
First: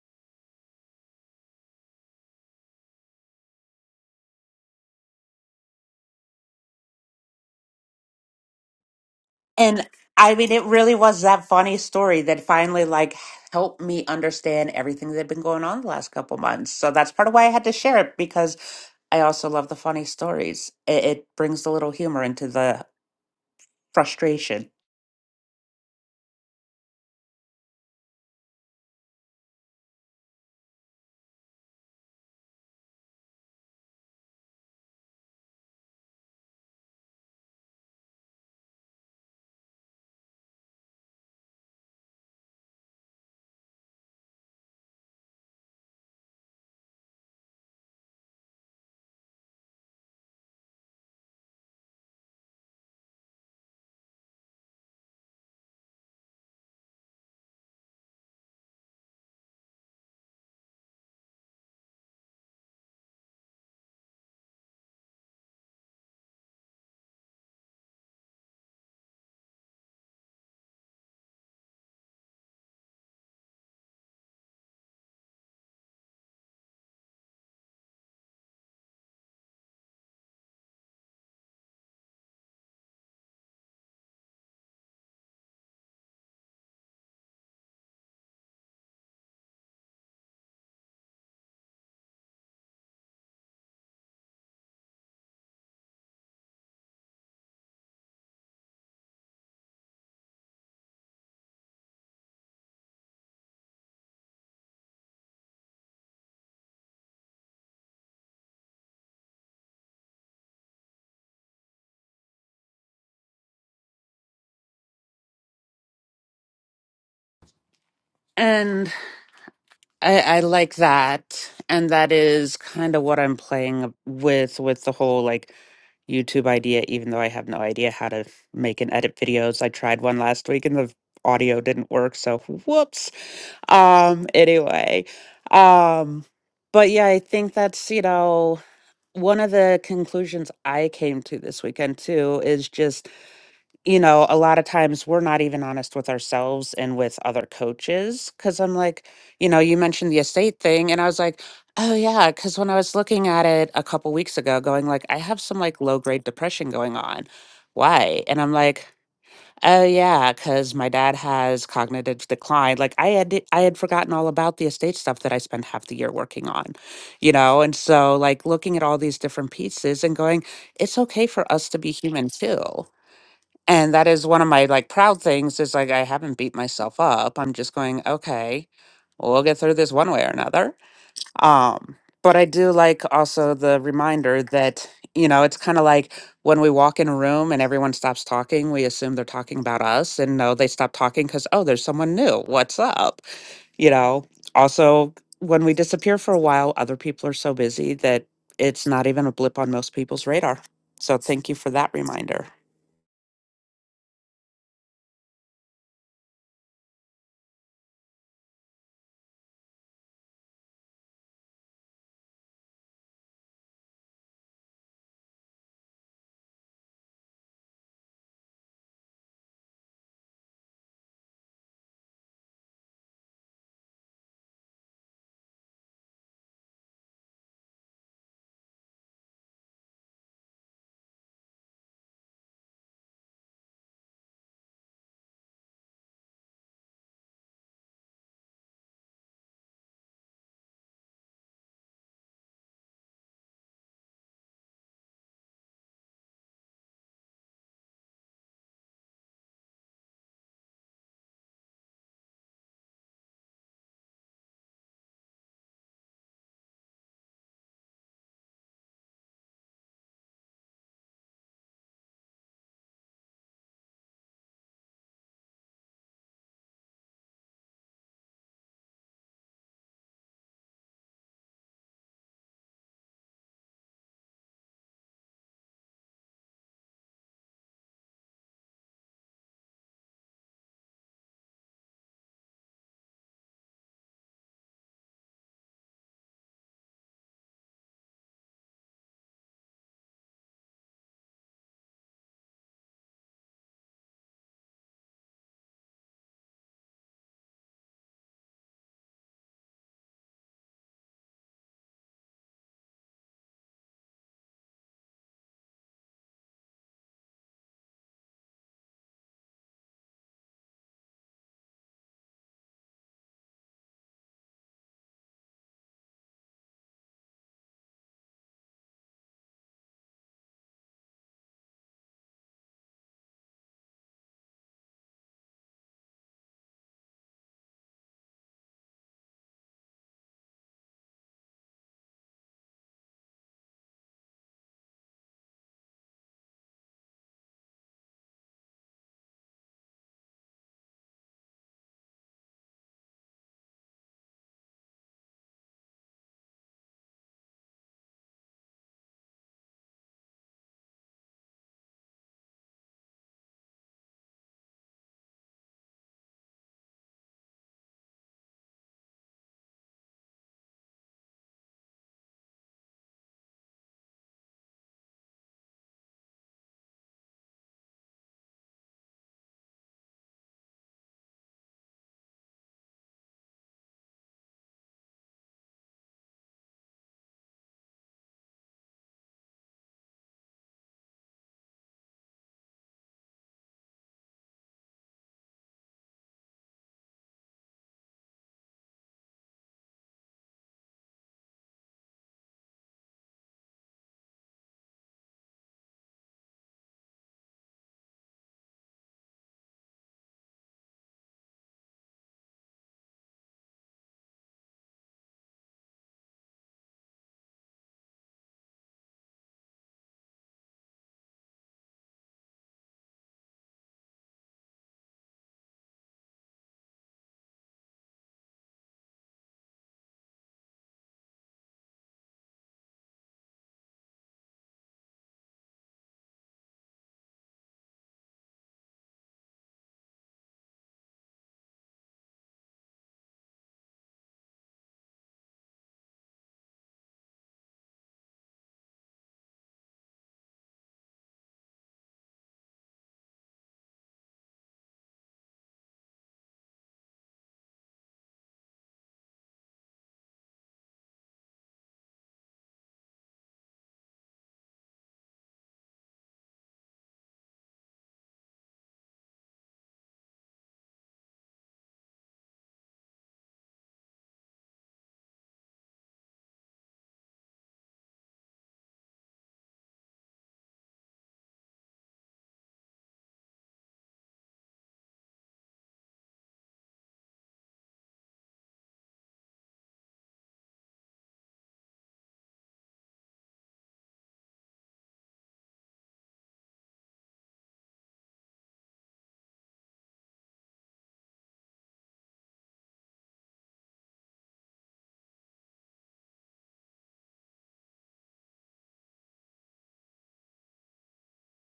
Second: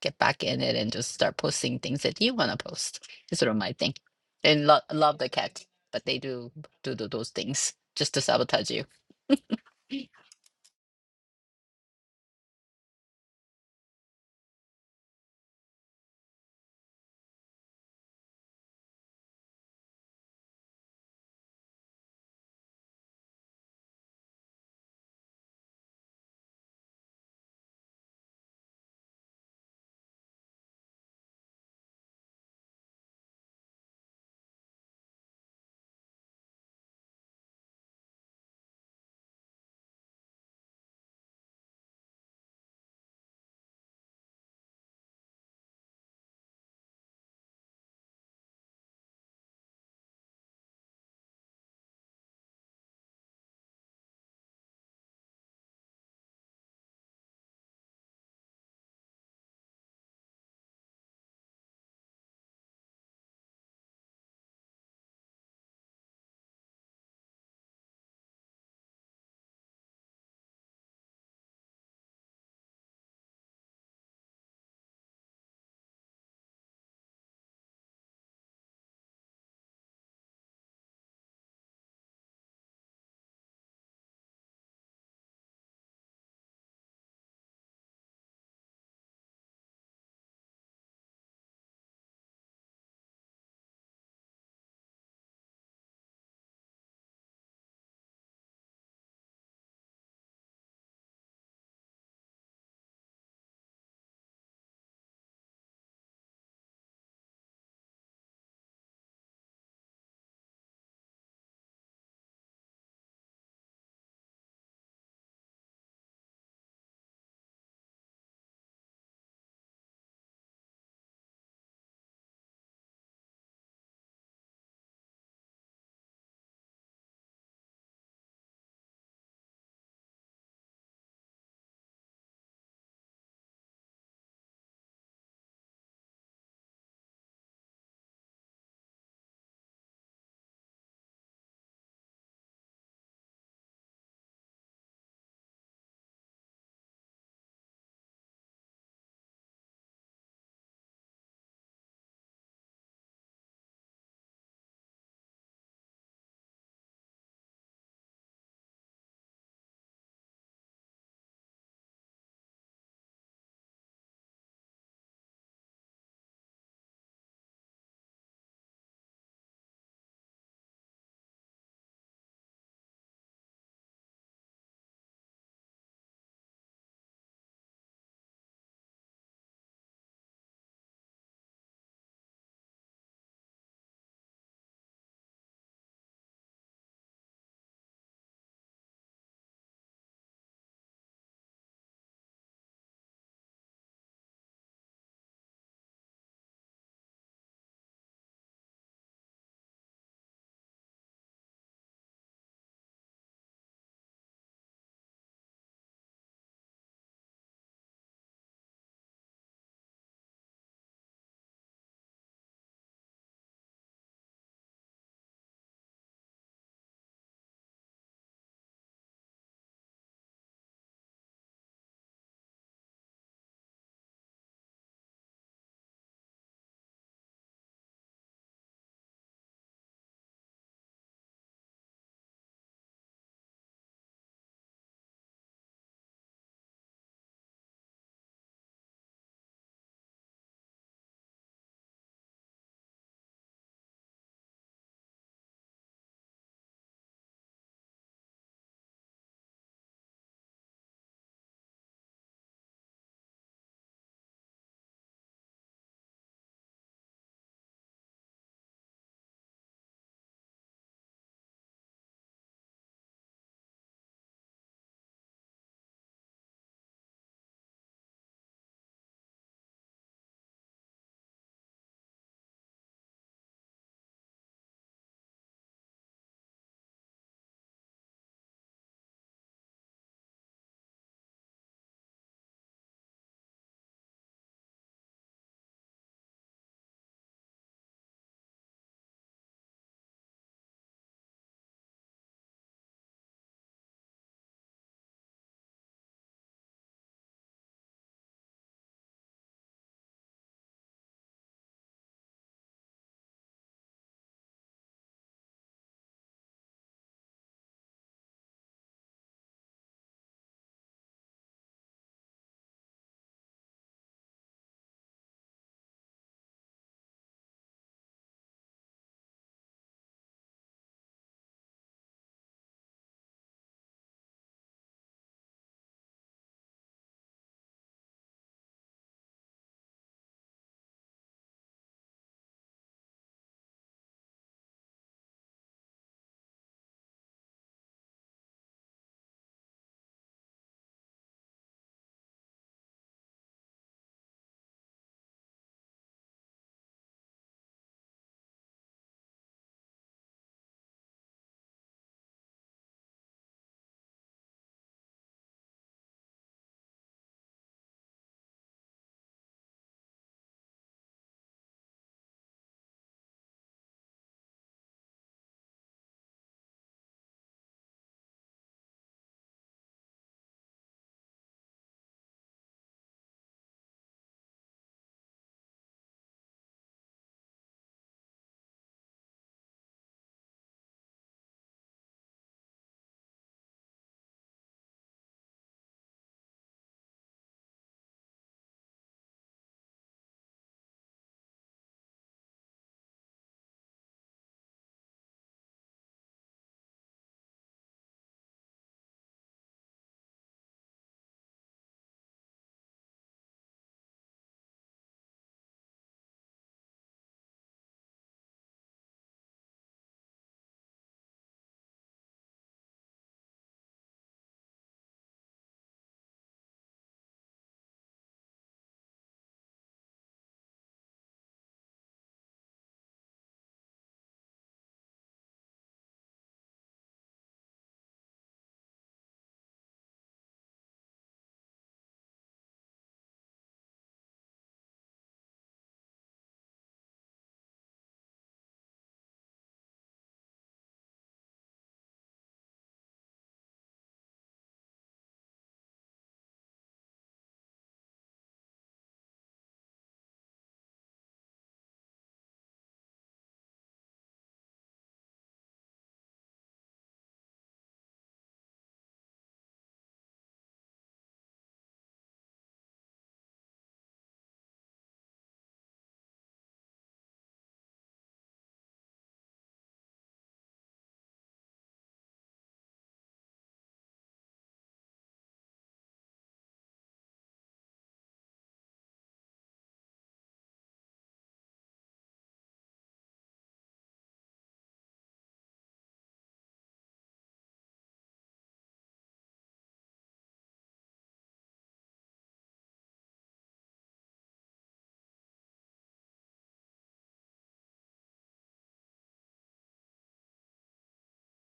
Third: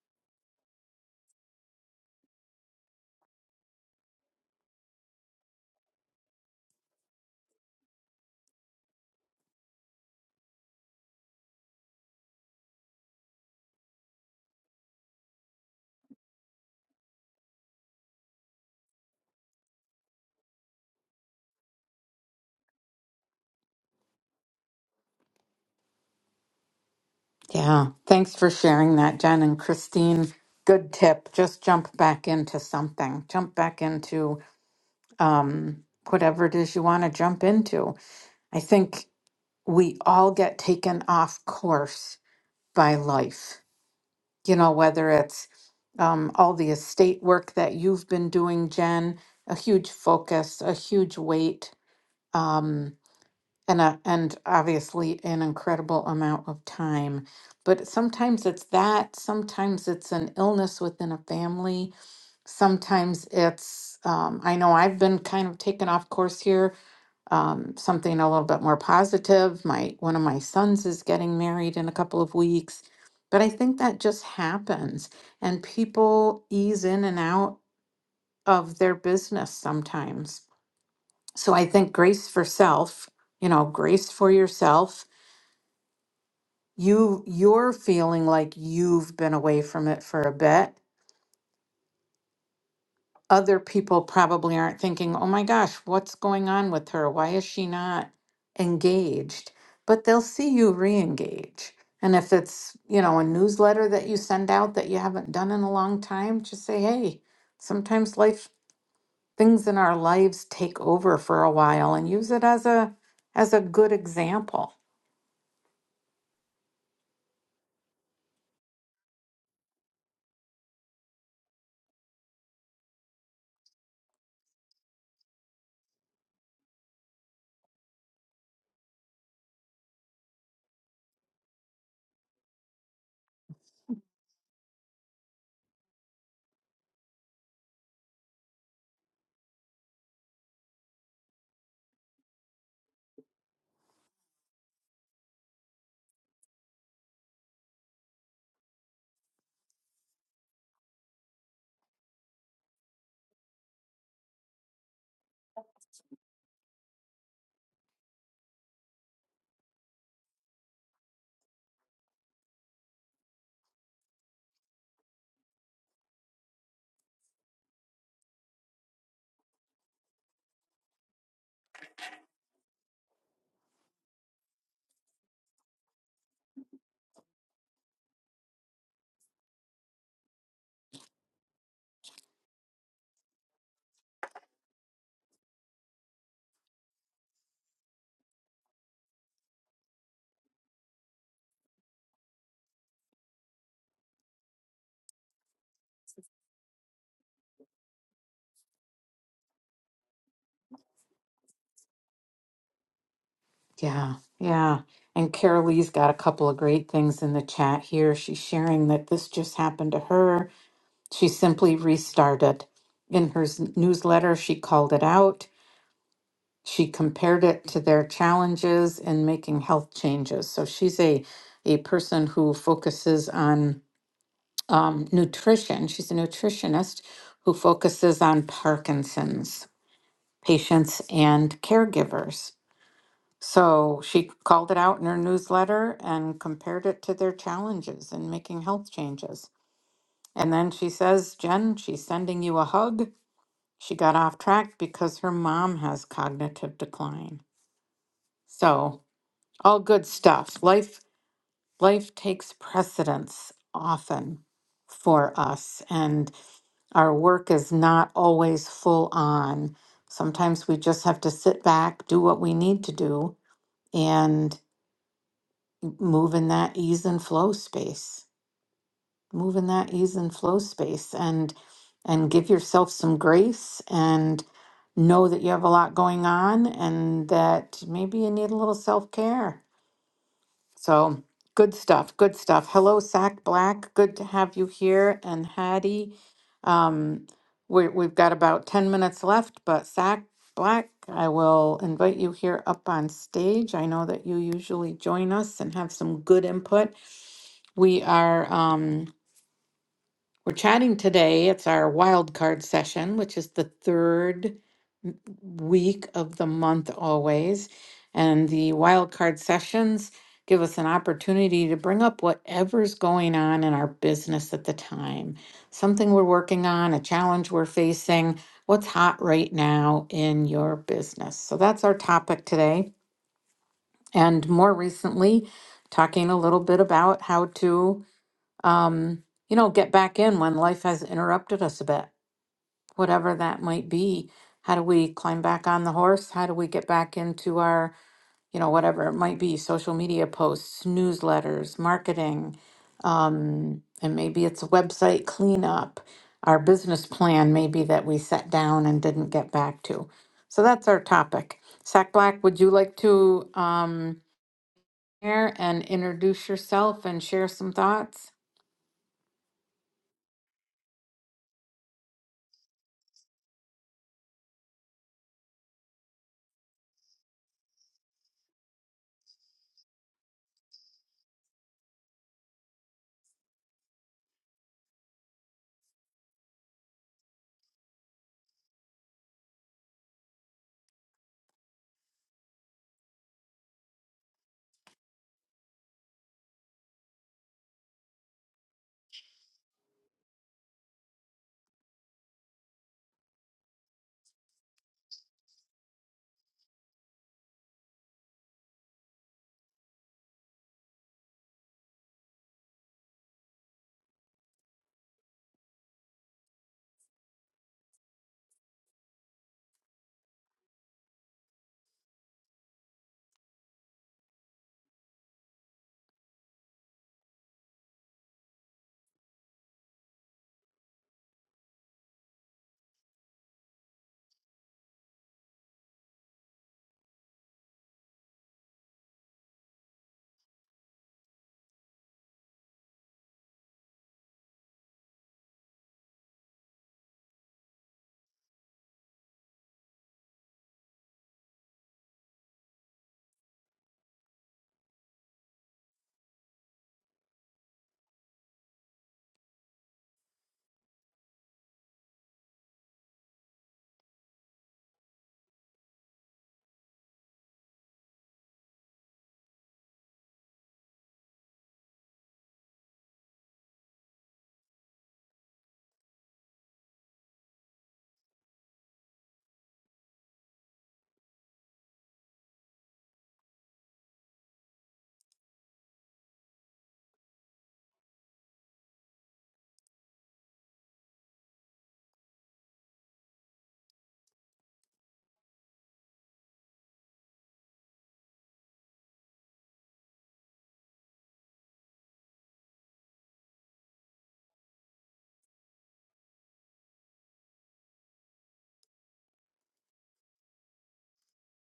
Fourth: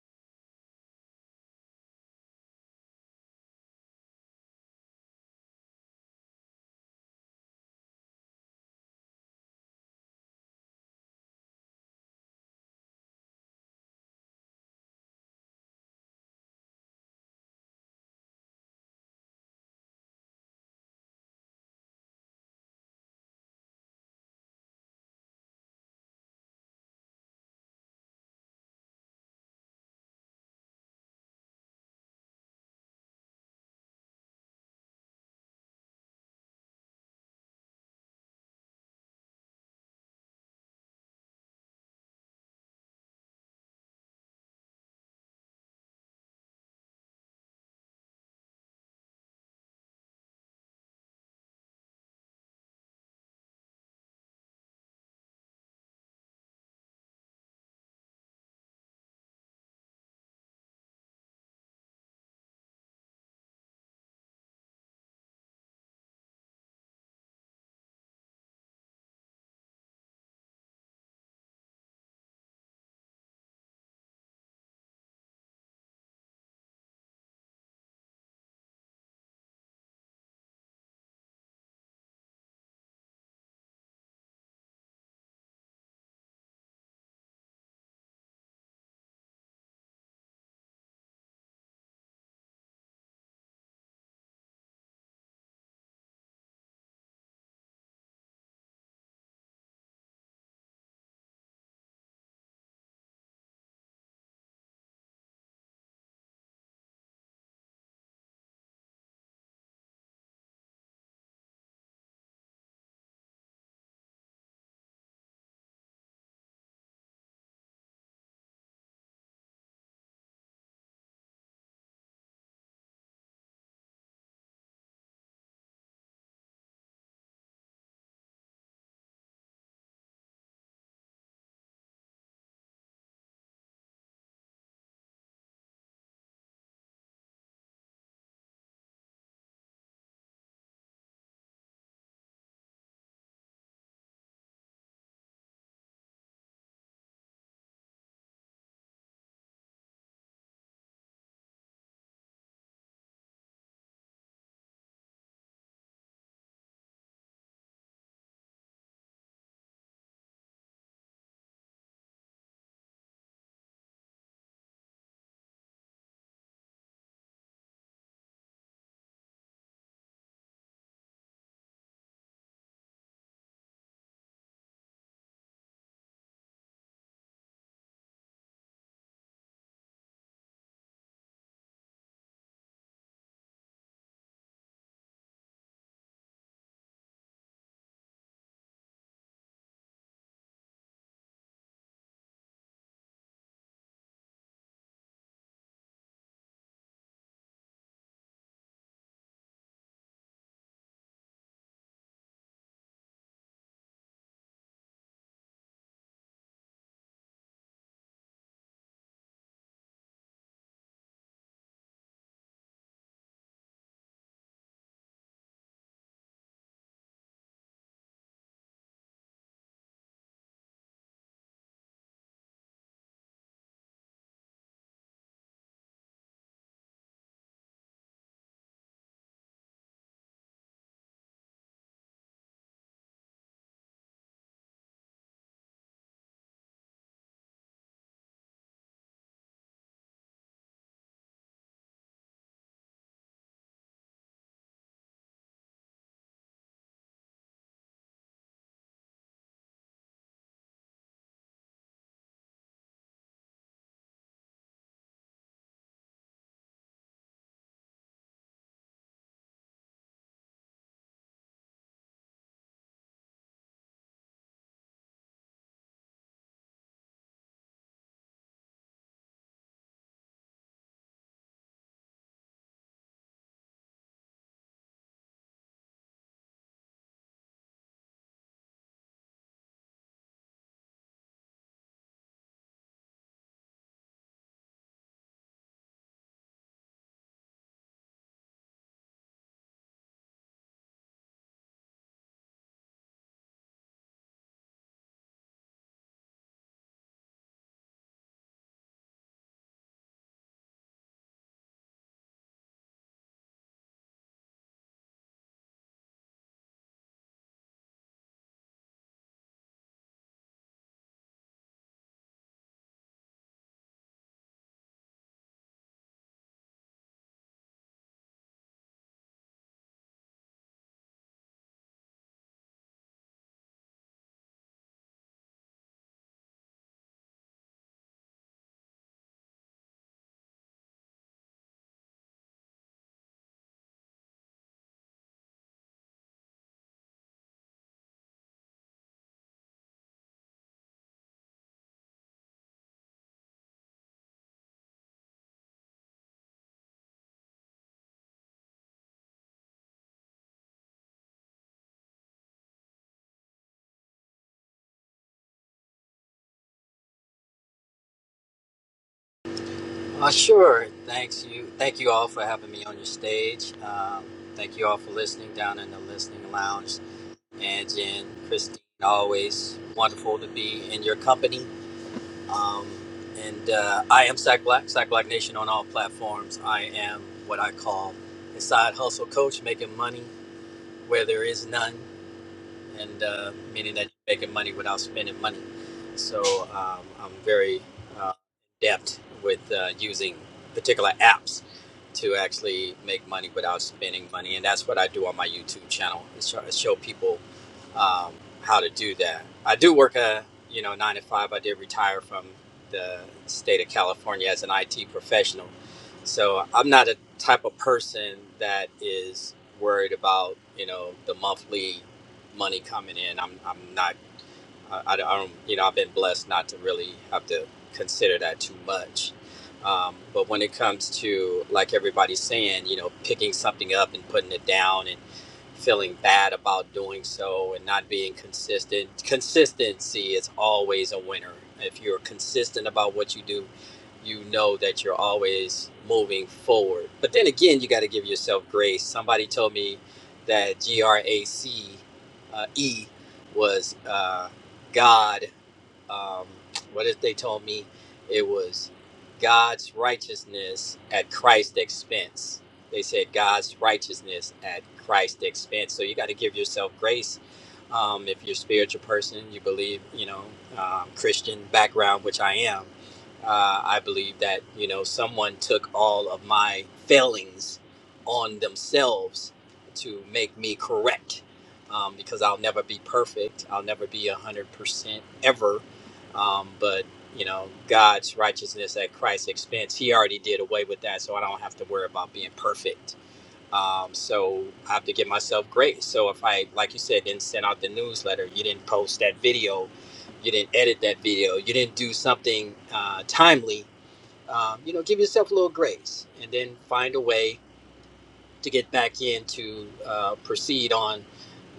[SPEAKER 3] get back in it and just start posting things that you want to post. It's sort of my thing. And lo- love the cat, but they do, do do those things just to sabotage you.
[SPEAKER 2] And I mean, it really was that funny story that finally like helped me understand everything that had been going on the last couple months. So that's part of why I had to share it because I also love the funny stories. It, it brings a little humor into the frustration.
[SPEAKER 1] Yeah. Thanks for sharing that, Jen and Christine. Good tip. Just jump back into something. Jump back into um, whatever it is you want to jump into. I think we all get taken off course by life you know, whether it's um, all the estate work that you've been doing, Jen, a huge focus, a huge weight, um, and a, and obviously an incredible amount of time. But sometimes it's that. Sometimes it's an illness within a family. Sometimes it's um, I know I've been kind of taken off course here um, something a little bit more positive. My one of my sons is getting married in a couple of weeks, but I think that just happens, and people ease in and out of their business sometimes. So I think grace for self, you know, grace for yourself. You you're feeling like you've been away from it for a bit other people probably aren't thinking, oh my gosh, what's going on with her? Why is she not engaged? But they'll see you re engage. And if it's, you know, a newsletter that you send out that you haven't done in a long time, just say, hey, sometimes life things in our lives take over for a while and use it as a as a good example.
[SPEAKER 2] And I, I like that. And that is kind of what I'm playing with with the whole like YouTube idea, even though I have no idea how to make and edit videos. I tried one last week and the audio didn't work. So whoops. um anyway um but yeah i think that's you know one of the conclusions i came to this weekend too is just you know a lot of times we're not even honest with ourselves and with other coaches because i'm like you know you mentioned the estate thing and i was like oh yeah because when i was looking at it a couple weeks ago going like i have some like low grade depression going on why and i'm like Oh yeah, because my dad has cognitive decline. Like I had I had forgotten all about the estate stuff that I spent half the year working on, you know? And so like looking at all these different pieces and going, it's okay for us to be human too. And that is one of my like proud things is like I haven't beat myself up. I'm just going, okay, we'll get through this one way or another. Um, but I do like also the reminder that, you know, it's kind of like when we walk in a room and everyone stops talking, we assume they're talking about us. And no, they stop talking because, oh, there's someone new. What's up? You know, also, when we disappear for a while, other people are so busy that it's not even a blip on most people's radar. So thank you for that reminder.
[SPEAKER 1] Yeah. Yeah. And Carolee's got a couple of great things in the chat here. She's sharing that this just happened to her She simply restarted. In her s- newsletter, she called it out. She compared it to their challenges in making health changes. So she's a, a person who focuses on um, nutrition. She's a nutritionist who focuses on Parkinson's patients and caregivers. So she called it out in her newsletter and compared it to their challenges in making health changes. And then she says, Jen, she's sending you a hug She got off track because her mom has cognitive decline. So, all good stuff. Life life takes precedence often for us and our work is not always full on. Sometimes we just have to sit back, do what we need to do and move in that ease and flow space. move in that ease and flow space and and give yourself some grace and know that you have a lot going on and that maybe you need a little self-care so good stuff good stuff hello sack black good to have you here and hattie um, we, we've got about 10 minutes left but sack black i will invite you here up on stage i know that you usually join us and have some good input we are um, we're chatting today. It's our wild card session, which is the third week of the month always. And the wild card sessions give us an opportunity to bring up whatever's going on in our business at the time. Something we're working on, a challenge we're facing, what's hot right now in your business. So that's our topic today. And more recently, talking a little bit about how to um, you know, get back in when life has interrupted us a bit whatever that might be. How do we climb back on the horse? How do we get back into our, you know, whatever it might be, social media posts, newsletters, marketing, um, and maybe it's a website cleanup, our business plan maybe that we set down and didn't get back to. So that's our topic. Sack Black, would you like to um, share and introduce yourself and share some thoughts?
[SPEAKER 4] Uh, sure. Thanks you. Thank you all for having me on your stage. Um, thank you all for listening down in the listening lounge. And Jen, Christine, always wonderful to be in your company. Um, and uh, I am Sack Black, Sack Black Nation on all platforms. I am what I call a side hustle coach, making money where there is none and uh, meaning that you're making money without spending money. So um, I'm very uh, adept with uh, using particular apps to actually make money without spending money, and that's what I do on my YouTube channel is try to show people um, how to do that. I do work a you know nine to five. I did retire from the state of California as an IT professional, so I'm not a type of person that is worried about you know the monthly money coming in. I'm I'm not I, I don't you know I've been blessed not to really have to consider that too much. Um, but when it comes to like everybody's saying, you know, picking something up and putting it down and feeling bad about doing so and not being consistent. Consistency is always a winner. If you're consistent about what you do, you know that you're always moving forward. But then again, you got to give yourself grace. Somebody told me that G R A C uh, E was uh, God um, what if they told me it was God's righteousness at Christ's expense? They said God's righteousness at Christ's expense. So you got to give yourself grace um, if you're a spiritual person, you believe, you know, um, Christian background, which I am, uh, I believe that, you know, someone took all of my failings on themselves to make me correct um, because I'll never be perfect. I'll never be 100% ever. Um, but, you know, God's righteousness at Christ's expense, He already did away with that. So I don't have to worry about being perfect um, so I have to give myself grace. So if I, like you said, didn't send out the newsletter, you didn't post that video, you didn't edit that video, you didn't do something uh, timely, um, you know, give yourself a little grace and then find a way to get back in to uh, proceed on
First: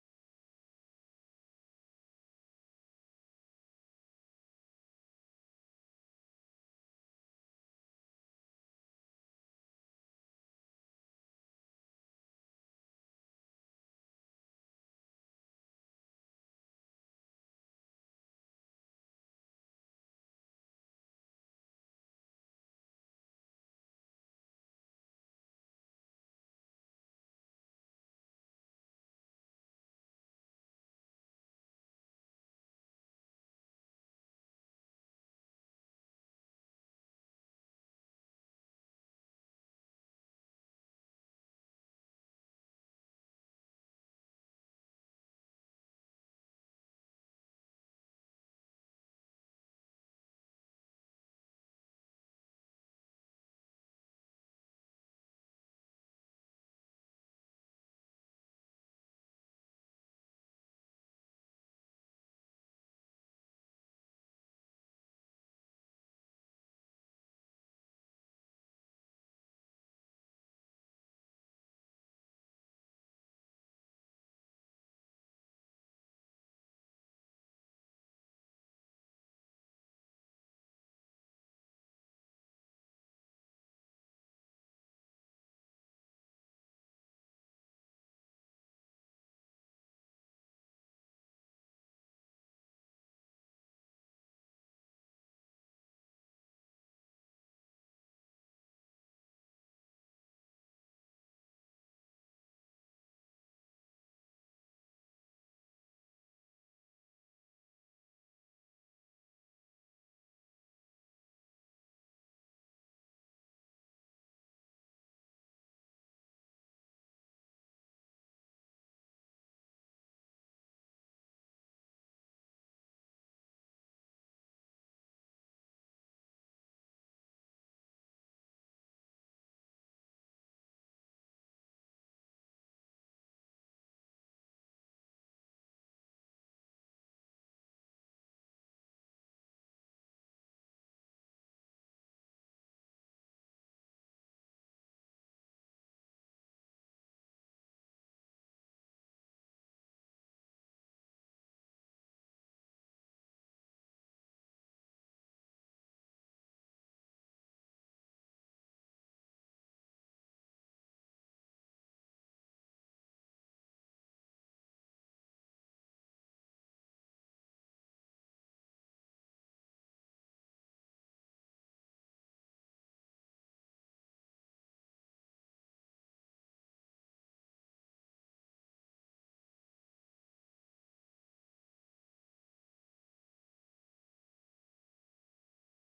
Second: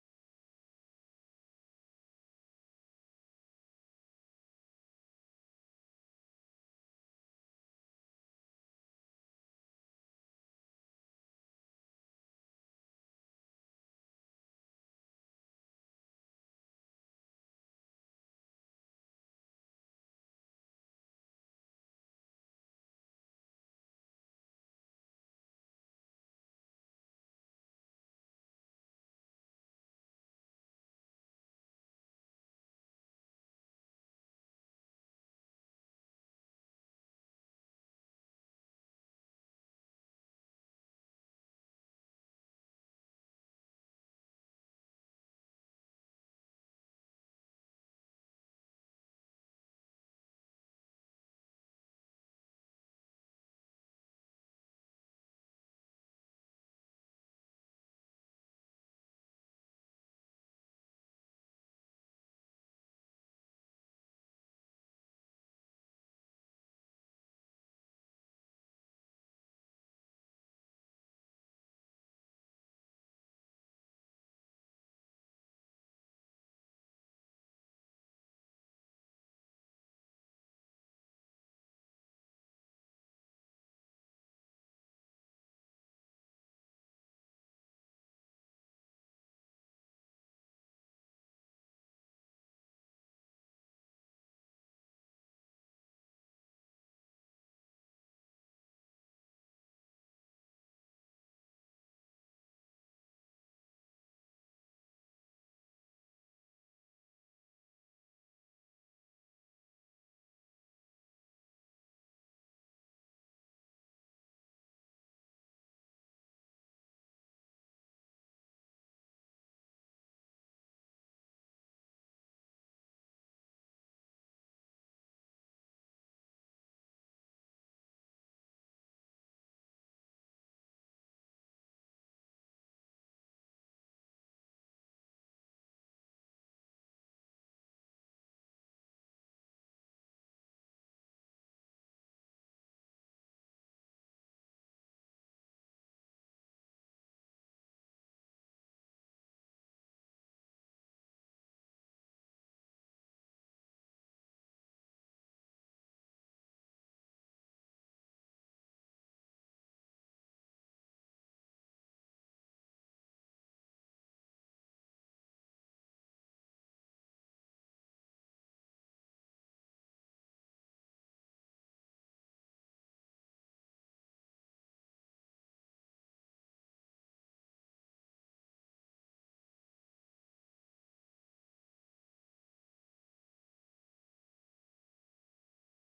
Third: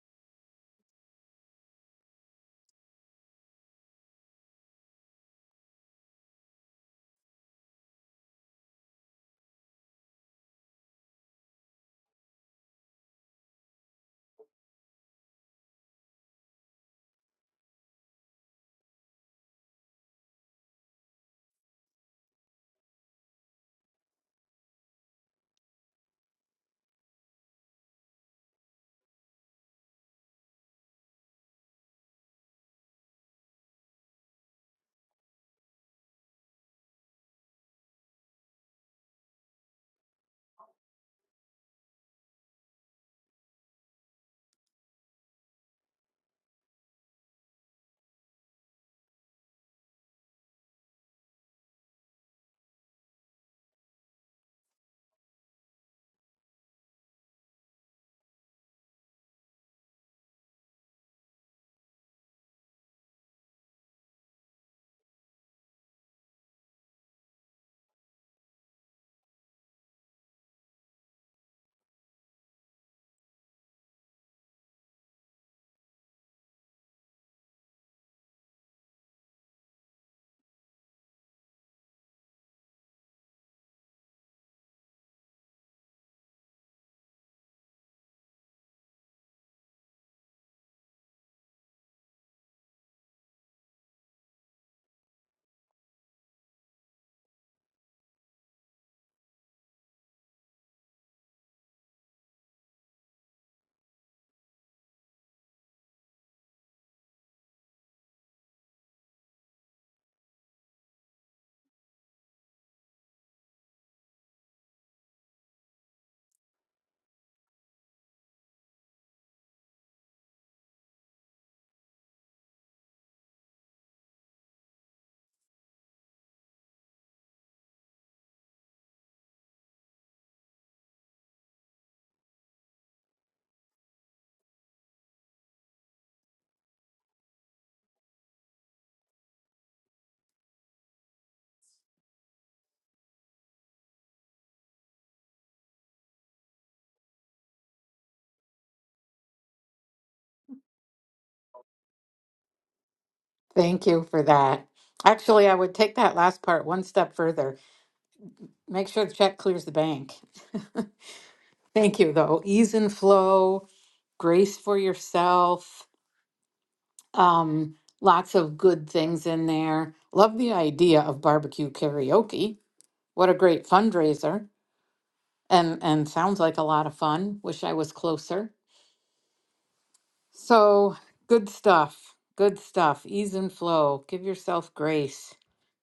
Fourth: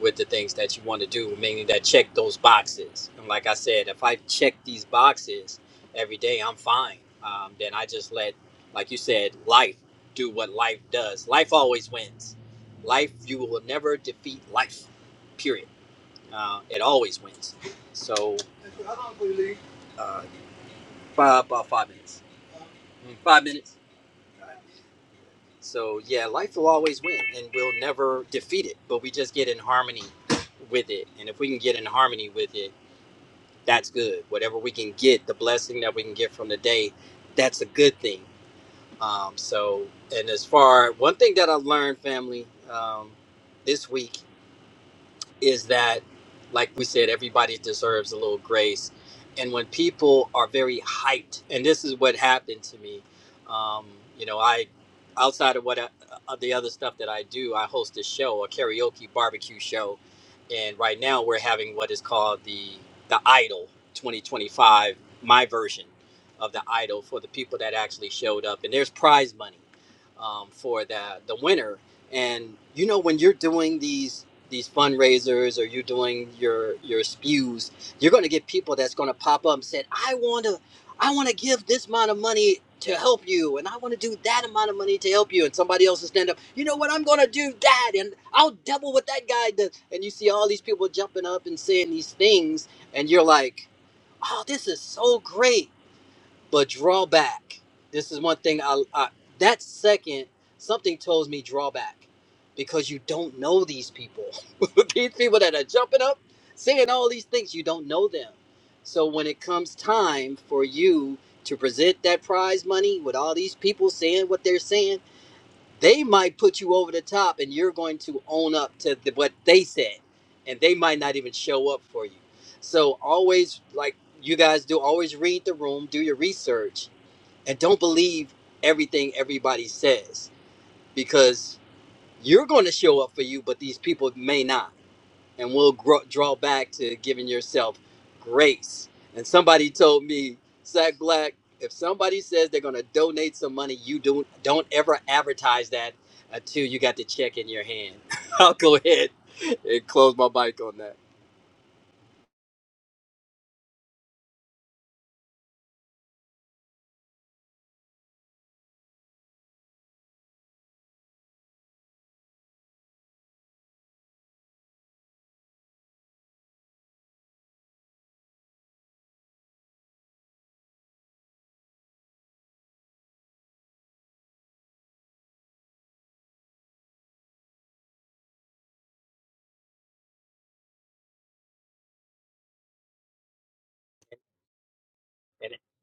[SPEAKER 4] with the things that you want to do, mainly that check those boxes. And like I said, if I check these boxes every day, I'm fine. Um, then I just let, like you said, life do what life does. Life always wins. Life, you will never defeat life, period. Uh, it always wins. So, uh, five, about five minutes. Mm, Five minutes. So yeah, life will always win, and we'll never defeat it. But we just get in harmony with it, and if we can get in harmony with it, that's good. Whatever we can get, the blessing that we can get from the day, that's a good thing. Um, so, and as far one thing that I learned, family, um, this week is that, like we said, everybody deserves a little grace. And when people are very hyped, and this is what happened to me, um, you know, I, outside of what I, of the other stuff that I do, I host a show, a karaoke barbecue show, and right now we're having what is called the the Idol 2025, my version of the Idol for the people that actually showed up, and there's prize money um, for the the winner. And you know, when you're doing these these fundraisers or you're doing your your spews, you're going to get people that's going to pop up and say, "I want to, I want to give this amount of money to help you, and I want to do that amount of money to help you." And somebody else will stand up, you know what? I'm going to do that, and I'll double what that guy does. And you see all these people jumping up and saying these things, and you're like, "Oh, this is so great." but draw back. This is one thing I, I that second something tells me draw back because you don't know these people. these people that are jumping up, saying all these things, you don't know them. So when it comes time for you to present that prize money with all these people saying what they're saying, they might put you over the top and you're going to own up to the, what they said and they might not even show up for you. So always like you guys do always read the room, do your research and don't believe everything everybody says because you're going to show up for you, but these people may not, and we'll grow, draw back to giving yourself grace. And somebody told me, Zach Black, if somebody says they're going to donate some money, you don't don't ever advertise that until you got the check in your hand. I'll go ahead and close my mic on that.
[SPEAKER 1] Thank you for that. Actually, I would take that last part one step further Make sure the check clears the bank. Thank you, though. Ease and flow, grace for yourself. Um, lots of good things in there. Love the idea of barbecue karaoke. What a great fundraiser. And and sounds like a lot of fun. Wish I was closer. So good stuff. Good stuff. Ease and flow. Give yourself grace.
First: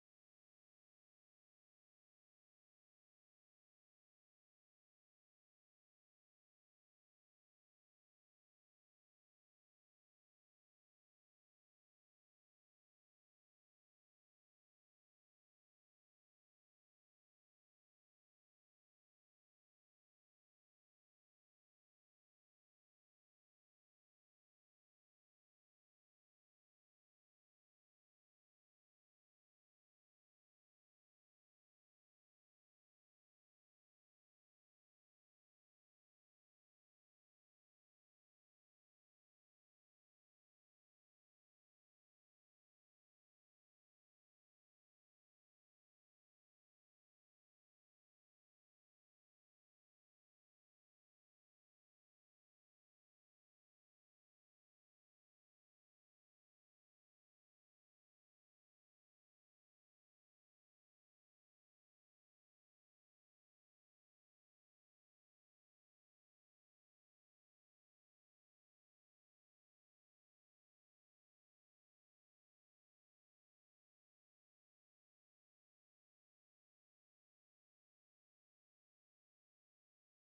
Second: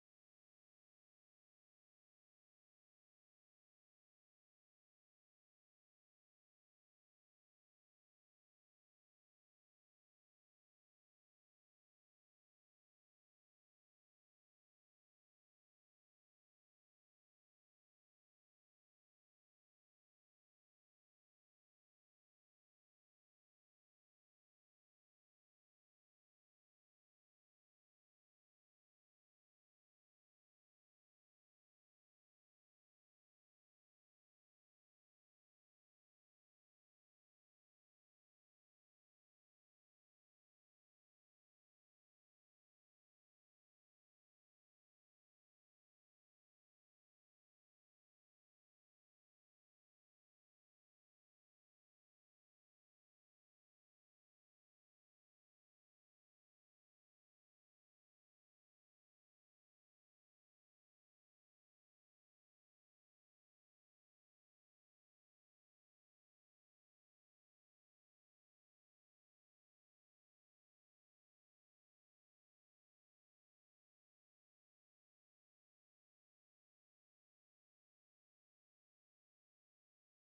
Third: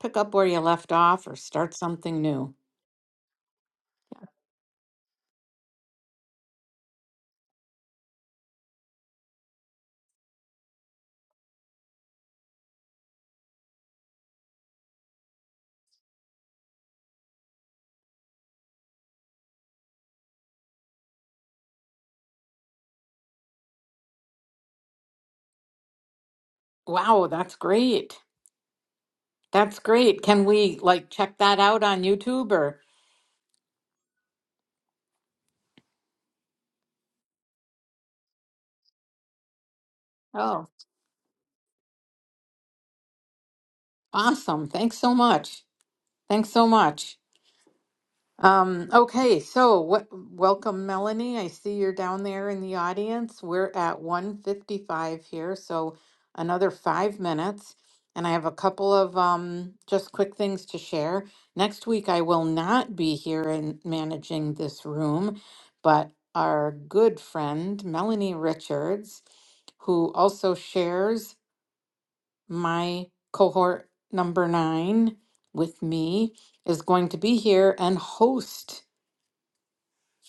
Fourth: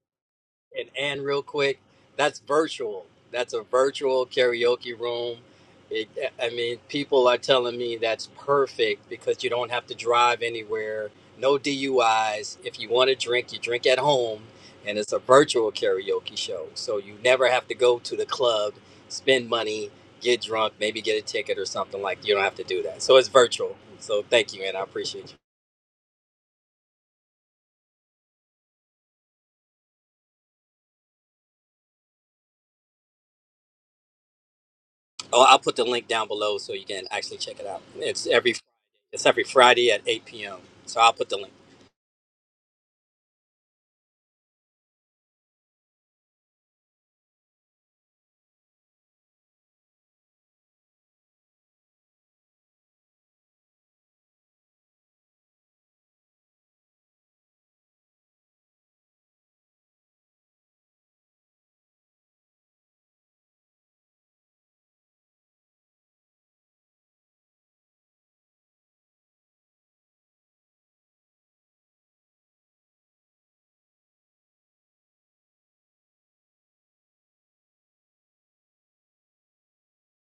[SPEAKER 1] Pick up where you
[SPEAKER 4] and
[SPEAKER 1] left
[SPEAKER 4] Ann
[SPEAKER 1] off or
[SPEAKER 4] real
[SPEAKER 1] start
[SPEAKER 4] quick.
[SPEAKER 1] something
[SPEAKER 4] That's
[SPEAKER 1] new.
[SPEAKER 4] virtual. That's a virtual karaoke room. It, I mean, people are telling me that's perfect because you don't have to drive anywhere. No DUIs. If you want to drink, you drink at home, and it's a virtual karaoke show. So you never have to go to the club, spend money, get drunk, maybe get a ticket or something like. that. You don't have to do that. So it's virtual. So thank you, and I appreciate you.
[SPEAKER 1] Wow, that's great. That's great. Can we like check that out on YouTube or?
[SPEAKER 4] Oh, I'll put the link down below so you can actually check it out. It's every it's every Friday at 8 p.m.
[SPEAKER 1] Oh,
[SPEAKER 4] So I'll put the link.
[SPEAKER 1] awesome. Thanks so much. Thanks so much. Um, okay, so what welcome Melanie. I see you're down there in the audience. We're at 155 here, so another 5 minutes and I have a couple of um just quick things to share. Next week I will not be here and managing this room, but our good friend Melanie Richards who also shares my cohort number nine with me is going to be here and host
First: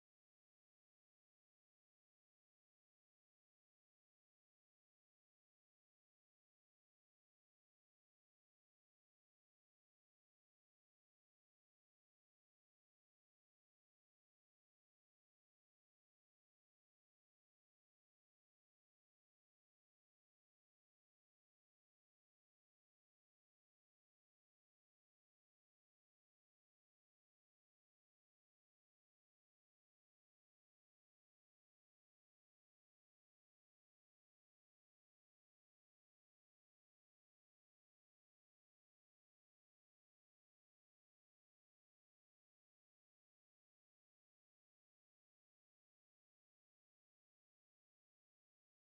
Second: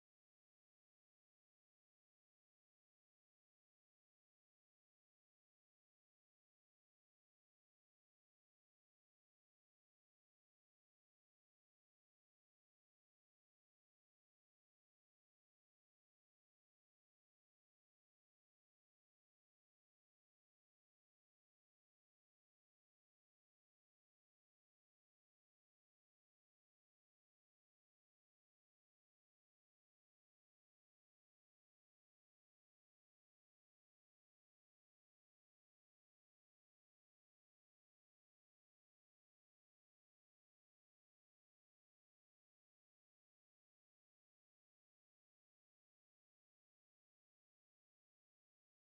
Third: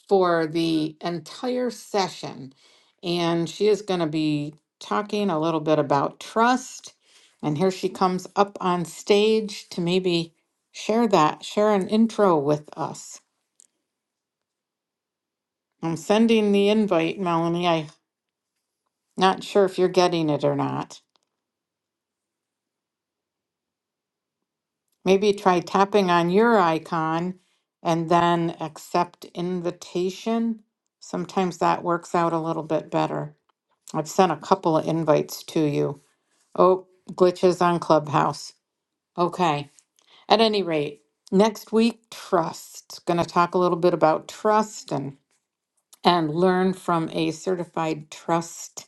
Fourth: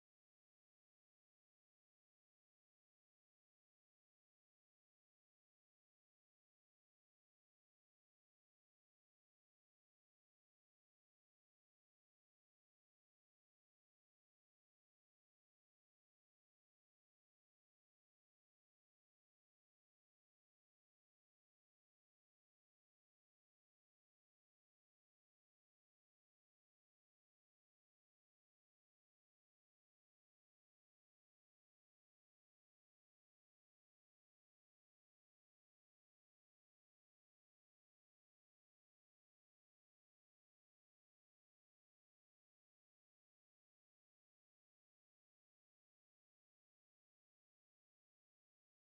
[SPEAKER 1] for the entire session. And she is going to be talking a little bit about trust. And here she comes up on stage to maybe share that, share an intro with us. I'm sending the invite, Melanie. I'm not sure if you're getting it or not. Maybe try tapping on your icon and then accept invitation. Sometimes that works out a little bit better. I've sent a couple of invites to you. Oh, glitches on Clubhouse. Okay. At any rate, next week, trust. Going to talk a little bit about trust and and learn from a certified trust.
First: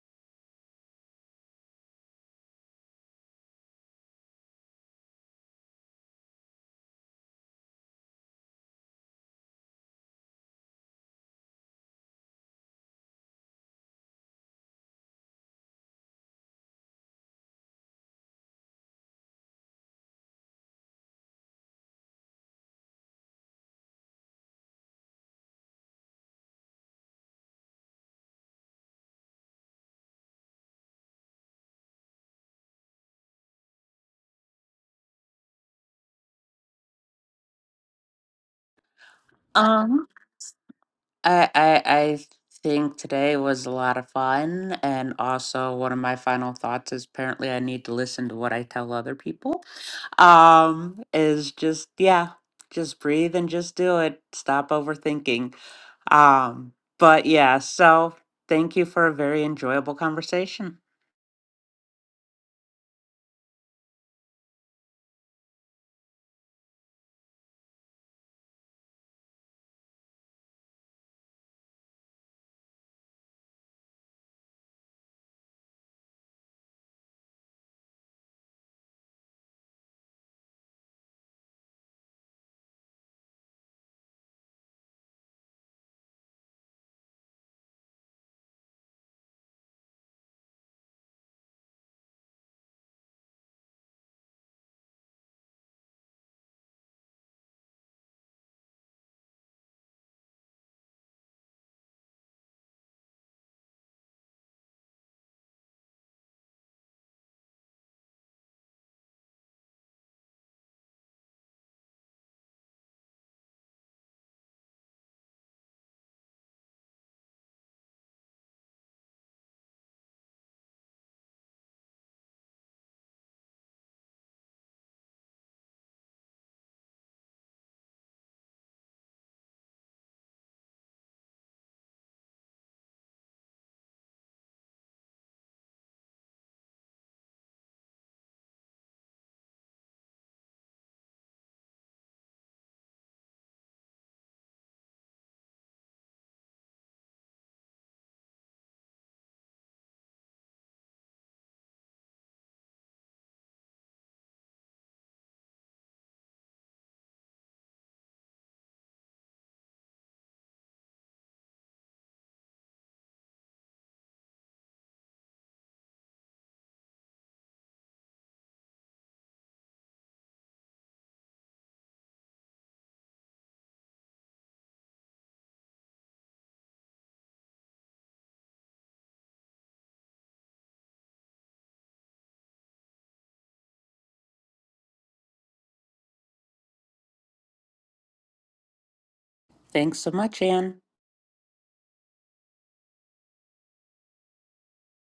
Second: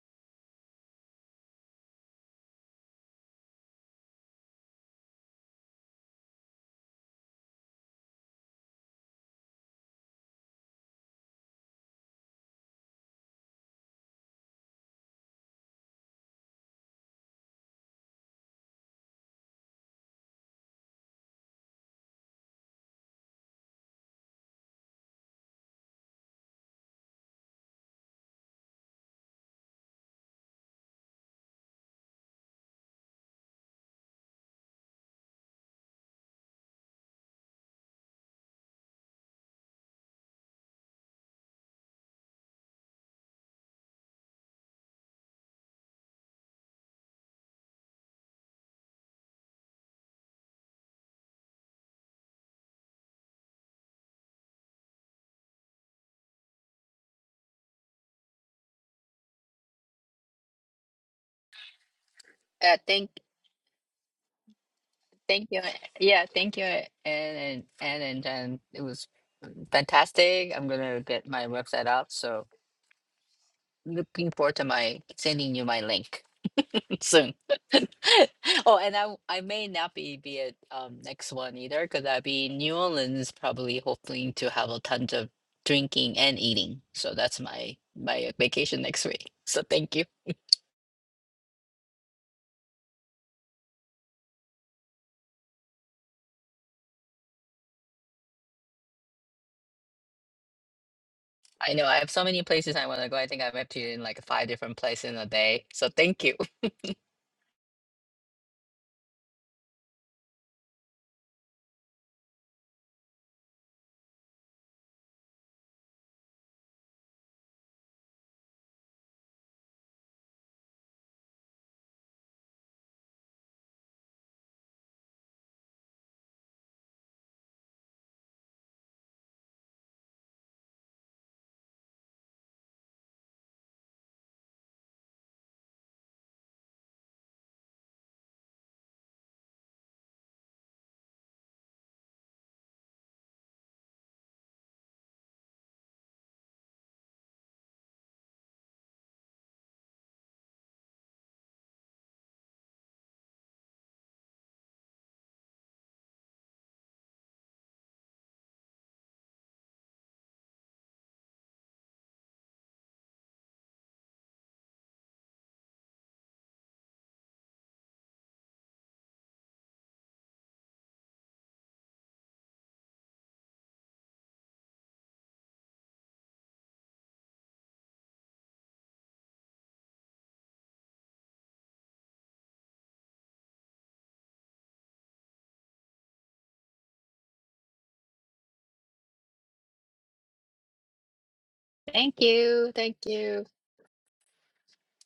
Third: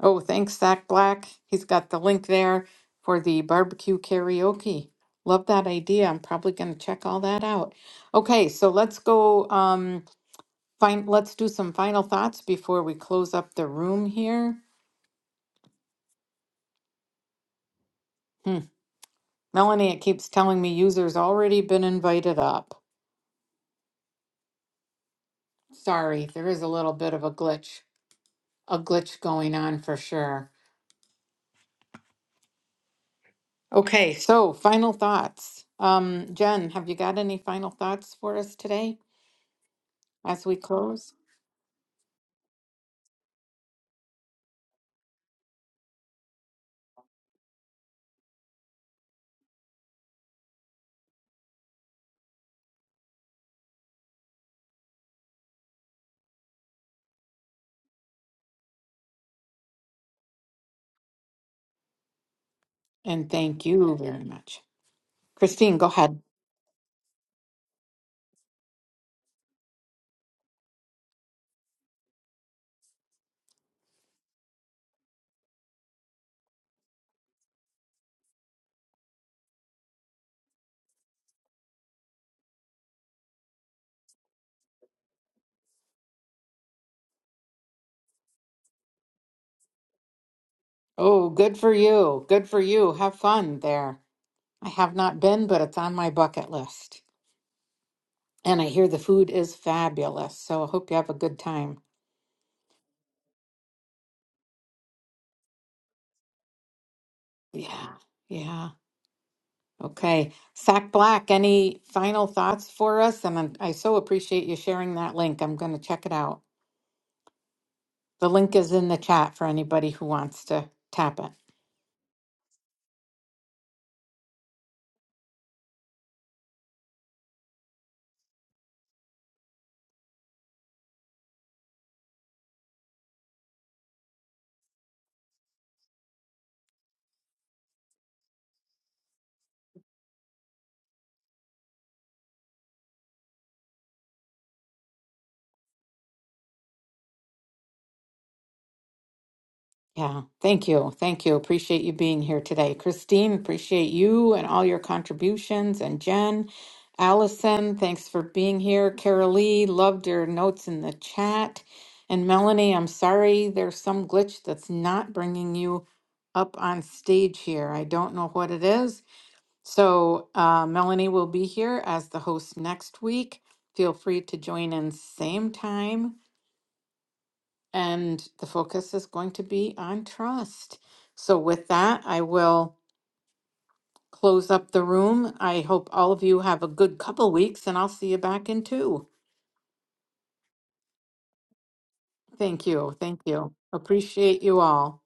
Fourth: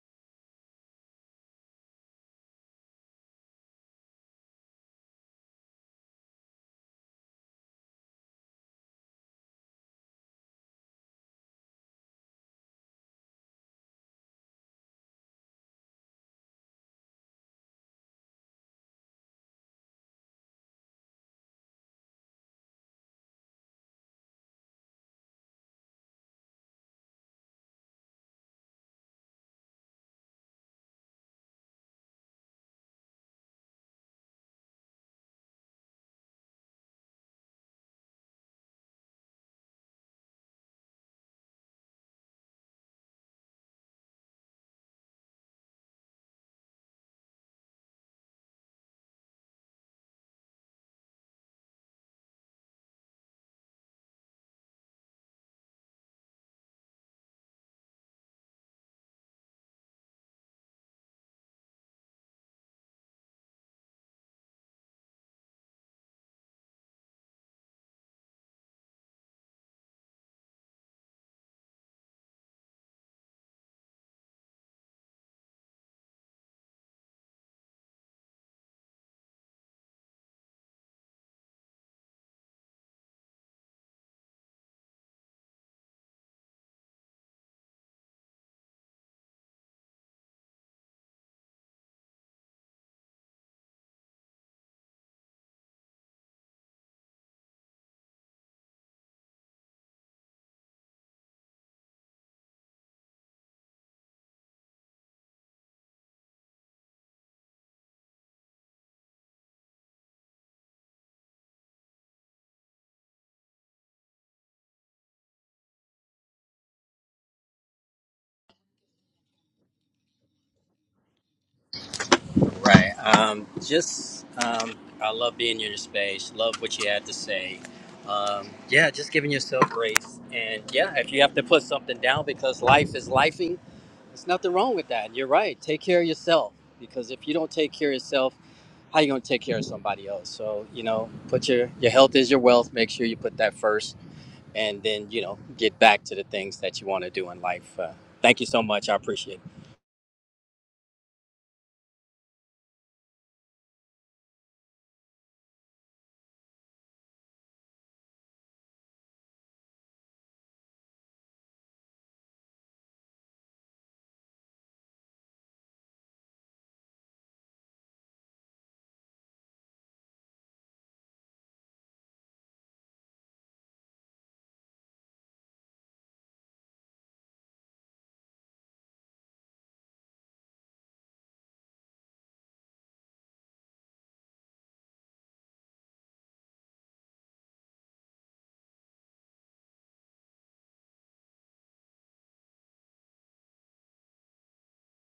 [SPEAKER 1] Oh, thanks, Zach Black. He's got the link there for the barbecue karaoke. Love that idea. I'm probably going to check all that out. Okay, so let's go. Um, find. Let's do some final thoughts before we close up the room here. Hmm. Melanie, it keeps telling me users already been invited up. Sorry, there is a little bit of a glitch, a glitch going on for sure. Okay, so final thoughts. Um, Jen, have you got any final thoughts for us today
[SPEAKER 2] Um.
[SPEAKER 1] as we close?
[SPEAKER 2] I, I I think today was a lot of fun, and also one of my final thoughts is apparently I need to listen to what I tell other people. Um, is just yeah, just breathe and just do it. Stop overthinking. Um, but yeah, so thank you for a very enjoyable conversation.
[SPEAKER 3] Uh, thank
[SPEAKER 1] And thank you very much.
[SPEAKER 3] Thank you.
[SPEAKER 1] Christine, go ahead.
[SPEAKER 3] Yeah, thank you, And and Anne and Jen. It was fantastic. I'm gonna get my website up, so looking forward to my sending you my link soon. Oh, and I I may not be be at um next one either because I'll be in New Orleans probably hoping to have a tons of drinking and eating. So that's my my vacation next week. So thank you.
[SPEAKER 1] Oh, good for you. Good for you. Have fun there. I have not been, but it's on my bucket list. And I hear the food is fabulous. So I hope you have a good
[SPEAKER 3] I
[SPEAKER 1] time.
[SPEAKER 3] know I have so many places I want to go. I think I've been to in like five different places in a day. So thank you.
[SPEAKER 1] Yeah. Yeah. Okay. Sack Black, any final thoughts for us? And I'm- I so appreciate you sharing that link. I'm going to check it out. The link is in the chat for anybody who wants to tap it.
[SPEAKER 4] Right. Um, just um, I love being in your space. Love what you had to say. Um, yeah, just giving yourself grace. And yeah, if you have to put something down because life is lifing, there's nothing wrong with that. You're right. Take care of yourself because if you don't take care of yourself, how you gonna take care of somebody else? So you know, put your your health is your wealth. Make sure you put that first and then you know get back to the things that you want to do in life. Uh, thank you so much. I appreciate it.
[SPEAKER 1] Yeah, thank you. Thank you. Appreciate you being here today. Christine, appreciate you and all your contributions. And Jen, Allison, thanks for being here. Carol Lee, loved your notes in the chat. And Melanie, I'm sorry there's some glitch that's not bringing you up on stage here. I don't know what it is. So, uh, Melanie will be here as the host next week. Feel free to join in same time and the focus is going to be on trust. So, with that, I will close up the room. I hope all of you have a good couple weeks, and I'll see you back in two.
[SPEAKER 2] Thanks so much, Anne.
[SPEAKER 3] Thank
[SPEAKER 1] Thank
[SPEAKER 3] you.
[SPEAKER 1] you.
[SPEAKER 3] Thank
[SPEAKER 1] Thank
[SPEAKER 3] you.
[SPEAKER 1] you. Appreciate you all.